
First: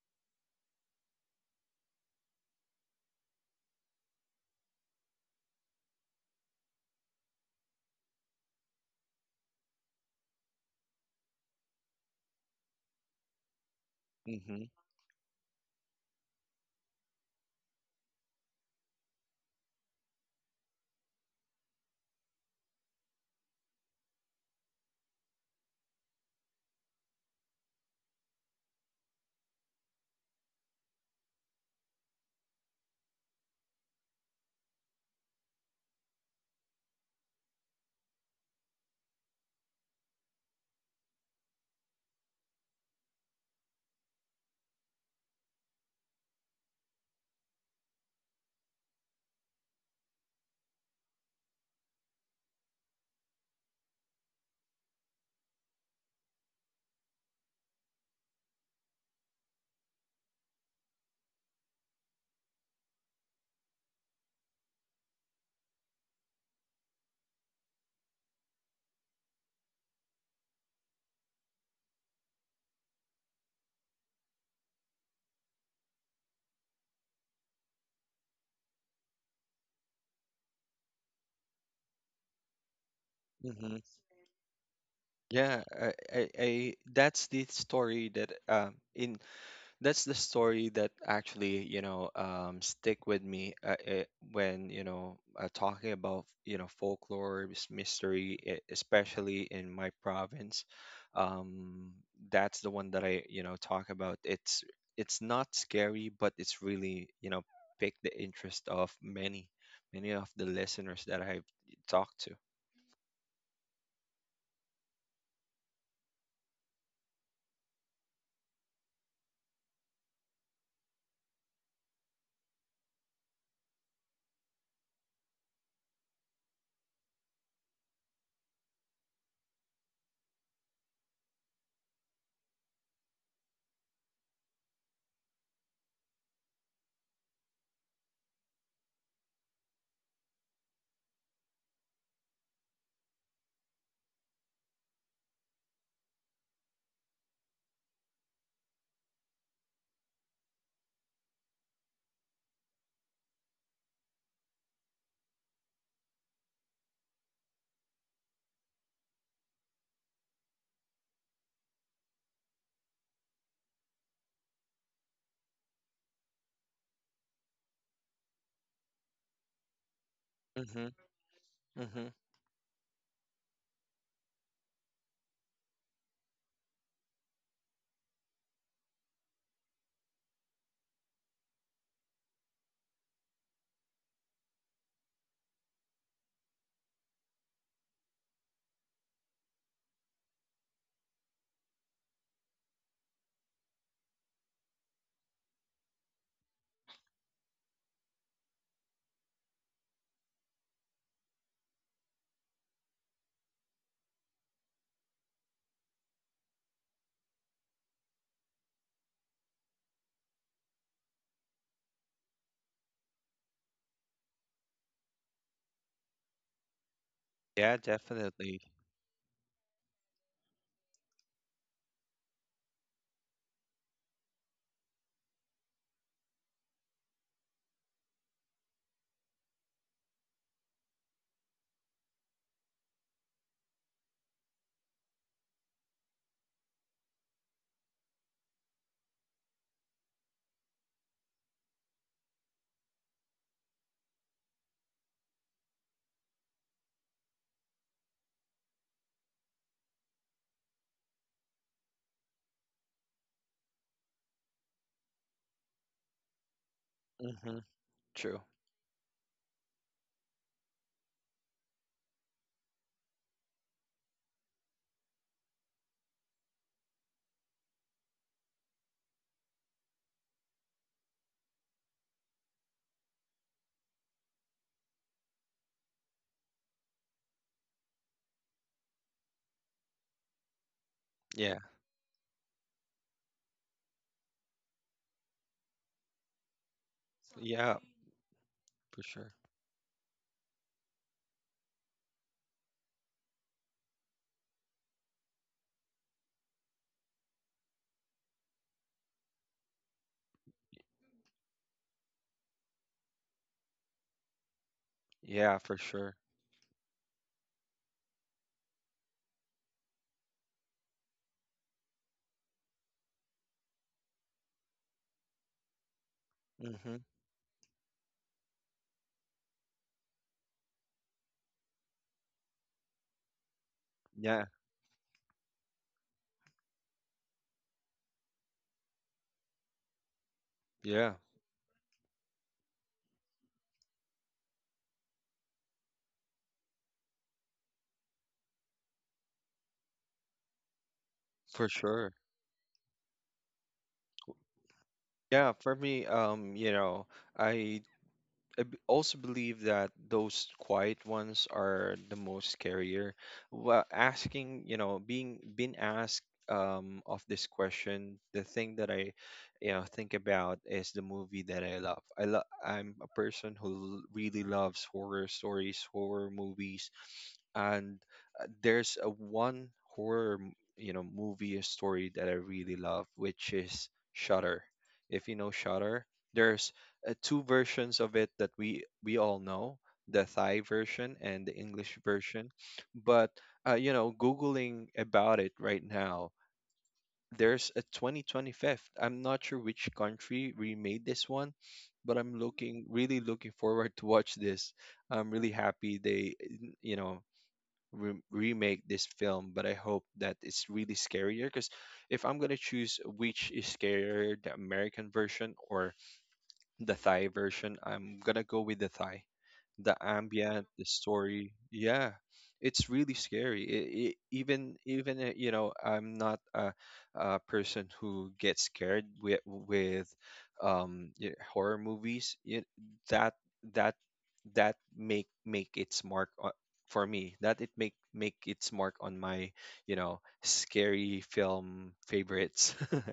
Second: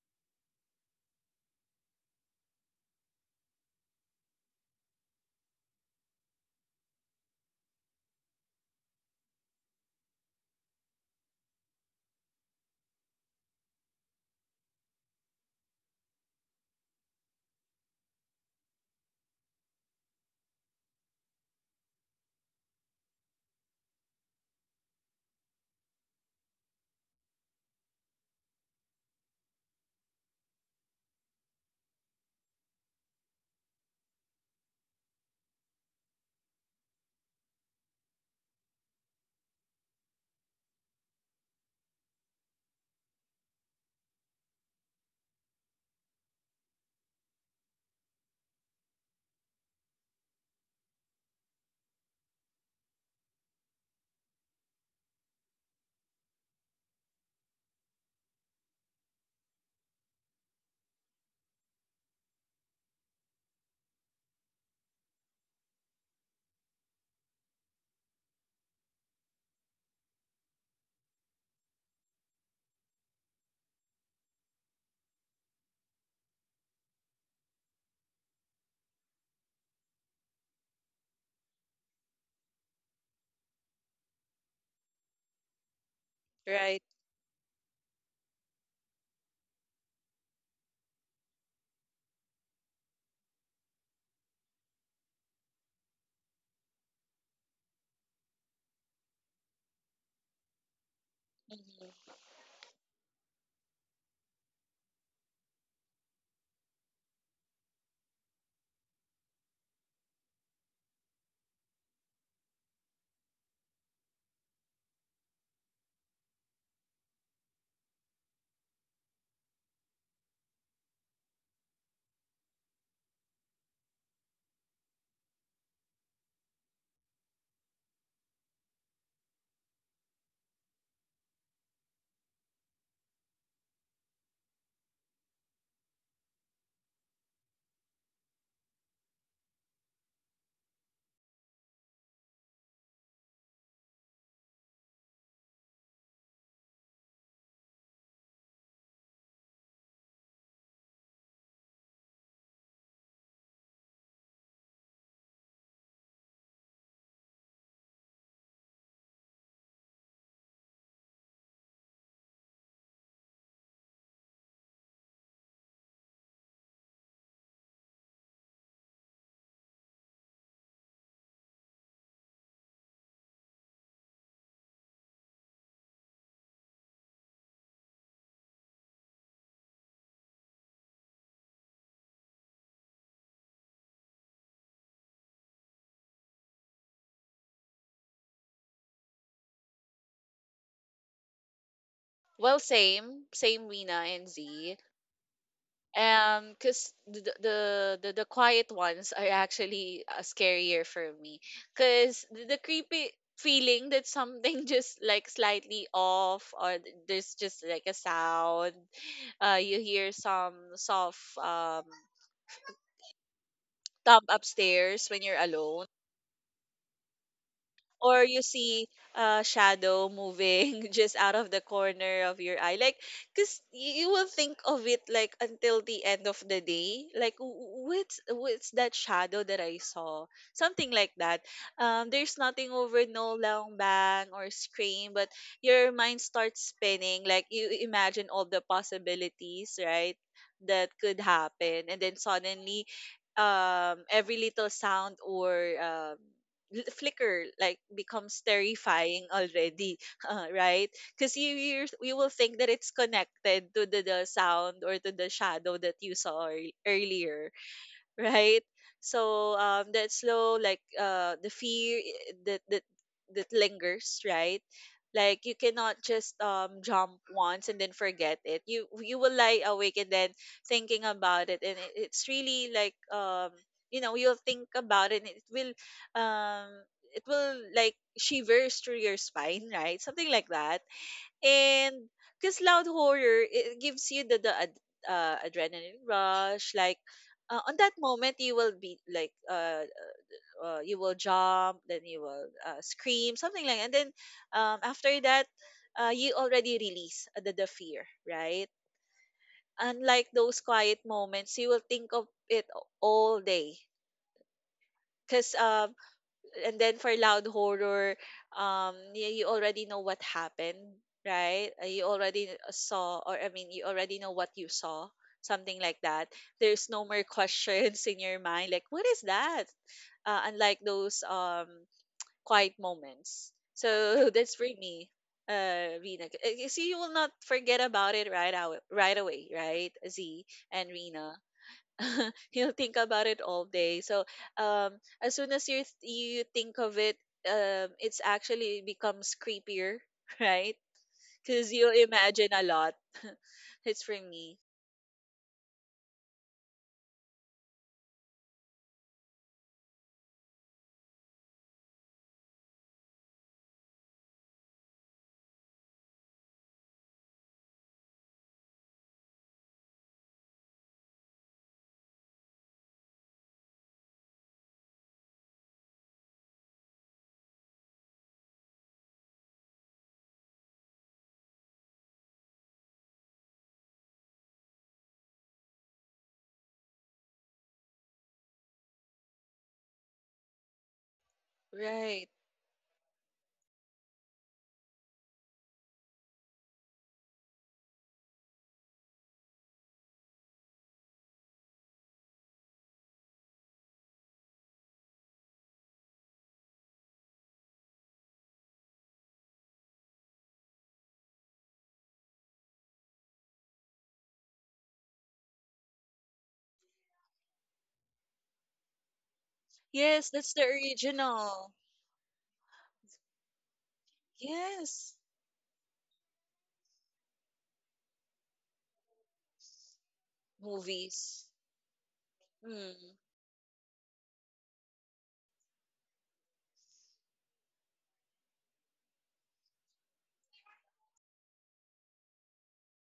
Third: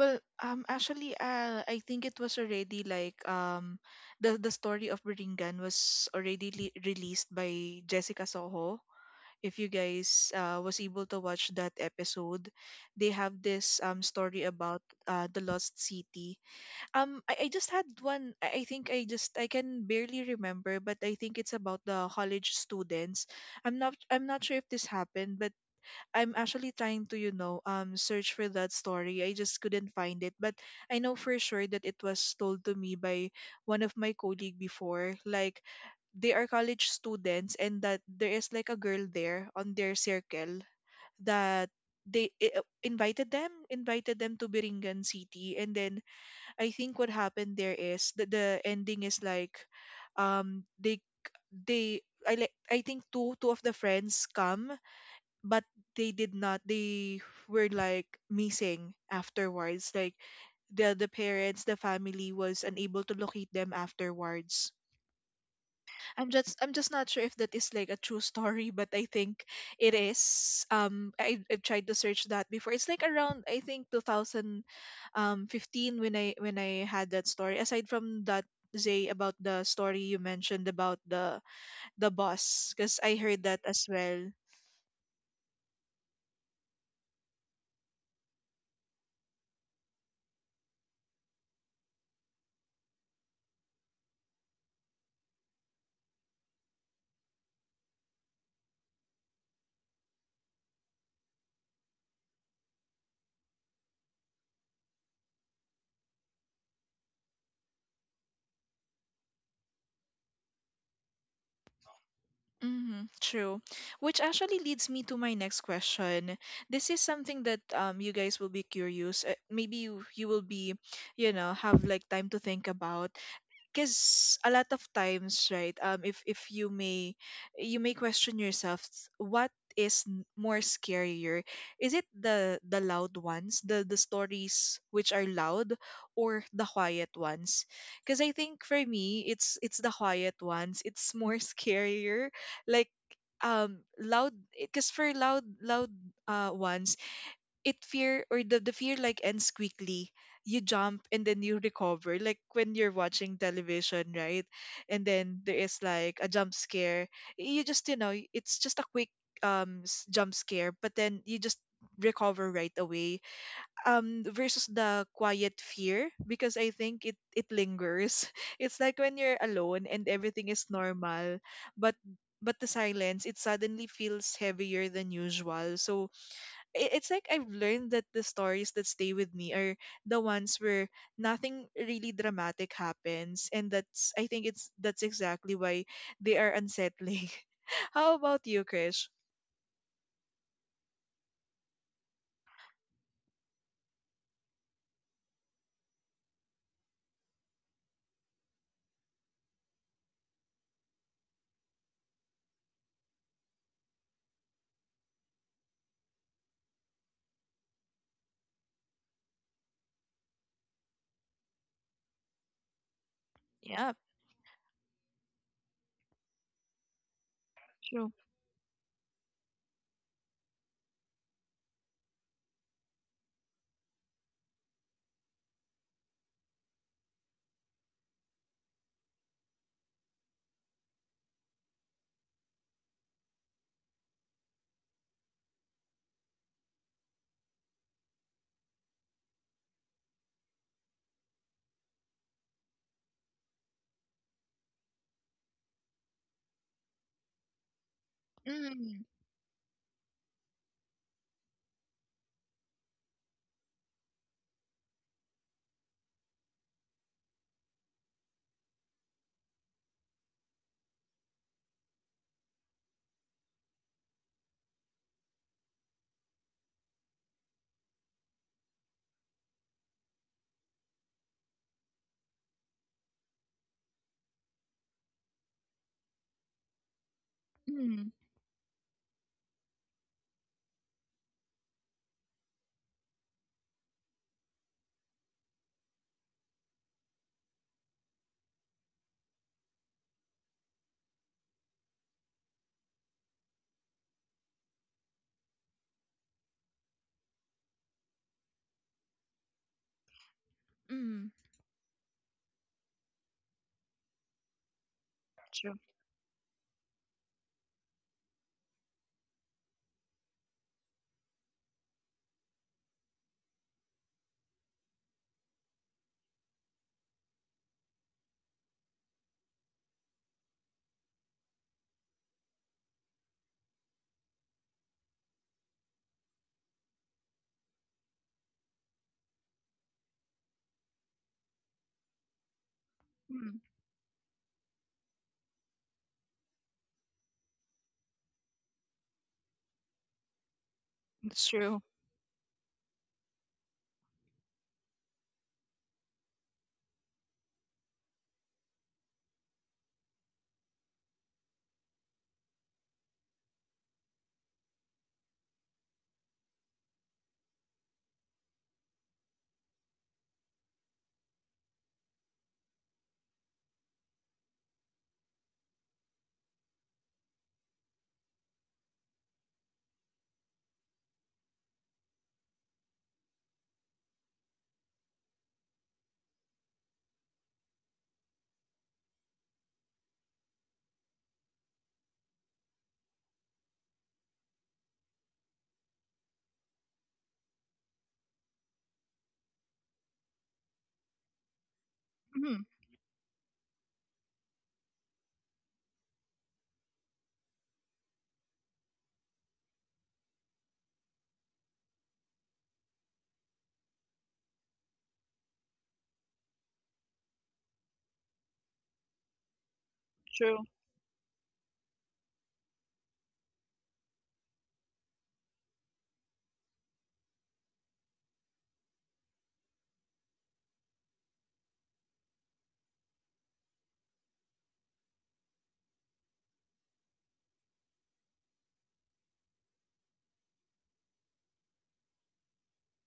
A: Well, um, actually, uh, I think it was already like um, the the story of Beringan was already le- released by Jessica Soho. If you guys uh, was able to watch that episode, they have this um story
B: Mm-hmm,
A: about uh the lost city. Um, I, I just had one. I, I think I just I can barely remember, but I think it's about the college students. I'm not I'm not sure if this happened, but I'm actually trying to, you know, um, search for that story. I just couldn't find it, but I know for sure that it was told to me by one of my colleague before. Like they are college students, and that there is like a girl there on their circle that they i- uh, invited them, invited them to Biringan City, and then I think what happened there is that the ending is like, um, they they I like I think two two of the friends come, but they did not they were like missing afterwards, like the the parents, the family, was unable to locate them afterwards. i'm just I'm just not sure if that is like a true story, but I think it is. um i, I tried to search that before, it's like around, I think, two thousand fifteen, when i when i had that story. Aside from that, Zay, about the story you mentioned about the the boss, because I heard that
B: mm-hmm.
A: as well.
B: Yeah, I, I, I,
C: right.
B: that's the story that um, in, that's the story that actually you know um, stick with me, uh, uh, when you know uh, talking about you know, folklore, s- mystery, e- especially in my province. Um,
C: Mhm.
B: that's the one that I, you know, talk about. it's it's not scary, but it's really, you know, picked the interest of many, many of the listeners that I've talked to.
A: Hmm, true. Which actually leads me to my next question. This is something that um you guys will be curious. Uh, maybe you, you will be, you know, have like time to think about, because a lot of times, right, um if if you may, you may question yourself, s- what is n- more scarier, is it the the loud ones, the the stories which are loud, or the quiet ones? Because I think for me, it's it's the quiet ones, it's more scarier. Like um loud, because for loud loud uh ones, it fear, or the, the fear, like, ends quickly. You jump and then you recover, like when you're watching television, right? And then there is like a jump scare, you just, you know, it's just a quick um s- jump scare, but then you just recover right away. um versus the quiet fear, because I think it, it lingers it's like when you're alone and everything is
B: Mm-hmm,
A: normal, but
B: mm-hmm.
A: but the silence, it suddenly feels heavier than usual. So i- it's like, I've learned that the stories that stay with me are the ones where nothing really dramatic happens, and that's, I think it's, that's exactly why they are unsettling. How about you, Krish?
C: Well, same, same Rina and Z. Um, cause the the the, the quiet ones are actually uh, scarier for me. Cause the, the creepy feeling that something just like slightly off or th- there's just like a sound. Uh, you hear some soft um
A: Yeah,
C: thump upstairs when you're alone
B: Yeah,
A: true.
C: or you
B: definitely.
C: see a shadow moving just out of the corner of your eye, like because you will think of it like until the end of the day, like, "Wh- what's what's that shadow that I saw," something like that. Um there's nothing over, no long bang or scream, but your mind starts spinning, like you imagine all the possibilities, right, that could happen. And then suddenly, um every little sound or um l- flicker like becomes
A: Mm,
C: terrifying already, uh, right? Because you you you will think that it's connected to the, the sound or to the shadow that you saw ear- earlier,
B: Mm-hmm. True.
C: right? So, um, that slow, like uh, the fear, i- that that that lingers, right? Like you cannot just um jump once and then forget it. You you will lie awake and then thinking about it, and it, it's really like um you know you'll think about it. And it will um it will like
A: mm,
C: shivers through your spine, right? Something like that.
B: Yeah.
C: And because loud horror, it gives you the the ad, uh, adrenaline rush. Like uh,
B: Yeah,
C: on that moment, you will be
B: for sure.
C: like uh, uh you will jump, then you will uh, scream, something like. And then um after that, uh, you already release the the fear, right? Unlike those quiet
A: mm,
C: moments, you will think of it all day. Because
B: Yeah, for
A: true.
B: sure.
C: and then for loud horror, um you, you already know what happened, right? Uh, you already saw, or I mean, you already know what you saw, something like that. There's
B: Mm-hmm.
C: no more questions in your mind, like what is that, uh, unlike those um quiet moments. So
B: Yeah,
C: that's for me, uh Rena. Uh, you see, you will not forget about it right out right away, right, Z and
B: yeah,
C: Rena? You'll think about it
A: Mm,
C: all day. So um, as soon as you th- you think of it, um, it's actually becomes creepier, right?
A: it's
B: for
C: Because
A: true.
C: you
B: sure.
C: imagine a lot. It's for me,
B: Yeah, for me, um, you know, I, I b- also believe that those quiet ones are the most scarier. Well, asking, you know, being being asked um, of this question, the thing that I, you know, think about is the movie that I love. I love. I'm a person who l- really loves horror stories, horror movies, and uh, there's a one horror m- you know, movie or story that I really love, which is Shutter. If you know Shutter, there's uh, two versions of it that we we all know, the Thai version and the English
C: right?
B: version. But uh, you know, googling about it right now, there's a twenty twenty-five. I'm not sure which country remade this one, but I'm
A: Mm,
B: looking, really looking forward to watch this. I'm really happy they, you know, re- remake this film, but I hope that it's really scarier. Because if I'm gonna choose which is scarier, the American version or the Thai version, I'm gonna go with the Thai. The
C: Yes, that's
B: ambient,
C: the
A: true.
B: the story,
C: original.
B: yeah, it's really scary. It, it, even
C: Yes,
B: even uh, you know, I'm not a, a person who gets scared with with um, y-
C: movies.
B: horror movies. It,
C: Mm.
B: that that That make, make its mark on, for me. That it make, make its mark on my, you know, scary film favorites.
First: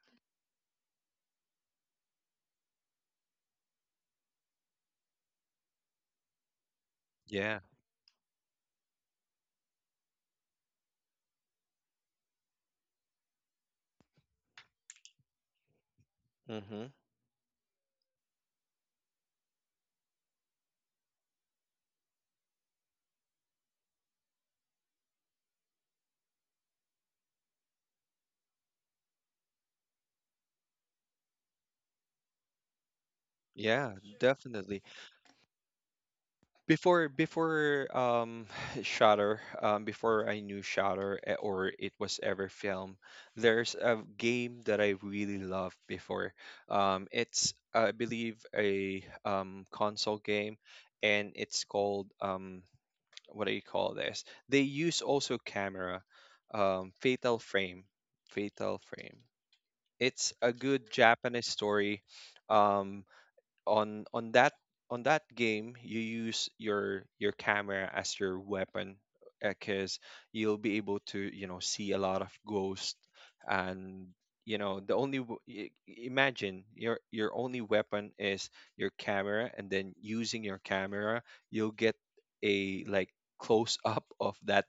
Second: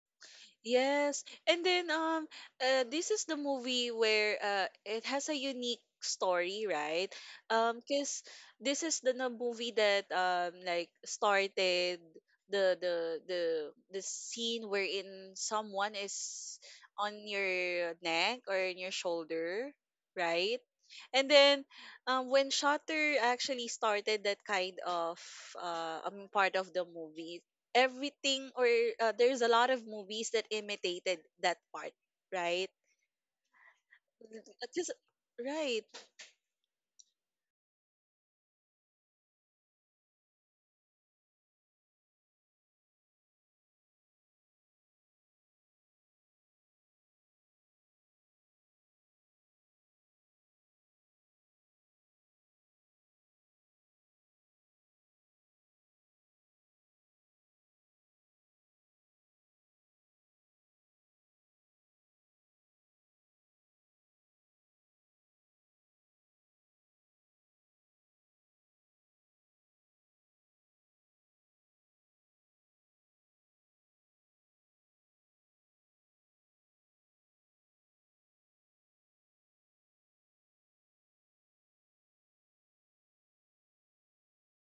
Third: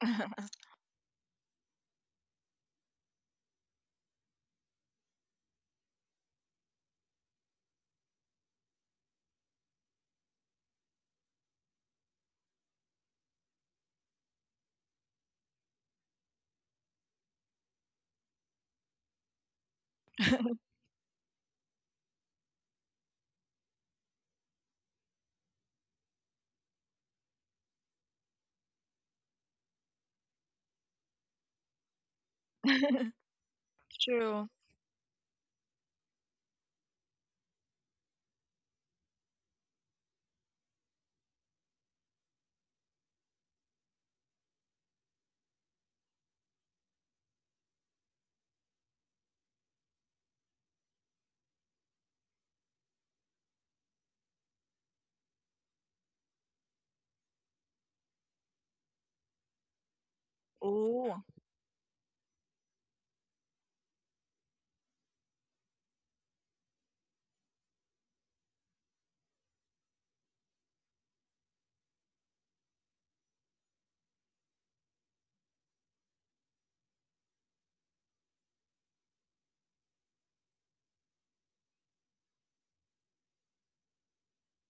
C: Yes. And then um uh, this is the movie where uh it has a unique story, right?
B: Yeah.
C: Um cuz this is the na- movie that um like started the the the the scene wherein someone is
B: Mm-hmm.
C: on your neck or in your shoulder, right? And then um when Shutter actually started that kind of uh um, part of the movie, everything or uh, there's a lot of movies that imitated that part, right?
B: Yeah,
A: true.
B: definitely.
C: Just right,
B: Before before um, Shutter, um, before I knew Shutter, eh, or it was ever filmed, there's a game that I really loved before. Um, it's I believe a um, console game, and it's called um, what do you call this? They use also camera, um, Fatal Frame, Fatal Frame. It's a good
A: Oh.
B: Japanese story. Um on on that on that game you use your your camera as your weapon because you'll be able to, you know, see a lot of ghosts. And you know the only w- i- imagine your your only weapon is your camera, and then using your camera you'll get a like close up of that,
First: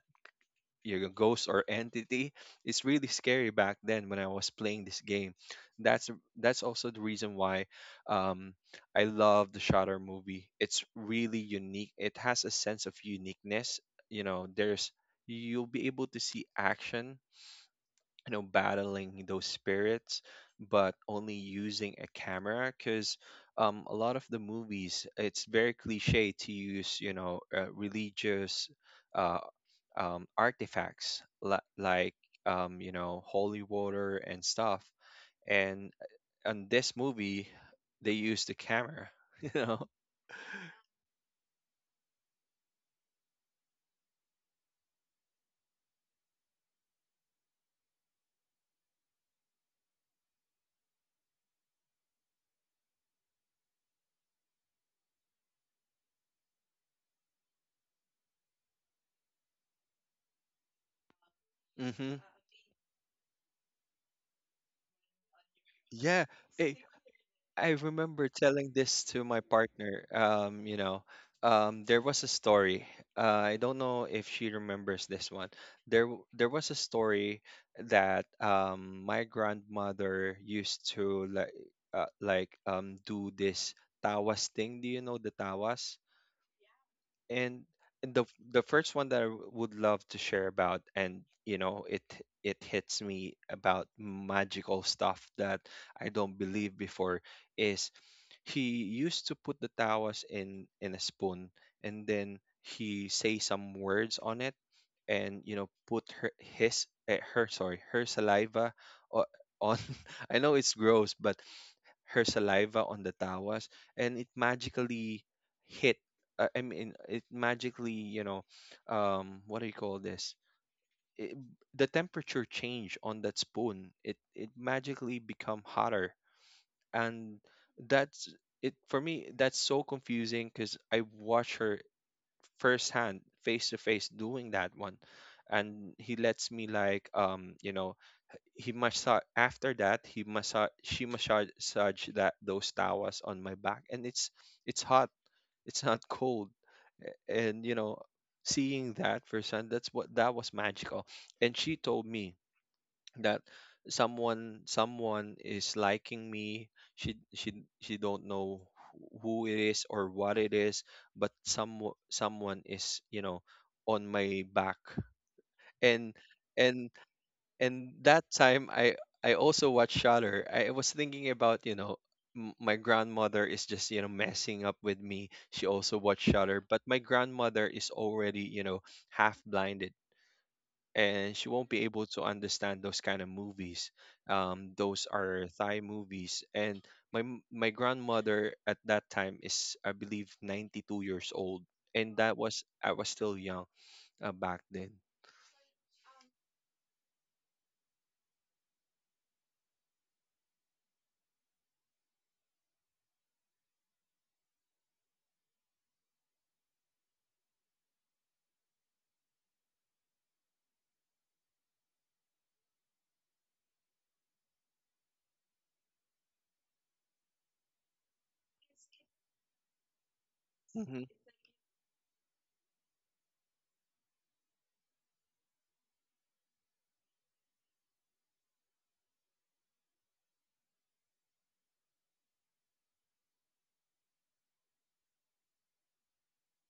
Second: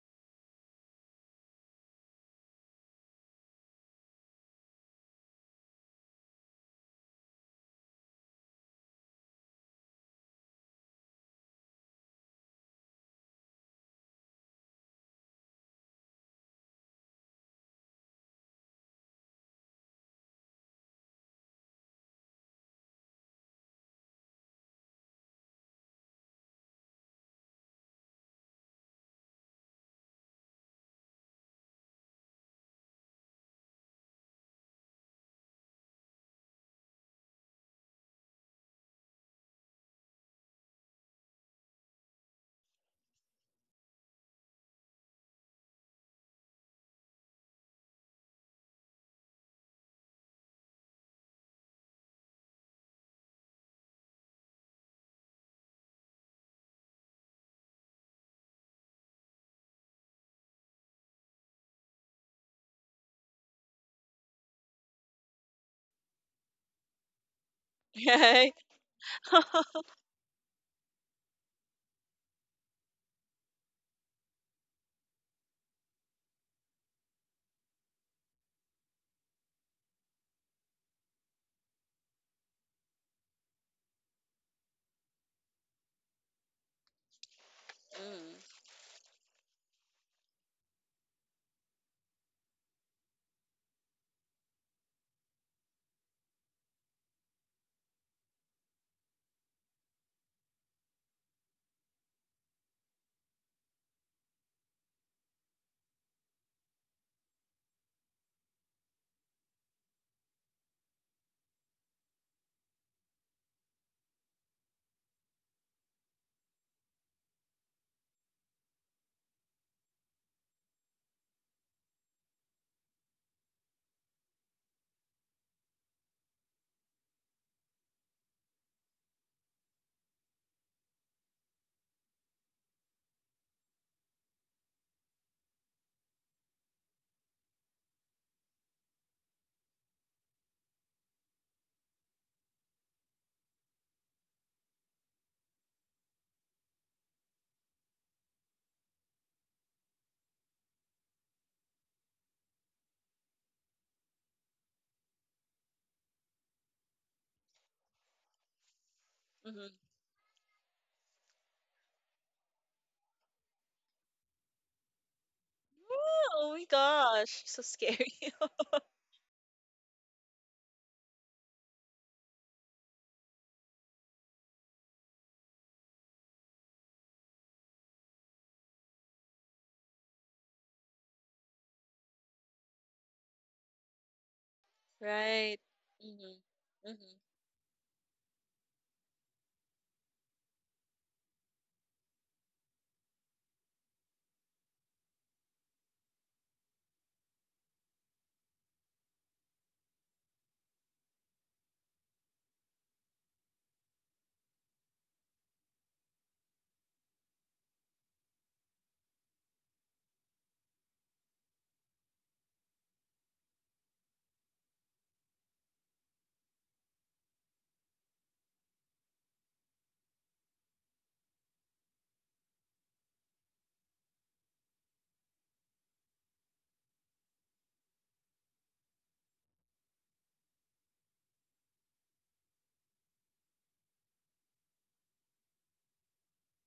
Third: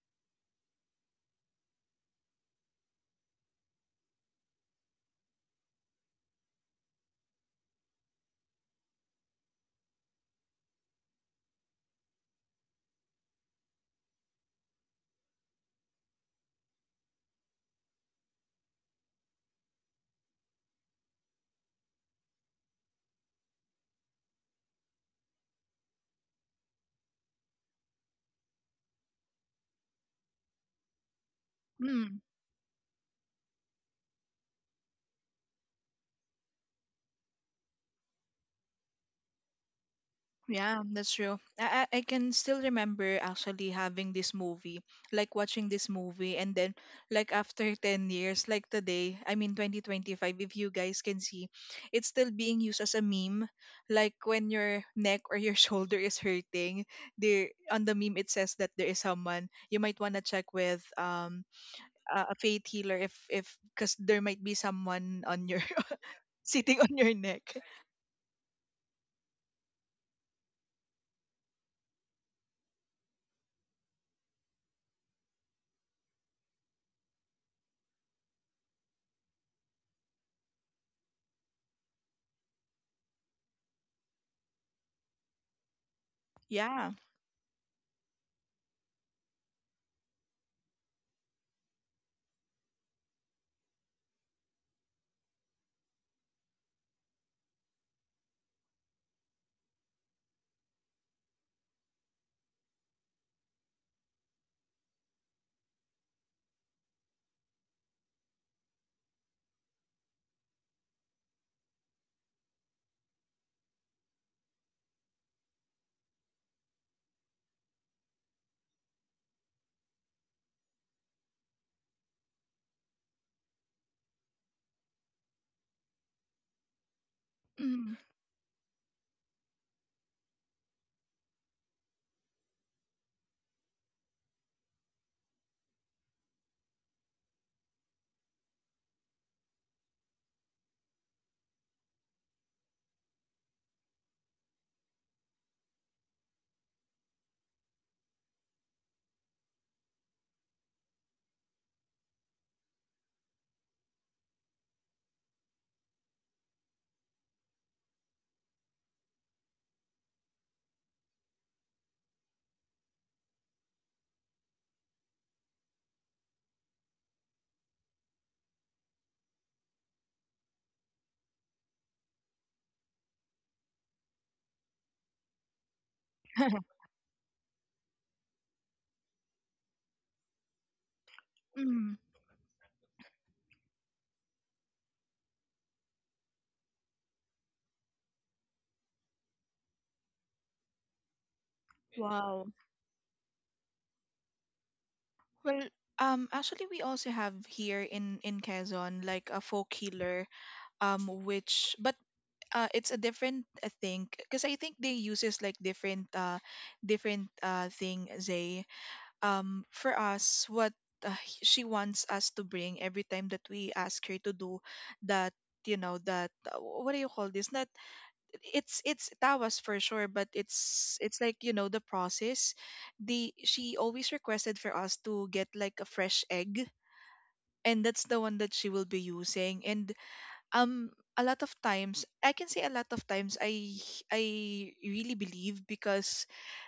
B: your ghost or entity. It's really scary back then when I was playing this game. That's that's also the reason why um, I love the Shutter movie. It's really unique. It has a sense of uniqueness. You know, there's, you'll be able to see action, you know, battling those spirits, but only using a camera. Because um, a lot of the movies, it's very cliche to use, you know, uh, religious uh, um, artifacts, li- like um, you know, holy water and stuff. And uh, on this movie they use the camera, you know.
A: Yeah, that's true. I, I I can still remember actually having this movie, like watching this movie, and then like after ten years, like today, I mean twenty twenty-five, if you guys can see, it's still being used as a meme. Like when your neck or your shoulder is hurting, there on the meme it says that there is someone you might want to check with um
B: Hmm.
A: a a faith healer if if because there might be someone on your
B: Yeah. eh,
A: sitting on your neck.
B: I remember
C: right.
B: telling this to my
C: Mm.
B: partner. Um, you know, um, there was a story. Uh, I don't know if she remembers this one. There, w- there was a story that um, my grandmother used to, like, uh, like um, do this tawas thing. Do you know the tawas?
A: Yeah.
B: And the the first one that I w- would love to share about, and you know, it it hits me about magical stuff that I don't believe before, is he used to put the tawas in in a spoon, and then he say some words on it, and you know, put her his eh, her sorry her saliva o- on, I know it's gross, but her saliva on the tawas. And it magically hit, uh, I mean it magically, you know, um what do you call this it, the temperature change on that spoon, it it magically become hotter. And
A: Mm.
B: that's, it for me, that's so confusing, because I watch her firsthand, face to face, doing that one. And he lets me, like, um you know he massage, after that he massage, she massage that, those tawas on my back, and it's it's hot, it's not cold. A- and you know, seeing that firsthand, that's what, that was magical. And she told me that someone someone is liking me. She she she don't know wh- who it
C: Hmm.
B: is or what it is, but some someone is, you know, on my back. And,
C: Oh my
B: and
C: gosh, so
B: and
C: scary.
B: that time, I I also watched Shutter. I was thinking about, you know, m- my grandmother is just, you know, messing up with me. She also watched Shutter, but my grandmother is already, you know, half blinded, and she won't be
A: Mm.
B: able to understand those kind of movies. Um, those are
C: Right.
B: Thai
C: Hmm.
B: movies. And
C: Hmm.
B: my m- my grandmother at that time is, I believe, ninety two years old, and that
A: Wow.
B: was, I was still young uh, back then.
A: Well, um, actually, we also have here in in Quezon like a folk healer, um, which but uh, it's a different uh, thing because I think they uses like different uh, different uh thing. Zay, um, for us, what uh, h- she wants us to bring every time that we ask her to do that, you know, that uh, wh- what do you call this? Not, it's it's tawas for sure, but it's it's like, you know, the process, the she always requested for us to get like a fresh egg, and that's the one that she will be using. And um, a lot of times I can say, a lot of times i i really believe, because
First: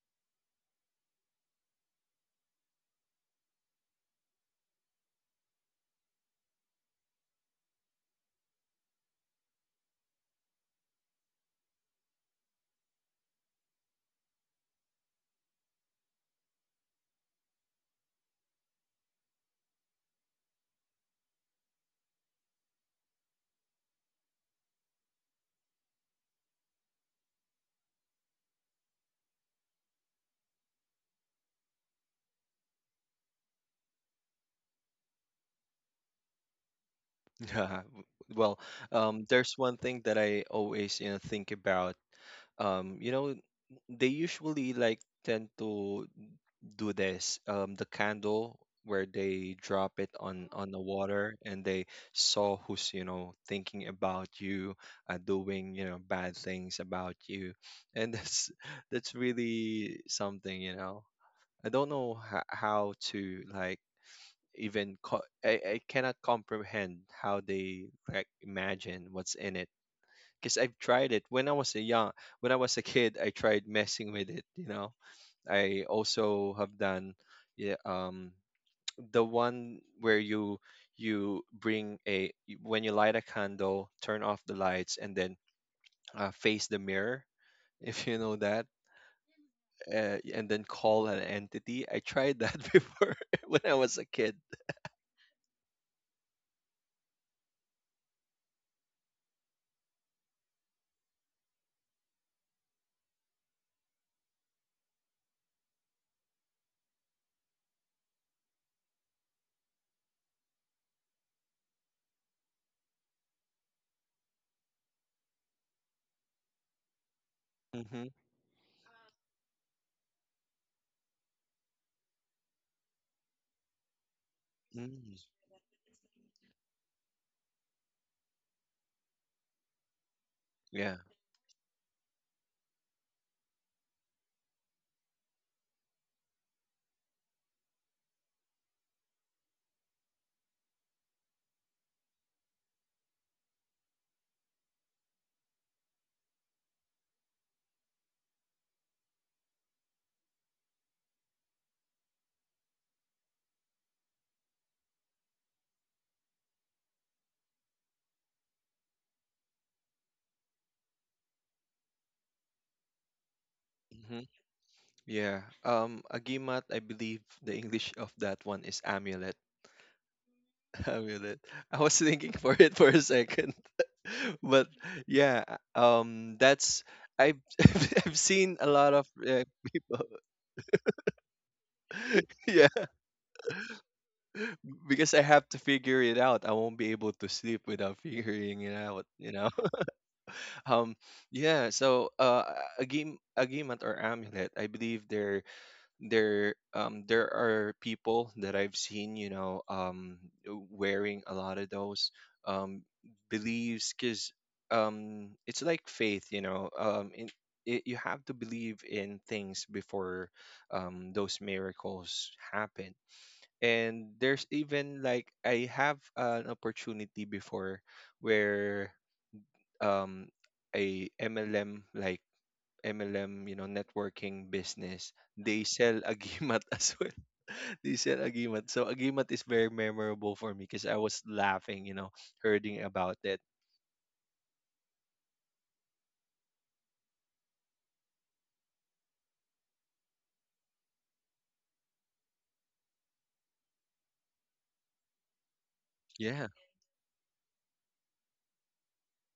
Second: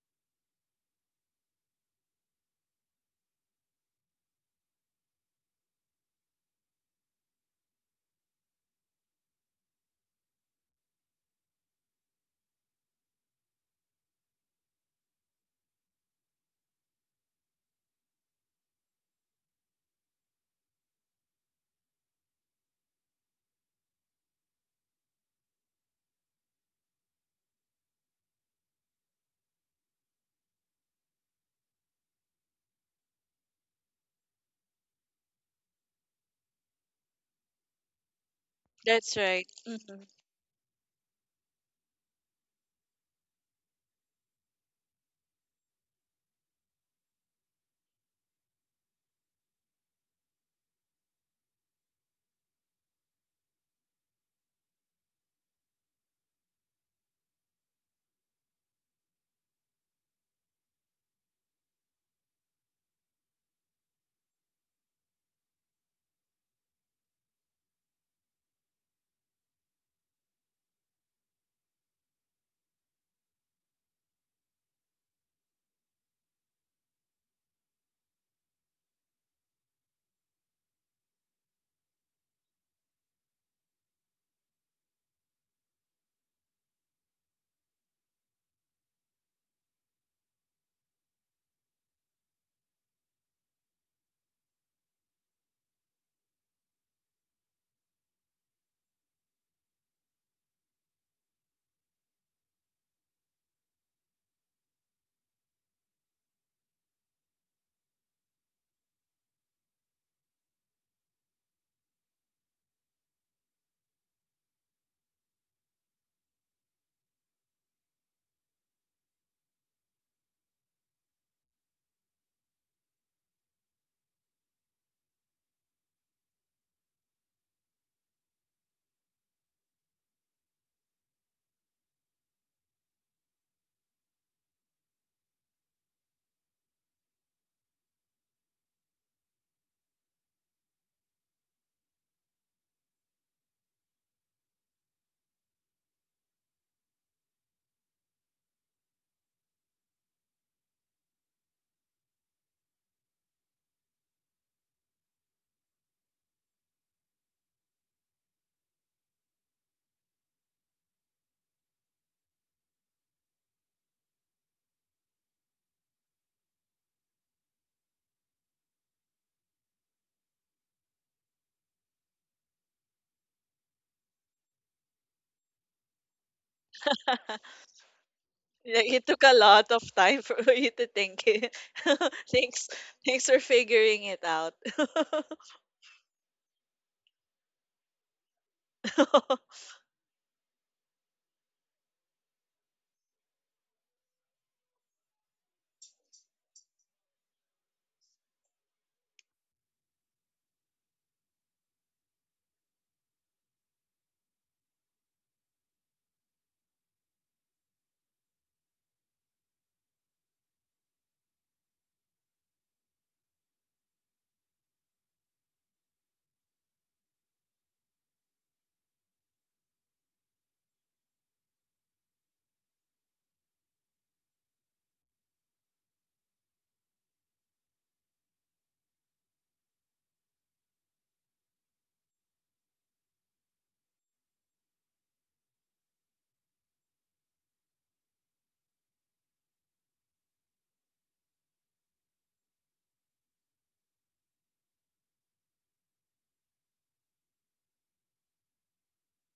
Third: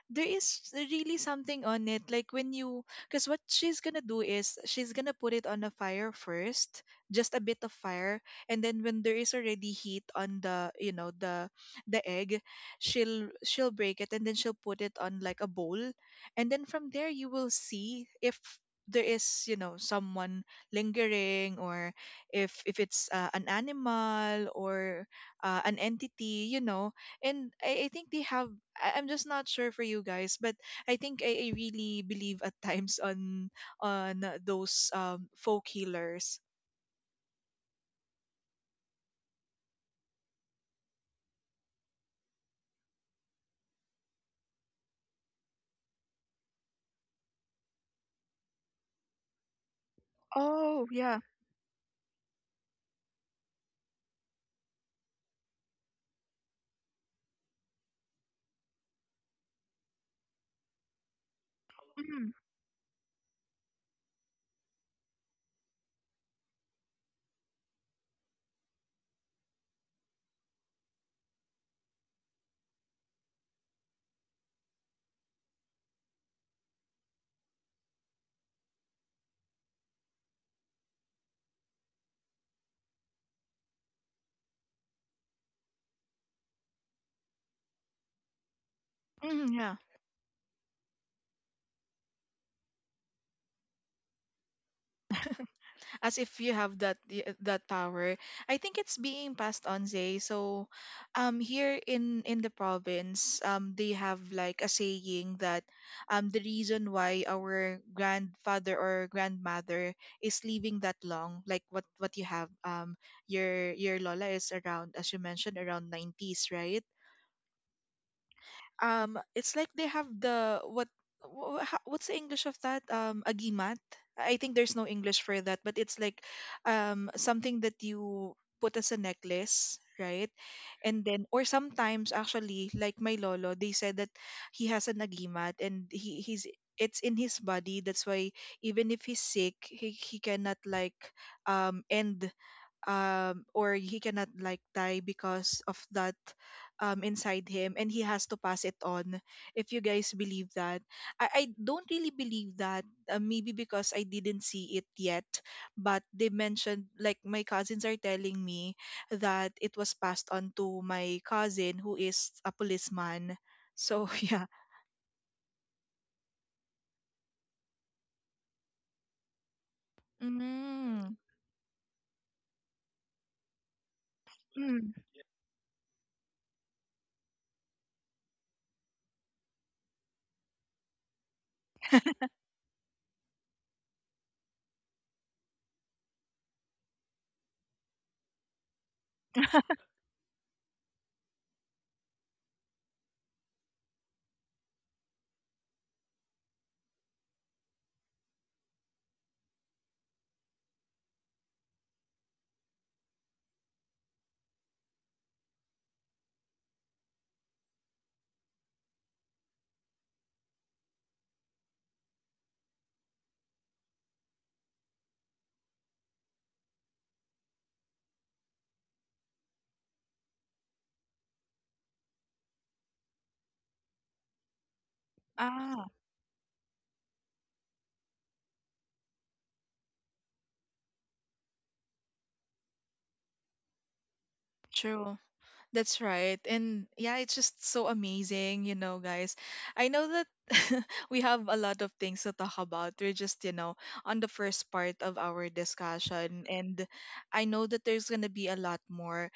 A: there is really something on it, like when you, because what she's gonna do is she's gonna put it on a fire first, just a bit of fire, and then when there is already heat on the, you know, the the egg, she'll she'll break it and then she'll put it on like a bowl, and then from there you will see if there is, you know, someone lingering, or if if it's uh, an animal or uh, an entity, you know. And I, I think they have, I- I'm just not sure for you guys, but I think I, I really believe at times on on uh, those um folk healers.
B: Yeah. w- Well,
C: That's
B: um,
C: right.
B: there's one thing
C: Hmm.
B: that I always, you know, think about. Um, you know, they usually like tend to do this. Um, the candle where they drop it on on the
A: Oh, yeah.
B: water, and they saw who's, you know, thinking about you, uh, doing, you know, bad things about you. And that's, that's really something, you know. I don't know
A: Mm-hmm.
B: ho- how to like even co- I, I cannot comprehend how they, like, imagine what's in it. Because I've tried it when I was a young, when I was a kid, I tried messing with it, you know. I also have done, yeah, um, the one where you you bring a, when you light a candle, turn off the lights, and then uh, face the mirror, if you know that,
A: Mm, yeah.
B: uh, and then call an entity. I tried that before when I was a kid.
A: As if you have that y- that power. I think it's being passed on, Zay. So, um, here in in the province, um, they have like a saying that, um, the reason why our grandfather or grandmother is living that long, like what what you have, um, your your Lola is around, as you mentioned, around nineties, right?
B: Hmm.
A: Um, it's like they have the what, wha- wha- ho- what's the English of that, um, agimat? I think there's no
B: Mm.
A: English for that, but it's like, um, something that you put as a necklace, right?
B: Yeah.
A: And then, or sometimes actually, like my lolo, they said that he has an agimat and he he's it's in his body, that's why even if he's sick, he, he cannot like um end, um, or he cannot like die because of that um inside him, and he has to pass it on. If you guys believe that, i, I don't really believe that, uh, maybe because I didn't see it yet, but they mentioned, like my cousins are telling me that it was passed on to my cousin who is a policeman, so
B: Hmm.
A: yeah.
B: Yeah. Um, agimat, I believe the English of that one is amulet.
A: Mm.
B: Amulet. I was thinking for it for a second, but
A: Mm.
B: yeah. Um, that's, I've I've seen a
C: Like,
B: lot of
C: it took a
B: uh,
C: lot of
B: people.
C: time for you to think it.
B: Yeah,
C: Thanks, thanks for figuring it out.
B: because I have to figure it out. I won't be able to sleep without figuring it out. You know. Um. Yeah. So, uh, agim agimat or amulet, I believe they're there, um there are people that I've seen, you know, um wearing a lot of those, um beliefs. Because um it's like faith, you know. Um, in, it, you have to believe in things before um those miracles happen. And there's even, like, I have an opportunity before where um a M L M, like M L M, you know, networking business, they
A: Ah,
B: sell agimat as well. They sell agimat. So agimat is very memorable for me, because I was laughing, you know, hearing about it.
A: true. That's right. And yeah, it's just so amazing, you know, guys. I know that we have a lot of things to talk about. We're just, you know, on the first part of our discussion.
B: Yeah,
A: And I know that there's going to be a lot more.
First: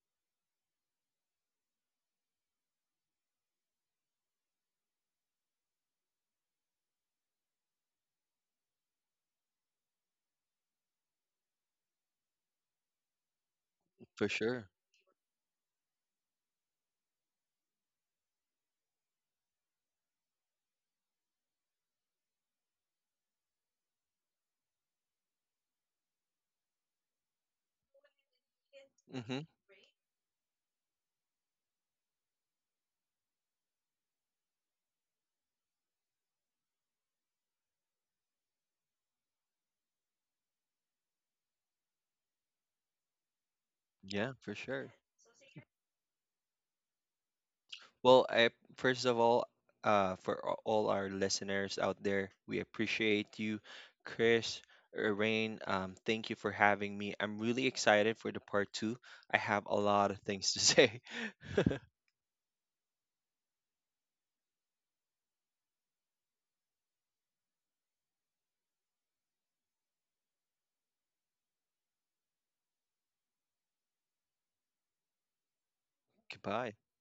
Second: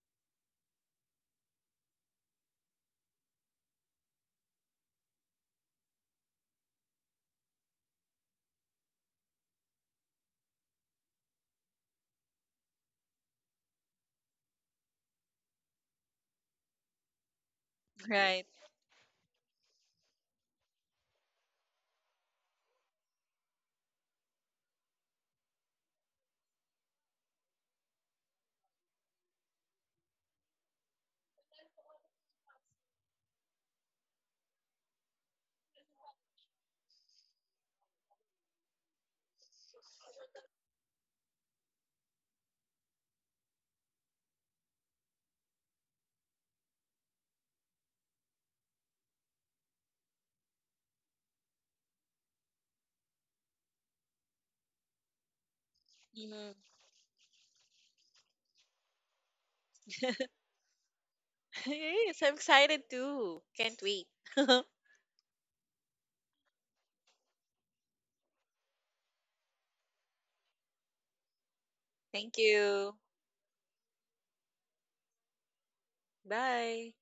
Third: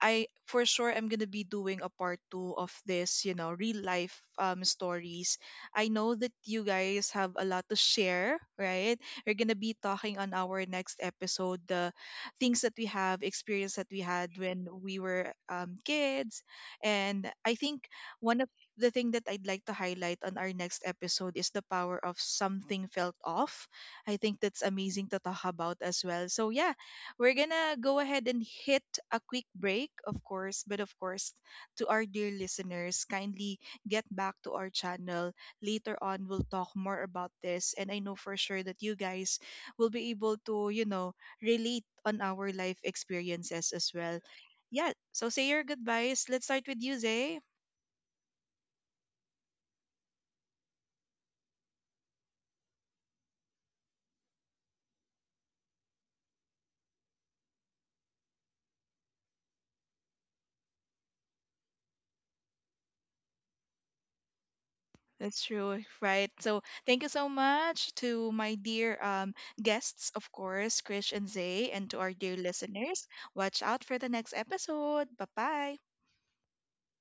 A: I for sure am gonna be doing a part two of this, you know, real life um stories. I know that you guys have a lot to share, right? We're gonna be talking on our next episode the things that we have, experience that we
B: for
A: had
B: sure.
A: when we were um kids. And I think one
C: Right.
A: of the thing that I'd like to highlight on our next episode is the power of something felt off. I think that's amazing to talk about as well. So yeah, we're gonna go ahead and hit a
B: Mm-hmm.
A: quick break, of course, but of course, to our dear listeners, kindly get back to our channel. Later on, we'll talk more about this, and I know for sure that you guys will be able to, you know, relate on our life experiences as well.
B: Yeah, for
A: Yeah,
B: sure.
A: so say your goodbyes. Let's start with you, Zay.
B: Well, I, first of all, uh, for a- all our listeners out there, we appreciate you, Chris, Rain. Um, thank you for
C: Mhm.
B: having me. I'm really excited for the part two. I have a lot of things to say.
C: Yes, I'm excited too. Can't wait.
A: That's true, right? So thank you so much to my dear um, guests, of course, Krish and Zay, and to our
C: Thank
A: dear
C: you.
A: listeners. Watch out for the next episode. Bye bye.
B: Goodbye.
C: Bye.